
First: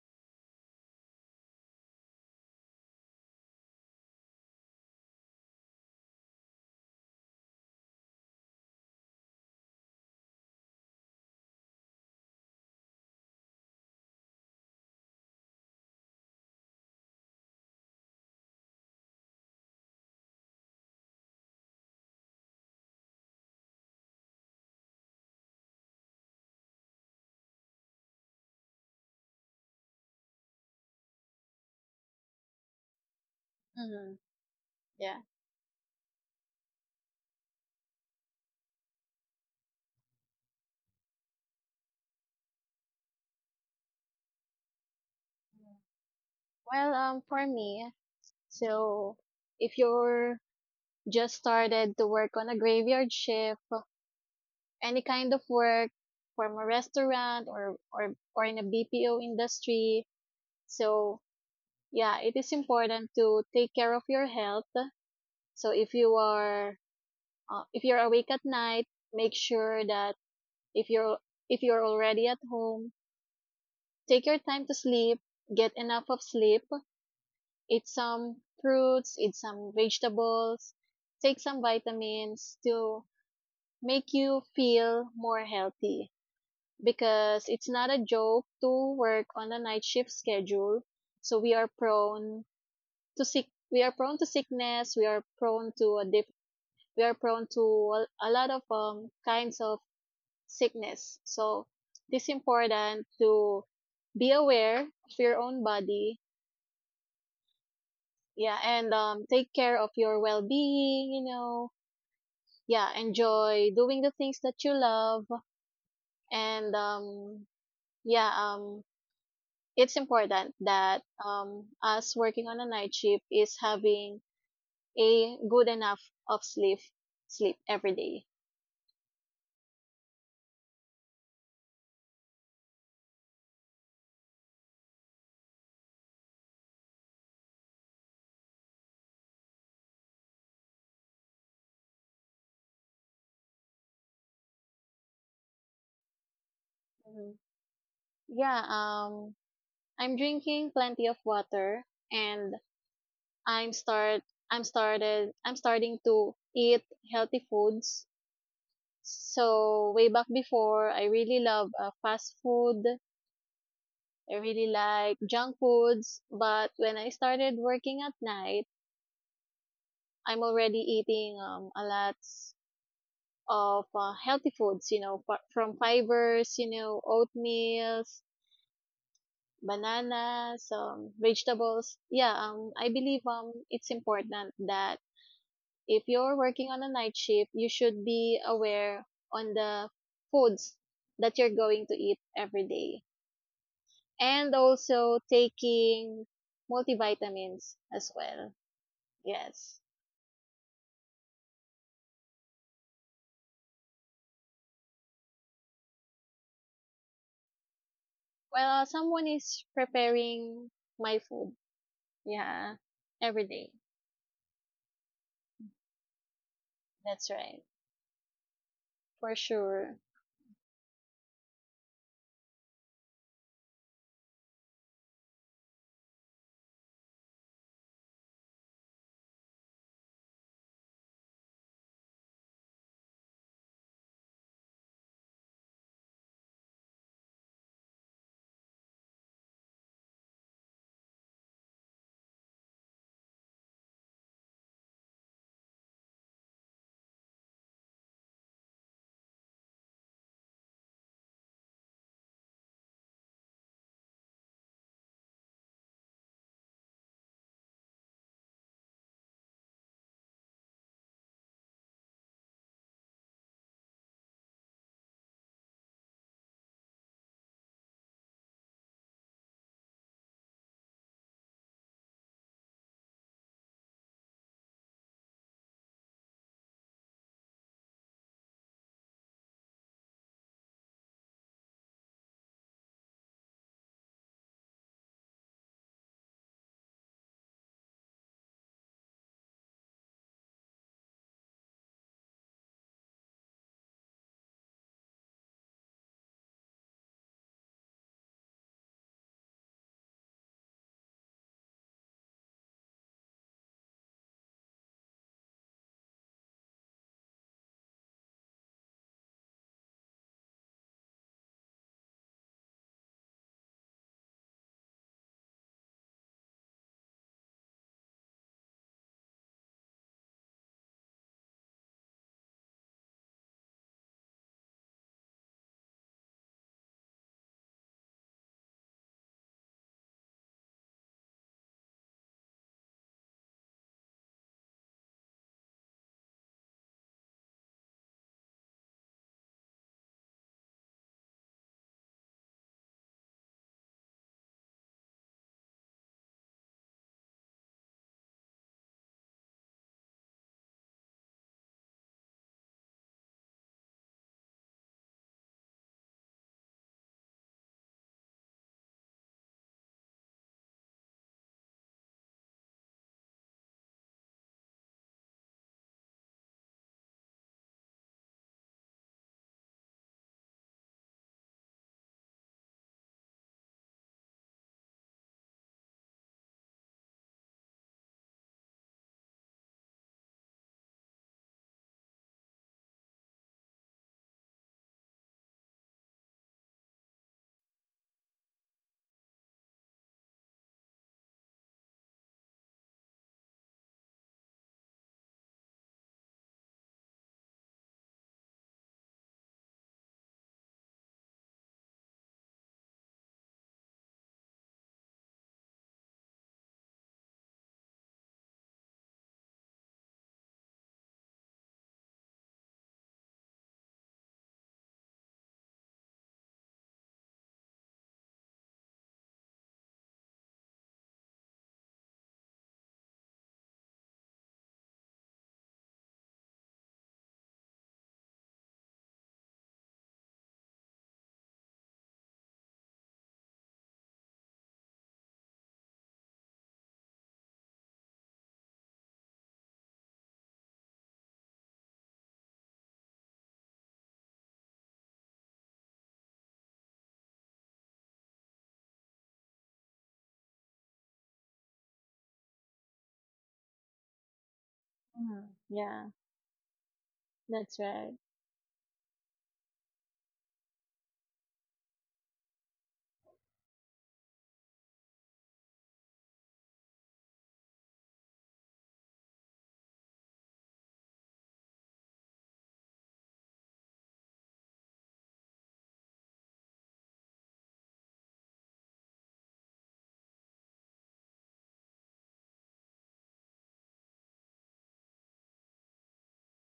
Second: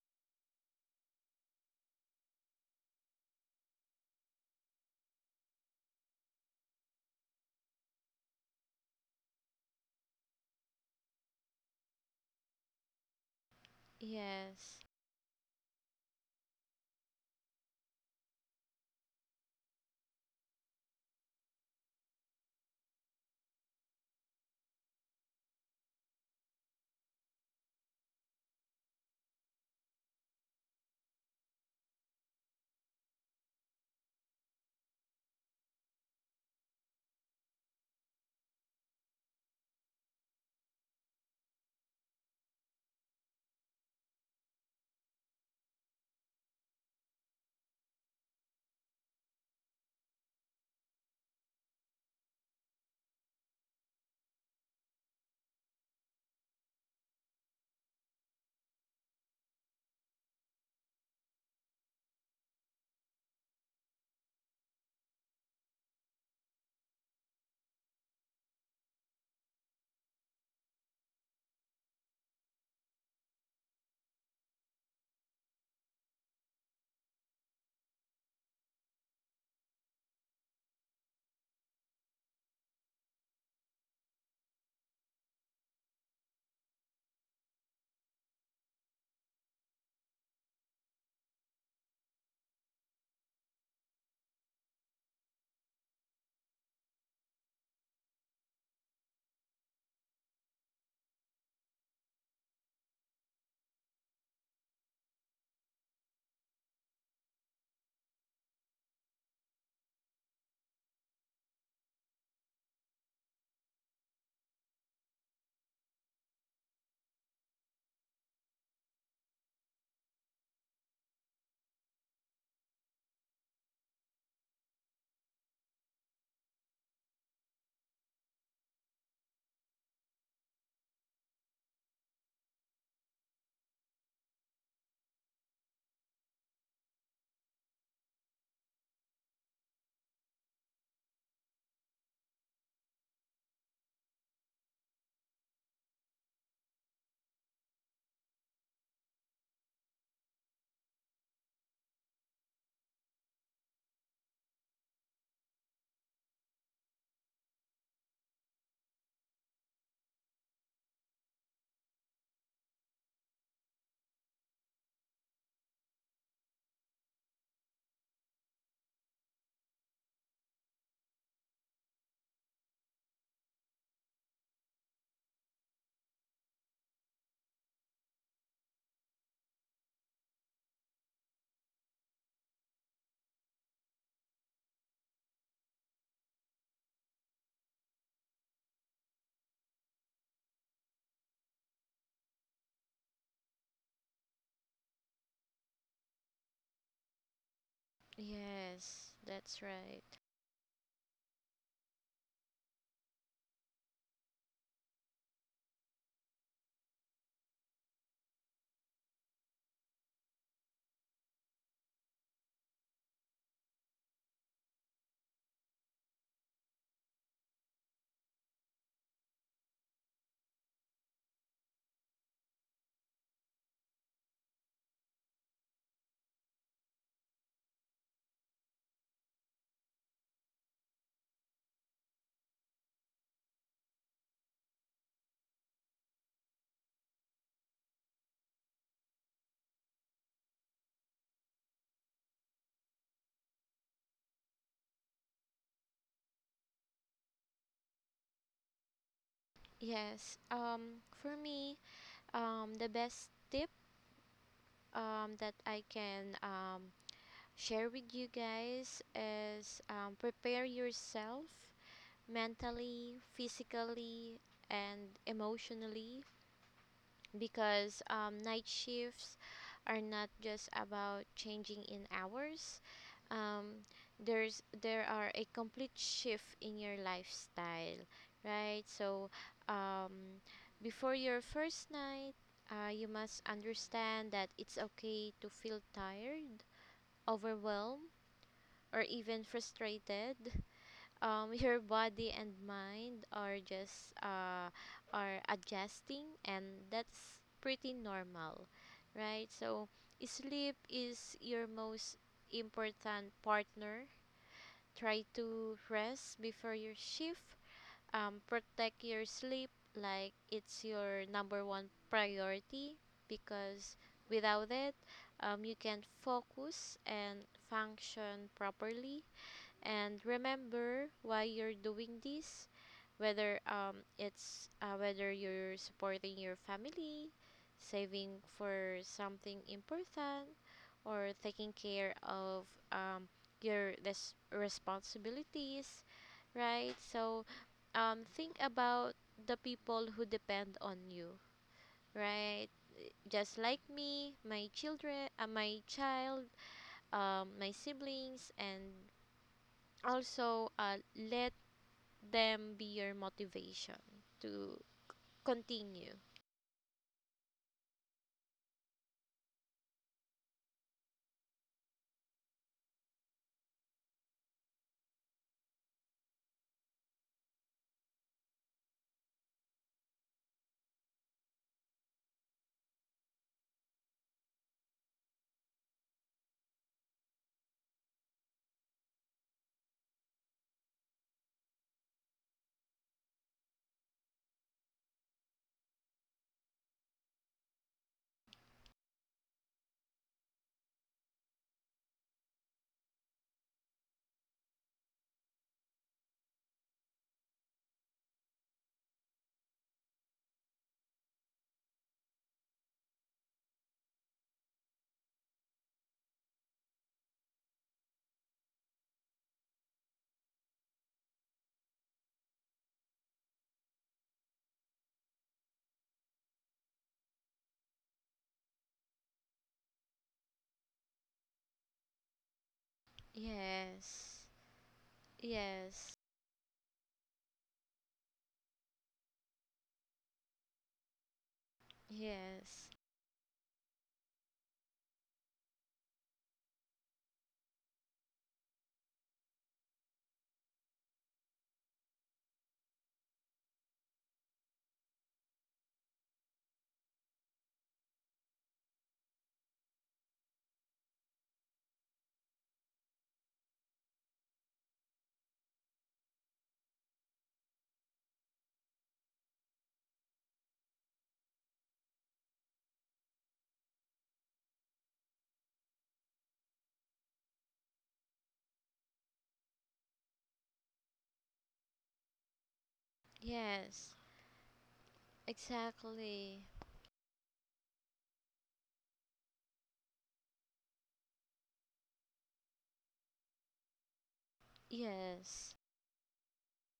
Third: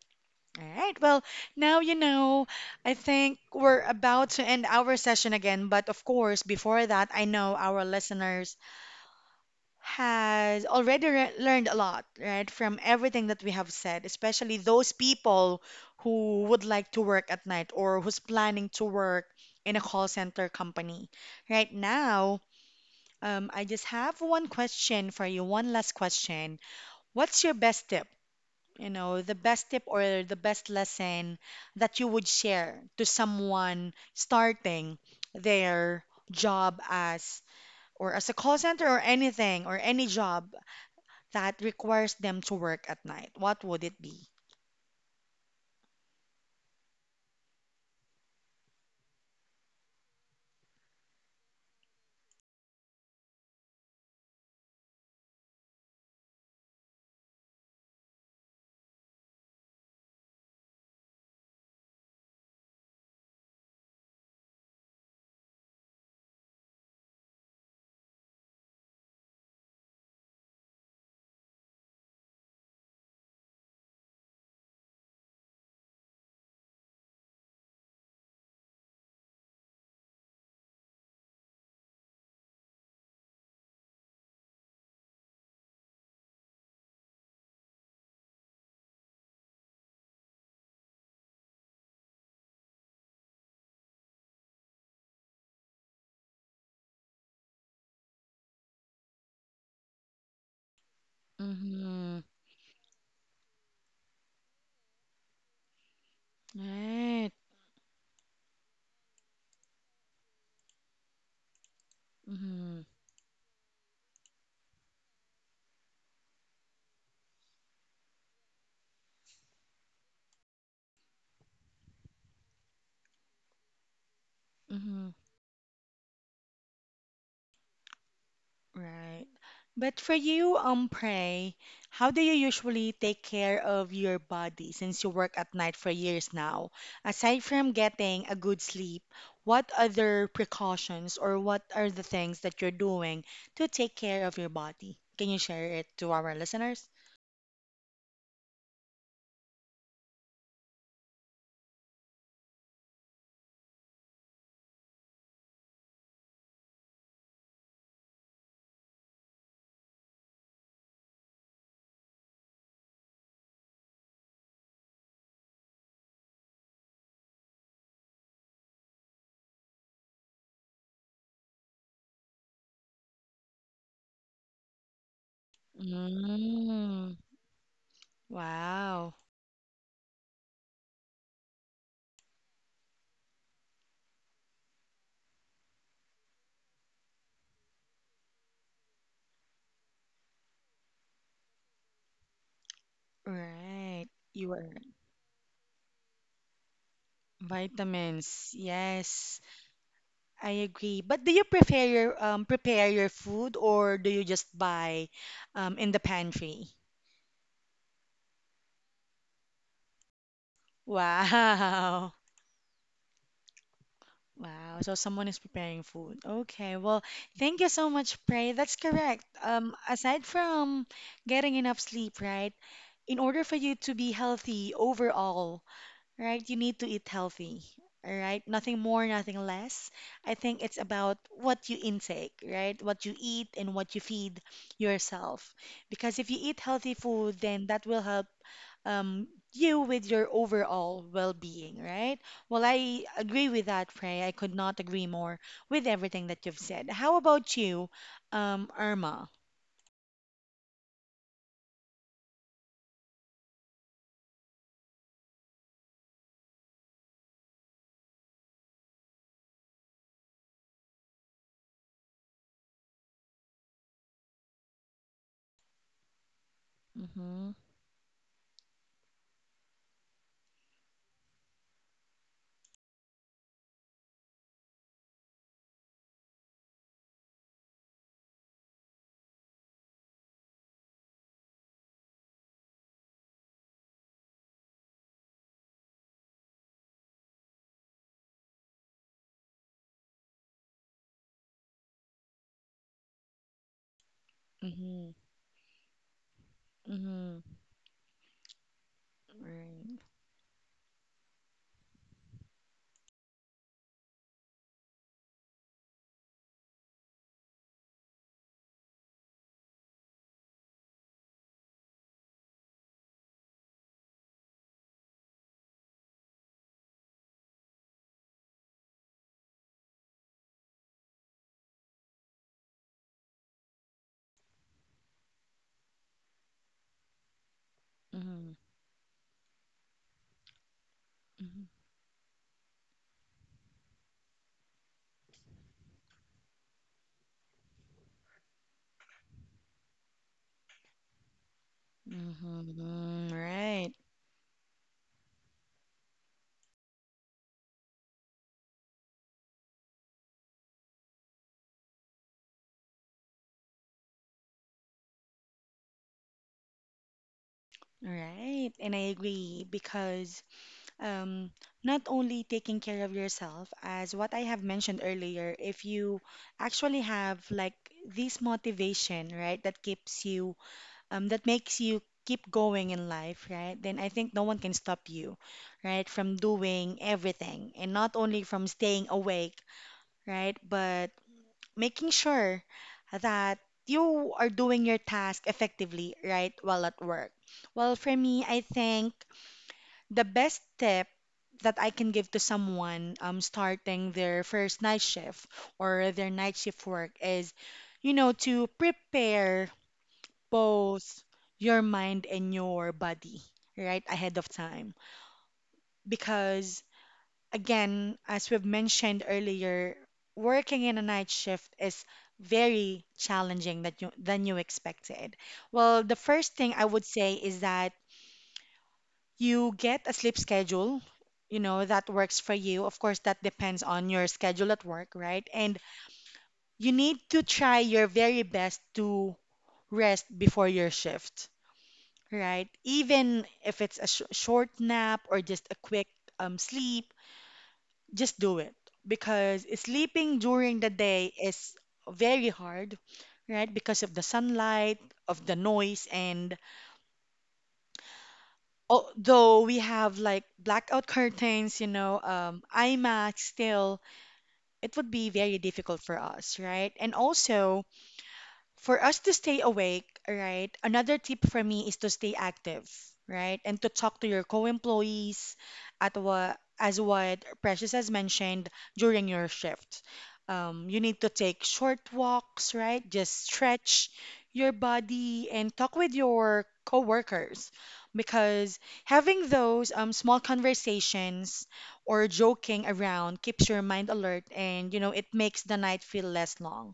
Speaker 1: All right. Well, now you know. I think we're about to end our session again, but of course, before that, I know our listeners has already learned a lot, right, from everything that we have said, especially
Speaker 2: Yes,
Speaker 1: those people who would like to work at night or who's planning to work in a call center company. Right now, I just have one question for you, one last question. What's your best tip, you know, the best tip or the best lesson that you would share to someone
Speaker 3: Hmm,
Speaker 1: starting
Speaker 3: yeah.
Speaker 1: their job as or as a call center or anything or any job that requires them to work at night? What would it be?
Speaker 3: Well, for me, so if you're just started to work on a graveyard shift, any kind of work, from a restaurant or in a BPO industry. So yeah, it is important to take care of your health. So if you are, if you're awake at night, make sure that if you're if you're already at home, take your time to sleep, get enough of sleep, eat some fruits, eat some vegetables, take some vitamins to make you feel more healthy. Because it's not a joke to work on a night shift schedule. So we are prone to sick. We are prone to sickness. We are prone to a dip. We are prone to a lot of kinds of sickness. So
Speaker 1: Mm-hmm.
Speaker 3: it's important to be aware of your own body.
Speaker 1: Right.
Speaker 3: Yeah, and take care of your well-being. You know,
Speaker 1: Mm-hmm.
Speaker 3: yeah, enjoy doing the things that you love, and yeah, it's important that us working on a night shift is having
Speaker 1: Mm-hmm.
Speaker 3: a good enough of sleep every day.
Speaker 1: Right. But for you, Pray, how do you usually take care of your body since you work at night for years now? Aside from getting a good sleep, what other precautions or what are the things that you're doing to take care of your body? Can you share it to our listeners?
Speaker 3: Mhm. Yeah, I'm drinking plenty of water, and I'm start I'm starting to eat healthy foods. So way back before, I really love fast food. I really like junk foods, but when I started working at night, I'm already eating a lot of healthy foods, you know, from fibers, you know,
Speaker 1: Mm,
Speaker 3: oatmeals,
Speaker 1: wow.
Speaker 3: bananas, vegetables. Yeah, I believe it's important that if you're working on a night shift, you should be aware on the foods that you're going to eat every day,
Speaker 1: Right. You
Speaker 3: and
Speaker 1: are
Speaker 3: also taking multivitamins as
Speaker 1: vitamins.
Speaker 3: well.
Speaker 2: yes,
Speaker 1: Yes.
Speaker 2: that's
Speaker 3: Yes.
Speaker 2: right.
Speaker 1: I agree. But do you prepare your food or do you just buy in the pantry? [laughs]
Speaker 3: Well, someone is preparing my food.
Speaker 1: Wow.
Speaker 3: Yeah, every day.
Speaker 1: Wow. So someone is preparing food. Okay. Well,
Speaker 3: That's
Speaker 1: thank
Speaker 3: right.
Speaker 1: you so much, Prey. That's correct.
Speaker 3: For sure.
Speaker 1: Aside from getting enough sleep, right? In order for you to be healthy overall, right? You need to eat healthy, all right? Nothing more, nothing less. I think it's about what you intake, right? What you eat and what you feed yourself. Because if you eat healthy food, then that will help um, you with your overall well-being, right? Well, I agree with that, Frey. I could not agree more with everything that you've said. How about you, Irma?
Speaker 2: Yes. For me, the best tip that I can, share with you guys is, prepare yourself mentally, physically, and emotionally,
Speaker 1: Mm-hmm,
Speaker 2: because night shifts are not just about changing in hours. Um, there are a complete shift in your lifestyle, right? So um, before your first night, you must understand that it's okay to feel tired, overwhelmed, or even frustrated. [laughs] Your body and mind are just,
Speaker 1: mm-hmm,
Speaker 2: are adjusting, and that's
Speaker 1: mm-hmm,
Speaker 2: pretty normal, right? So
Speaker 1: right,
Speaker 2: sleep is your most important partner. Try to rest before your shift. Protect your sleep like it's your number one priority, because without it, you can focus and function properly, and remember why you're doing this, whether you're supporting your family, saving
Speaker 1: mm-hmm,
Speaker 2: for something important, or
Speaker 1: mm-hmm,
Speaker 2: taking care of um your responsibilities, right? So think about the people who depend on you, right?
Speaker 1: mm-hmm, mm-hmm.
Speaker 2: Just like
Speaker 1: Right.
Speaker 2: me, my children, my child, my siblings, and also, let them be your motivation to continue.
Speaker 1: All right, and I agree because um, not only taking care of yourself, as what I have mentioned earlier, if you actually have like this motivation, right, that keeps you, that makes you keep going in life, right, then I think no one can stop you, right, from doing everything and not only from staying awake, right, but making sure that you are doing your task effectively, right, while at work. Well, for me, I think the best tip that I can give to someone starting their first night shift or their night shift work is, you know, to prepare both your mind and your body, right, ahead of time. Because again, as we've mentioned earlier, working in a night shift is very challenging that you, than you expected. Well, the first thing I would say is that you get a sleep schedule, you know, that works for you. Of course, that depends on your
Speaker 2: Yes.
Speaker 1: schedule at work, right? And
Speaker 2: Yes.
Speaker 1: you need to try your very best to rest before your shift, right?
Speaker 2: Yes.
Speaker 1: Even if it's a sh short nap or just a quick sleep, just do it because sleeping during the day is very hard, right? Because of the sunlight, of the noise, and although we have like blackout curtains, you know, iMac still, it would be very
Speaker 3: Mhm.
Speaker 1: difficult for
Speaker 3: Yeah,
Speaker 1: us, right? And also,
Speaker 3: that's right.
Speaker 1: for us to stay awake, right? Another tip for me is to stay active, right? And to talk to your co-employees at what as what Precious has mentioned during your shift. You need to take short walks, right? Just
Speaker 2: Yes.
Speaker 1: stretch your body and talk with
Speaker 2: Exactly.
Speaker 1: your coworkers because having those small conversations or joking around keeps your mind alert, and you know it makes
Speaker 2: Yes.
Speaker 1: the night feel less long,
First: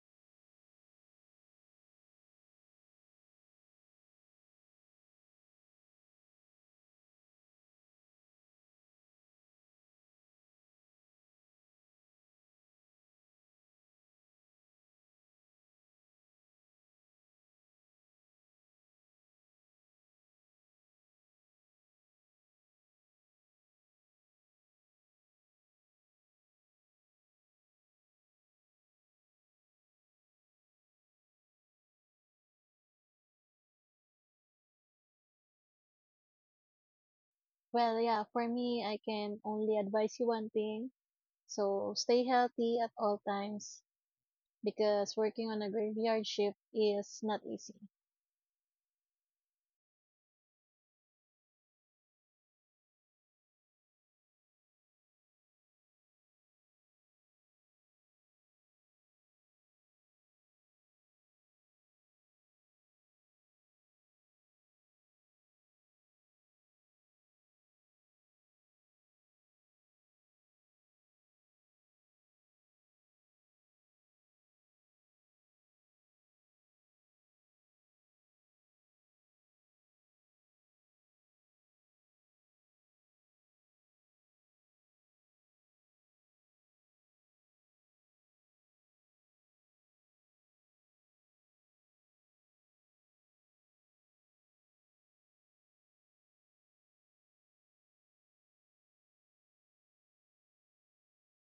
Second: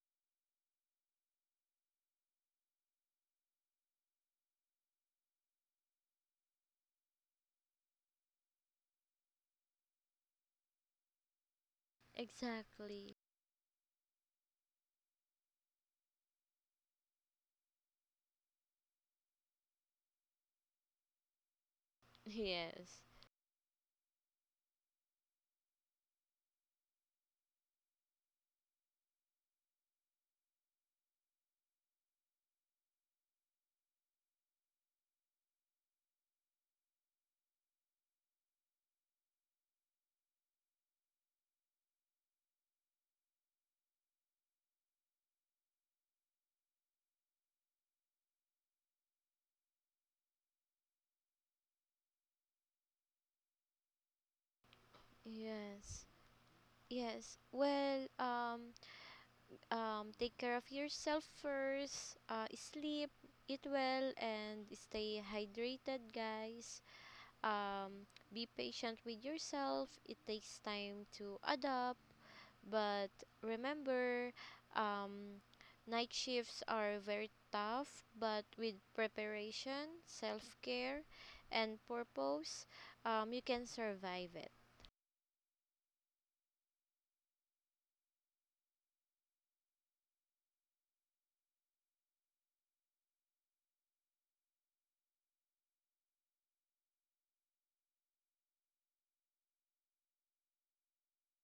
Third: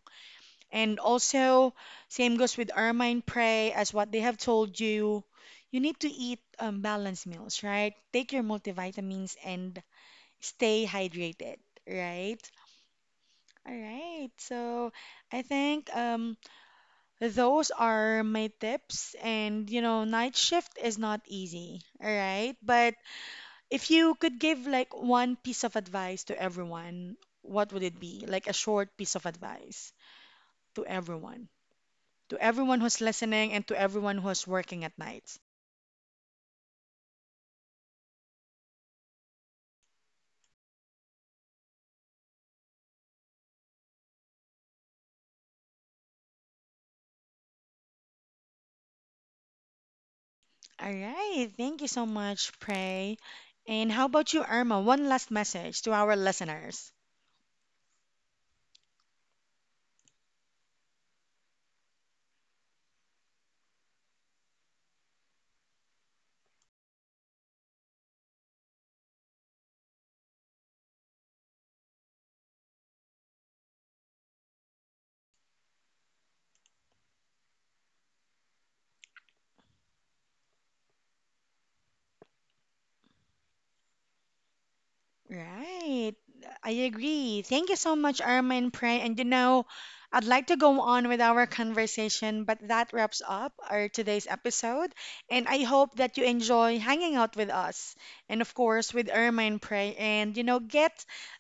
Speaker 1: and also, same goes with Ermine Prey, as what they have told you. You need to eat balanced meals, right? Take your multivitamins and stay hydrated, right?
Speaker 2: Exactly.
Speaker 1: All right. So I think those are my tips. And, you know, night shift is not easy, all right? But
Speaker 2: Yes.
Speaker 1: if you could give like one piece of advice to everyone, what would it be? Like a short piece of advice to everyone, to everyone who's listening and to everyone who's working at nights.
Speaker 3: Well, yeah, for me, I can only advise you one thing. So stay healthy at all times because working on a graveyard shift is not easy.
Speaker 1: All right. Thank you so much, Prey. And how about you, Irma? One last message to
Speaker 2: Yes.
Speaker 1: our listeners.
Speaker 2: Yes. Well, take care of yourself first. Sleep, eat well, and stay hydrated, guys. Um be patient with yourself. It takes time to adapt. But remember, um, night shifts are very tough, but with preparation, self care, and purpose, you can survive it.
Speaker 1: Right. I agree. Thank you so much, Irma and Pray. And you know, I'd like to go on with our conversation, but that wraps up our today's episode. And I hope that you enjoy hanging out with us. And of course, with Irma and Pray. And you know, get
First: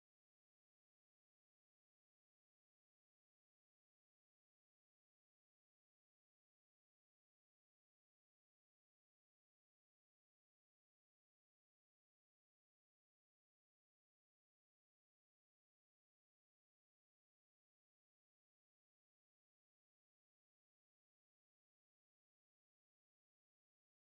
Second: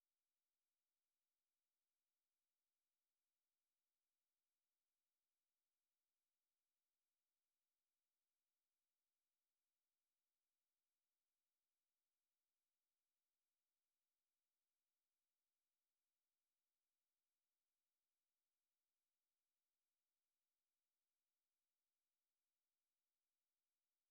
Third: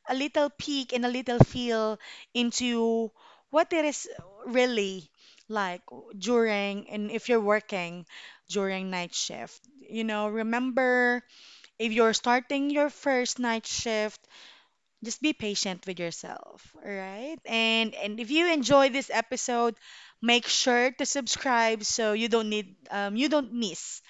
Speaker 1: a little peek and a little feel into what it is really like during, and if you're working during night shift. You know, remember if you're starting your first night shift, just be patient with yourself, all right? And if you enjoy this episode, make sure to subscribe so you don't need you don't miss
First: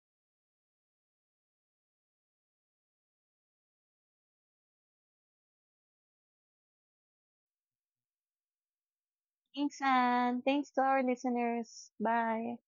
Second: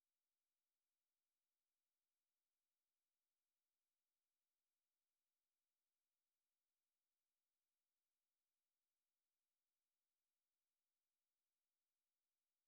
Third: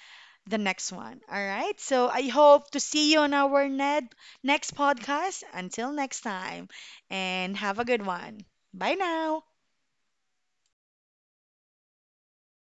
Speaker 1: the next one, all right? So I hope to see you on our ned next podcast. Until next time, and have a good one. Bye now.
Speaker 3: Thanks, and thanks to our listeners. Bye.